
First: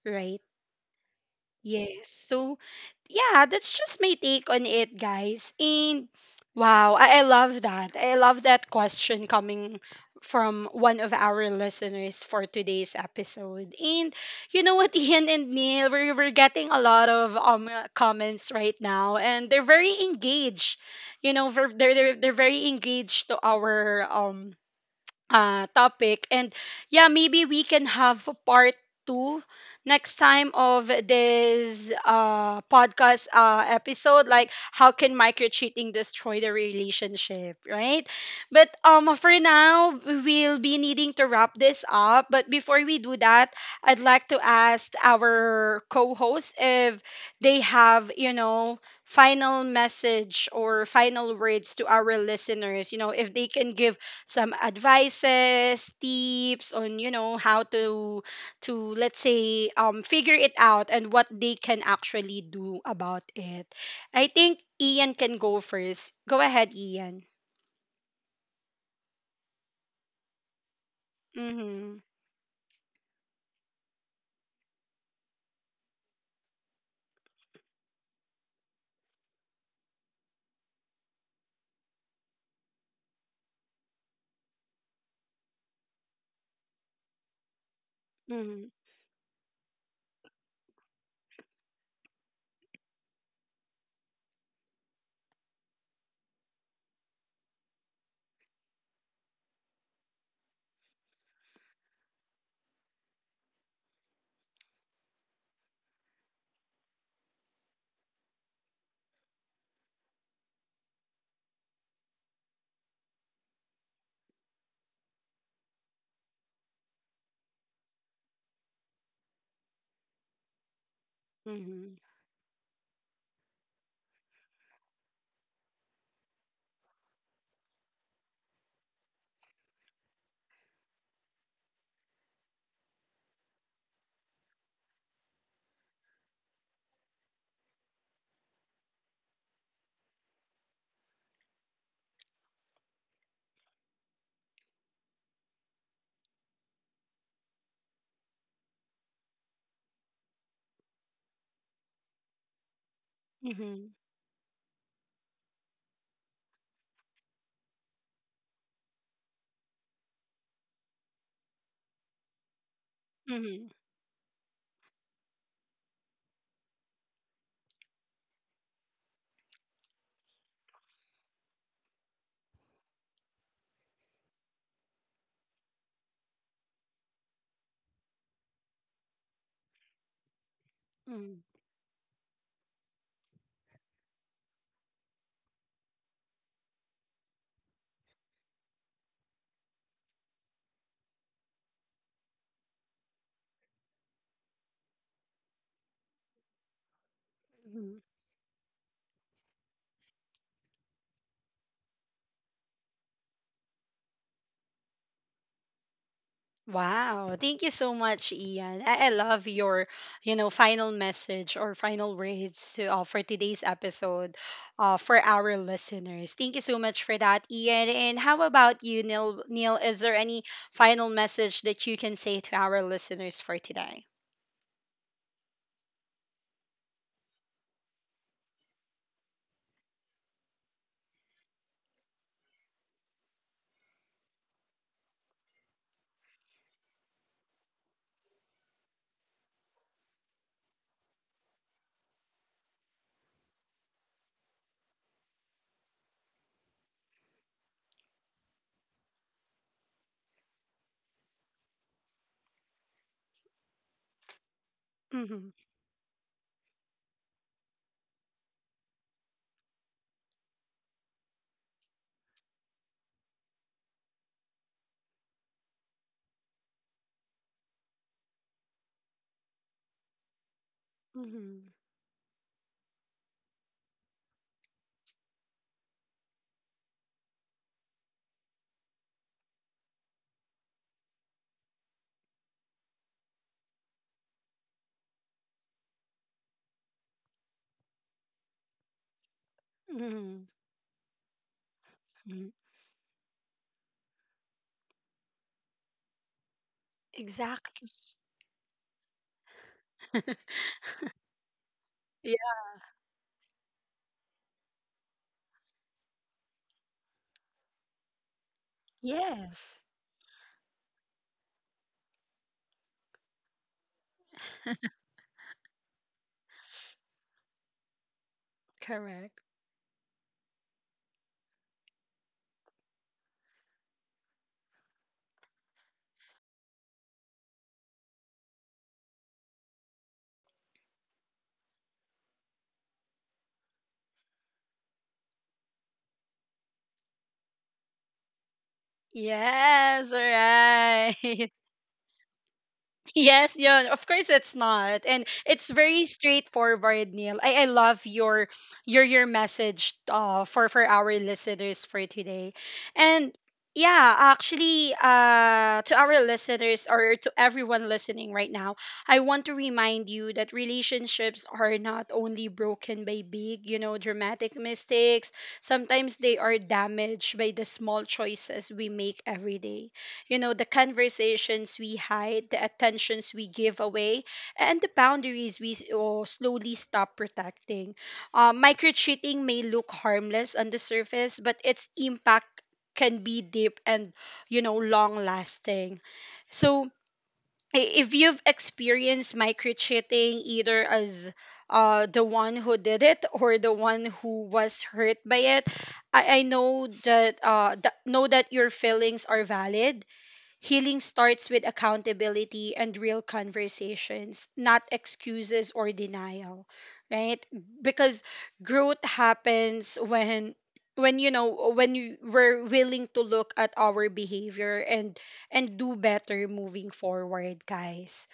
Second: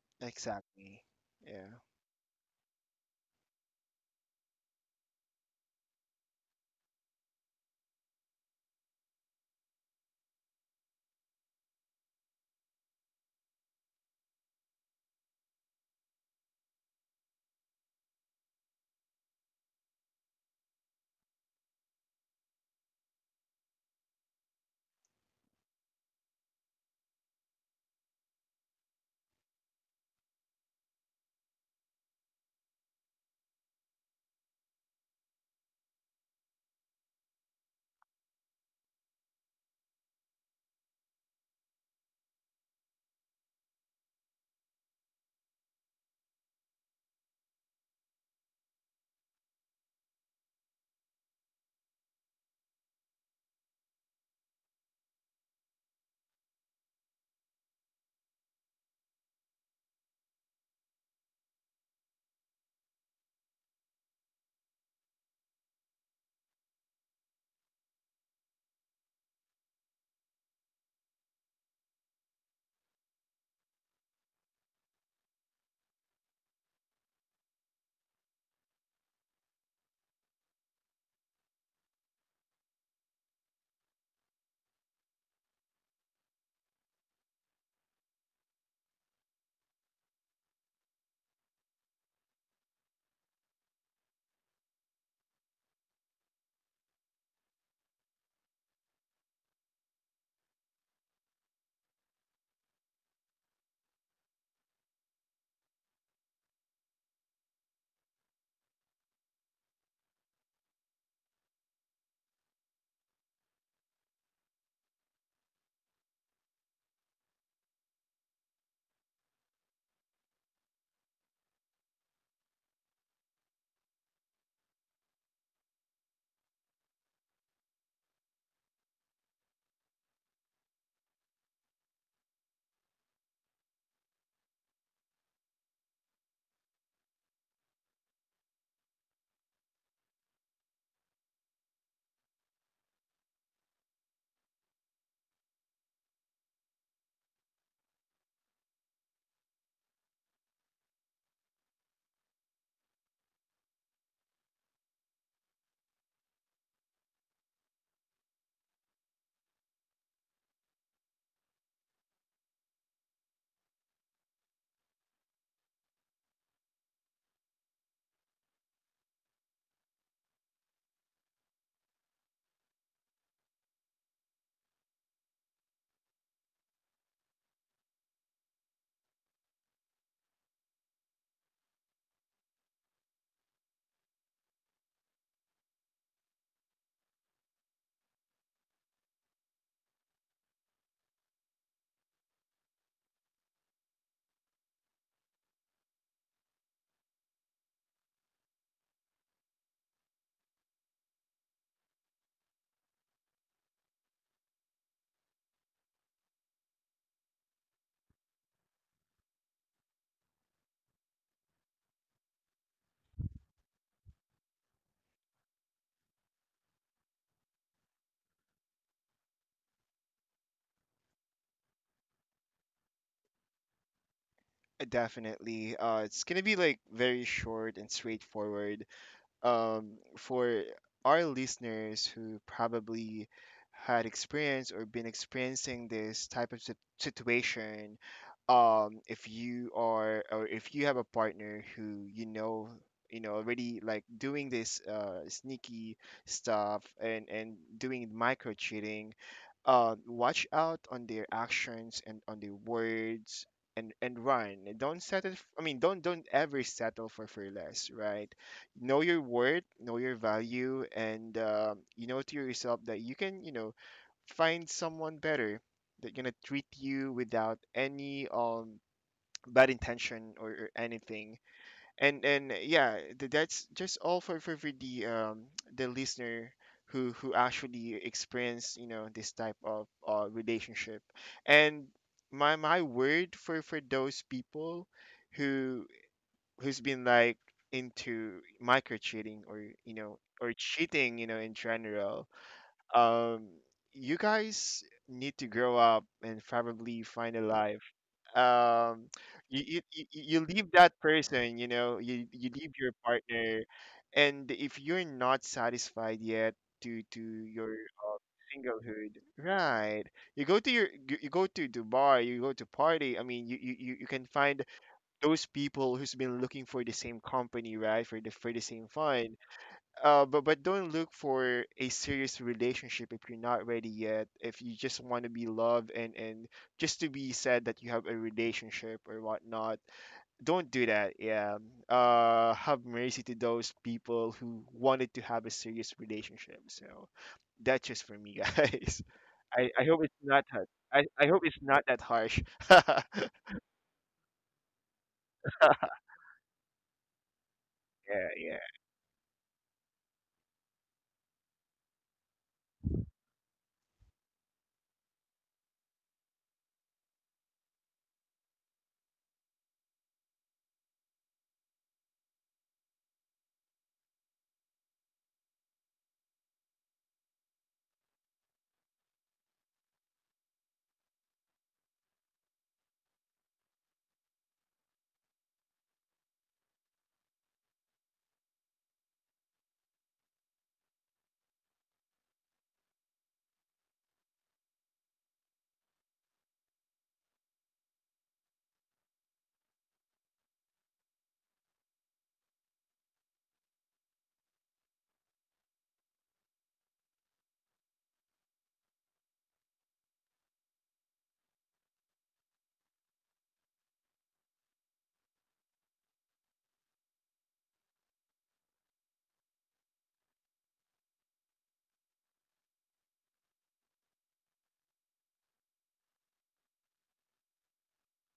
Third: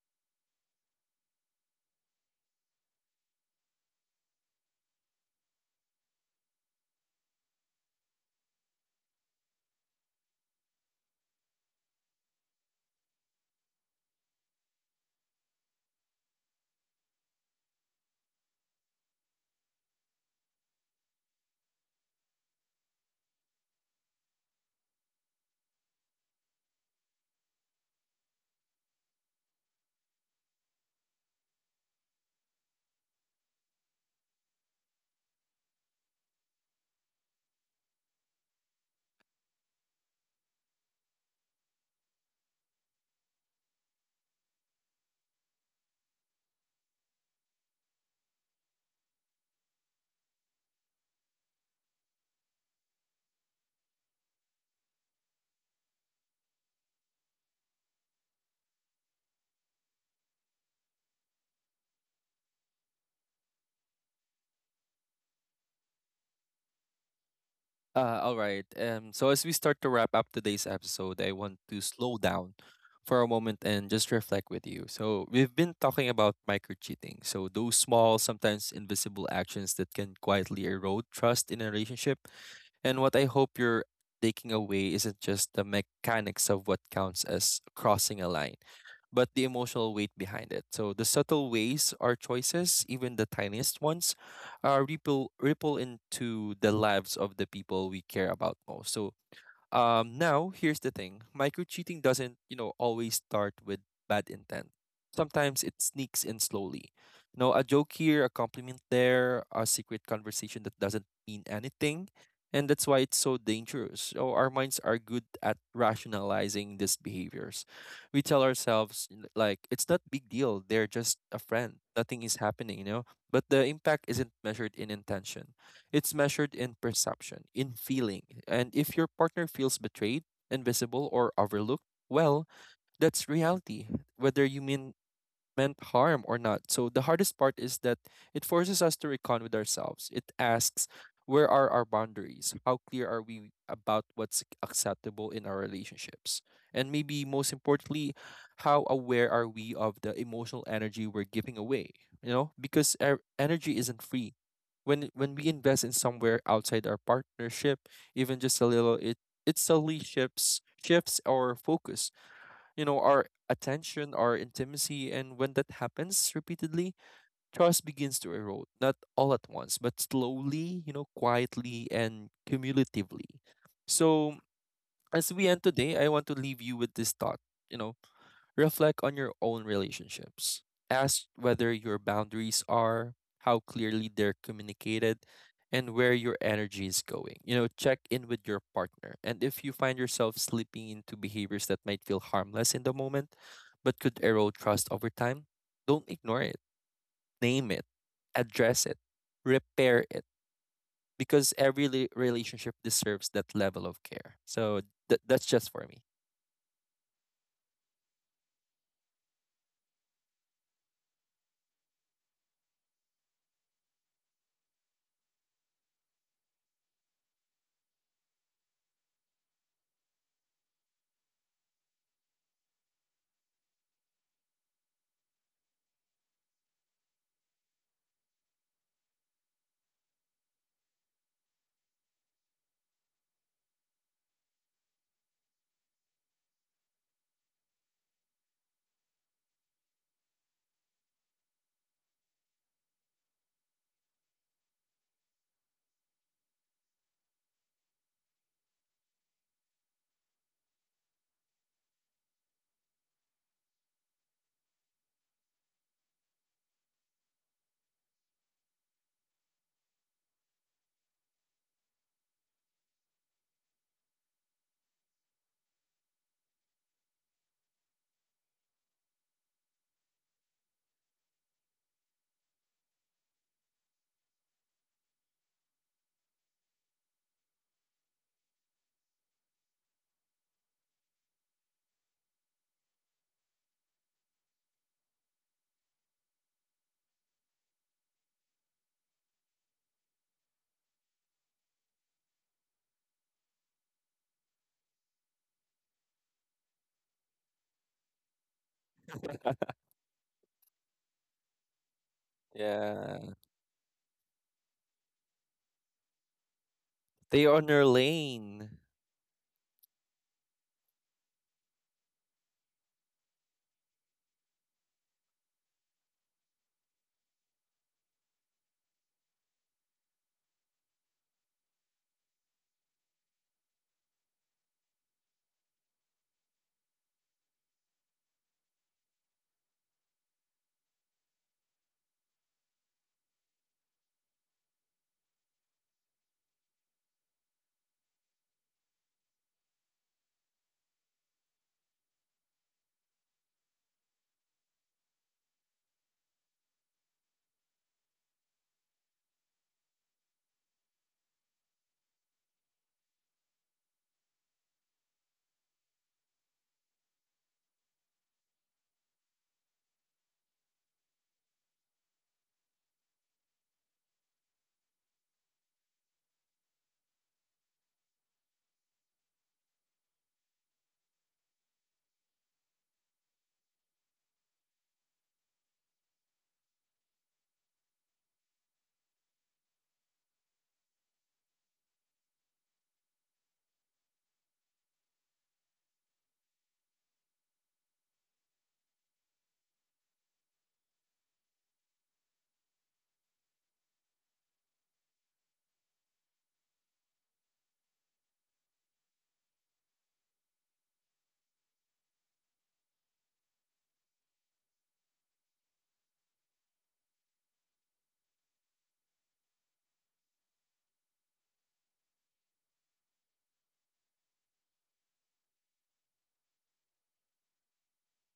A: right?
C: exactly. Yeah,
A: Yes. So, yeah, that's just my take on it, guys. And wow, I love that. I love that question coming from one of our listeners for today's episode. And you know what, Ian and Neil, we're getting a lot of comments right now, and they're very engaged. You know, they're very engaged to our topic. And yeah, maybe we can have a part two next time of this podcast, episode. Like, how can micro cheating destroy the relationship, right? But for now, we'll be needing to wrap this up. But before we do that, I'd like to ask our co-hosts if they have, you know, final message or final words to our listeners, you know, if they can give some advices, tips on, you know, how to, let's say, figure it out and what they can actually do about it. I think Ian can go first. Go ahead, Ian.
B: All right. So as we start to wrap up today's episode, I want to
A: Mhm.
B: slow down for a moment and just reflect with you. So we've been talking about micro cheating. So those small, sometimes invisible actions that can quietly erode trust in a relationship. And what I hope you're taking away isn't just the mechanics of what counts as crossing a line,
A: Mhm.
B: but the emotional weight behind it. So the subtle ways our choices, even the tiniest ones, are ripple into the lives of the people we care about most. So now, here's the thing: micro cheating doesn't, you know, always start with bad intent. Sometimes it sneaks in slowly. You know, a joke here, a compliment there, a secret conversation that doesn't mean anything. And that's why it's so dangerous. So our minds are good at rationalizing these behaviors. We tell ourselves, like, it's not big deal. They're just a friend.
A: Mhm.
B: Nothing is happening, you know? But the impact isn't measured in intention, it's measured in perception, in feeling. And if your partner feels betrayed, invisible, or overlooked, well, that's reality, whether you meant harm or not. So the hardest part is that it forces us to recon with ourselves. It asks, where are our boundaries? How clear are we about what's acceptable in our relationships? And maybe most importantly, how aware are we of the emotional energy we're giving away? You know, because our energy
A: Mhm.
B: isn't free. When we invest in somewhere outside our partnership, even just a little, it slowly shifts our focus, you know, our
A: Mhm.
B: attention, our intimacy. And when that happens repeatedly, trust begins to erode, not all at once, but slowly, you know, quietly and cumulatively. So as we end today, I want to leave you with this thought. You know, reflect on your own relationships. Ask
A: Mhm.
B: whether your boundaries are, how clearly they're communicated, and where your energy is going. You know, check in with your partner. And if you find yourself slipping into behaviors that might feel harmless in the moment, but could erode trust over time, don't ignore it. Name it,
A: Mhm.
B: address it, repair it, because every relationship deserves that level of care. So that's just for me.
A: Wow, thank you so much, Ian. I love your, you know, final message or final words to, for today's episode, for our listeners. Thank you so much for that, Ian. And how about you, Neil? Neil, is there any final message that you can say to our listeners for today?
C: Definitely. It's gonna be like very short and straightforward. Um, for our listeners who probably had experience or been experiencing this type of situation, if you are or if you have a partner who you know already like doing this sneaky stuff and doing micro cheating, watch out on their actions and on their words and run. Don't settle.
A: Mm-hmm.
C: I mean, don't ever settle for less, right? Know your worth, know your value, and, you know to yourself that you can, you know, find someone better that gonna treat you without any, um, bad intention, or anything.
A: Hmm.
C: And yeah, that's just all for the listener who actually experienced you know this type of relationship. And my word for those people who who's been like into micro cheating or you know
A: Hmm.
C: or cheating, you know, in general,
A: Hmm.
C: um, you guys need to grow up and probably find a life.
A: Exactly.
C: Um, you you, you leave that person, you know, you
A: Yeah.
C: you leave your
B: Yeah.
C: partner, and if you're not satisfied yet to
B: Stay
C: your,
B: on your lane.
C: singlehood,
A: Yes.
C: right? You go to your, you go to the bar, you go to party. I mean, you, you can find those people who's been looking for the same company, right, for the same fund.
A: Correct.
C: But don't look for a serious relationship if you're not ready yet. If you just want to be loved and just to be said that you have a relationship or whatnot, don't do that. Yeah. Have mercy to those people who wanted to have a serious relationship. So that's just for me, guys. I hope
A: Yes, all
C: it's not that. I hope
A: right.
C: it's not that harsh. Yeah,
A: Yes, yeah, of course it's not. And it's very straightforward, Neil. I love your,
C: yeah.
A: your message, for our listeners for today. And yeah, actually, to our listeners, or to everyone listening right now, I want to remind you that relationships are not only broken by big, you know, dramatic mistakes. Sometimes they are damaged by the small choices we make every day. You know, the conversations we hide, the attentions we give away, and the boundaries we oh, slowly stop protecting. Micro cheating may look harmless on the surface, but its impact can be deep and, you know, long lasting. So, if you've experienced micro cheating either as the one who did it or the one who was hurt by it, I know that, know that your feelings are valid. Healing starts with accountability and real conversations, not excuses or denial, right? Because growth happens when you know, when you, we're willing to look at our behavior and do better moving forward, guys,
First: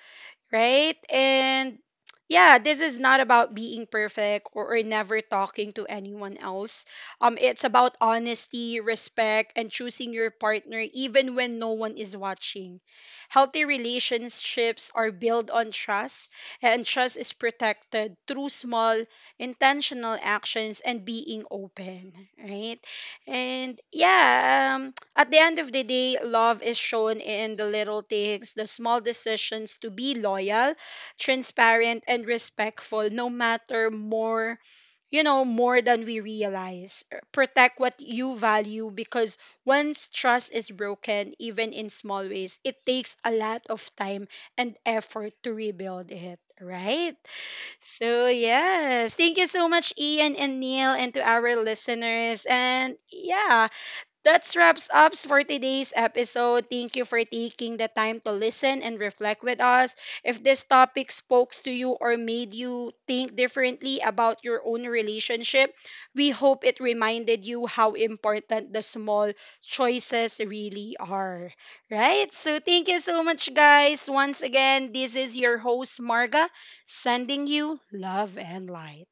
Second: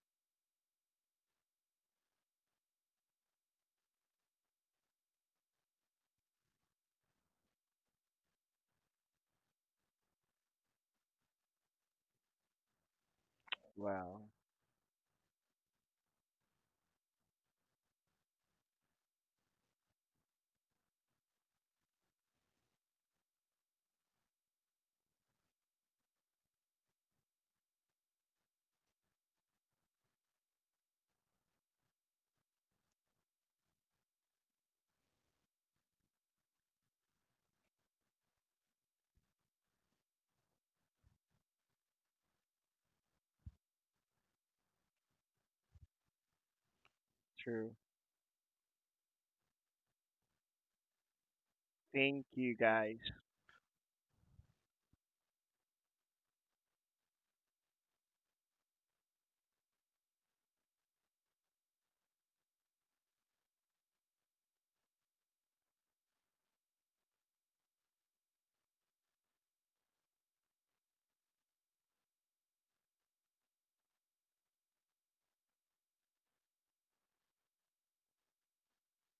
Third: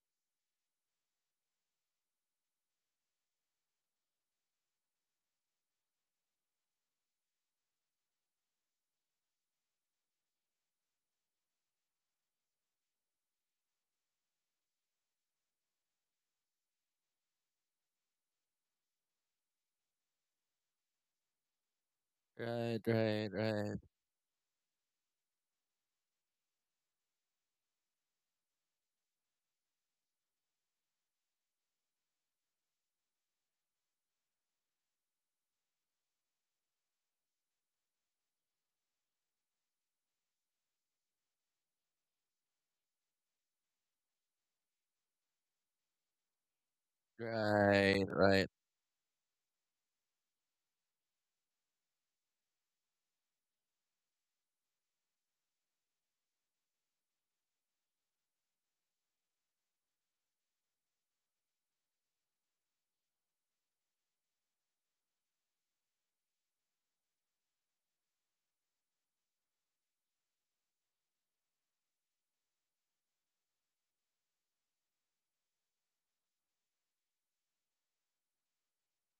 A: right? And yeah, this is not about being perfect, or never talking to anyone else. It's about honesty, respect, and choosing your partner even when no one is watching. Healthy
C: Wow.
A: relationships are built on trust, and trust is protected through small, intentional actions and being open, right?
B: Right, right, right,
A: And yeah, at the end of the day, love is shown in the little things, the small decisions to be loyal, transparent, and respectful, no matter more, you know, more than we realize. Protect what you value, because once trust is broken, even in small ways, it takes a lot of time and effort to rebuild it. Right?
C: True.
B: right,
A: So,
B: right.
A: yes. Thank you so much, Ian and Neil, and to our
C: Thank
A: listeners.
C: you
A: And
C: guys.
A: yeah, that wraps up for today's episode. Thank you for taking the time to listen and reflect with us. If this topic spoke to you or made you think differently about your own relationship, we hope it reminded you how important the small choices really are. Right? So thank you so much, guys. Once again, this is your host, Marga, sending you love and light.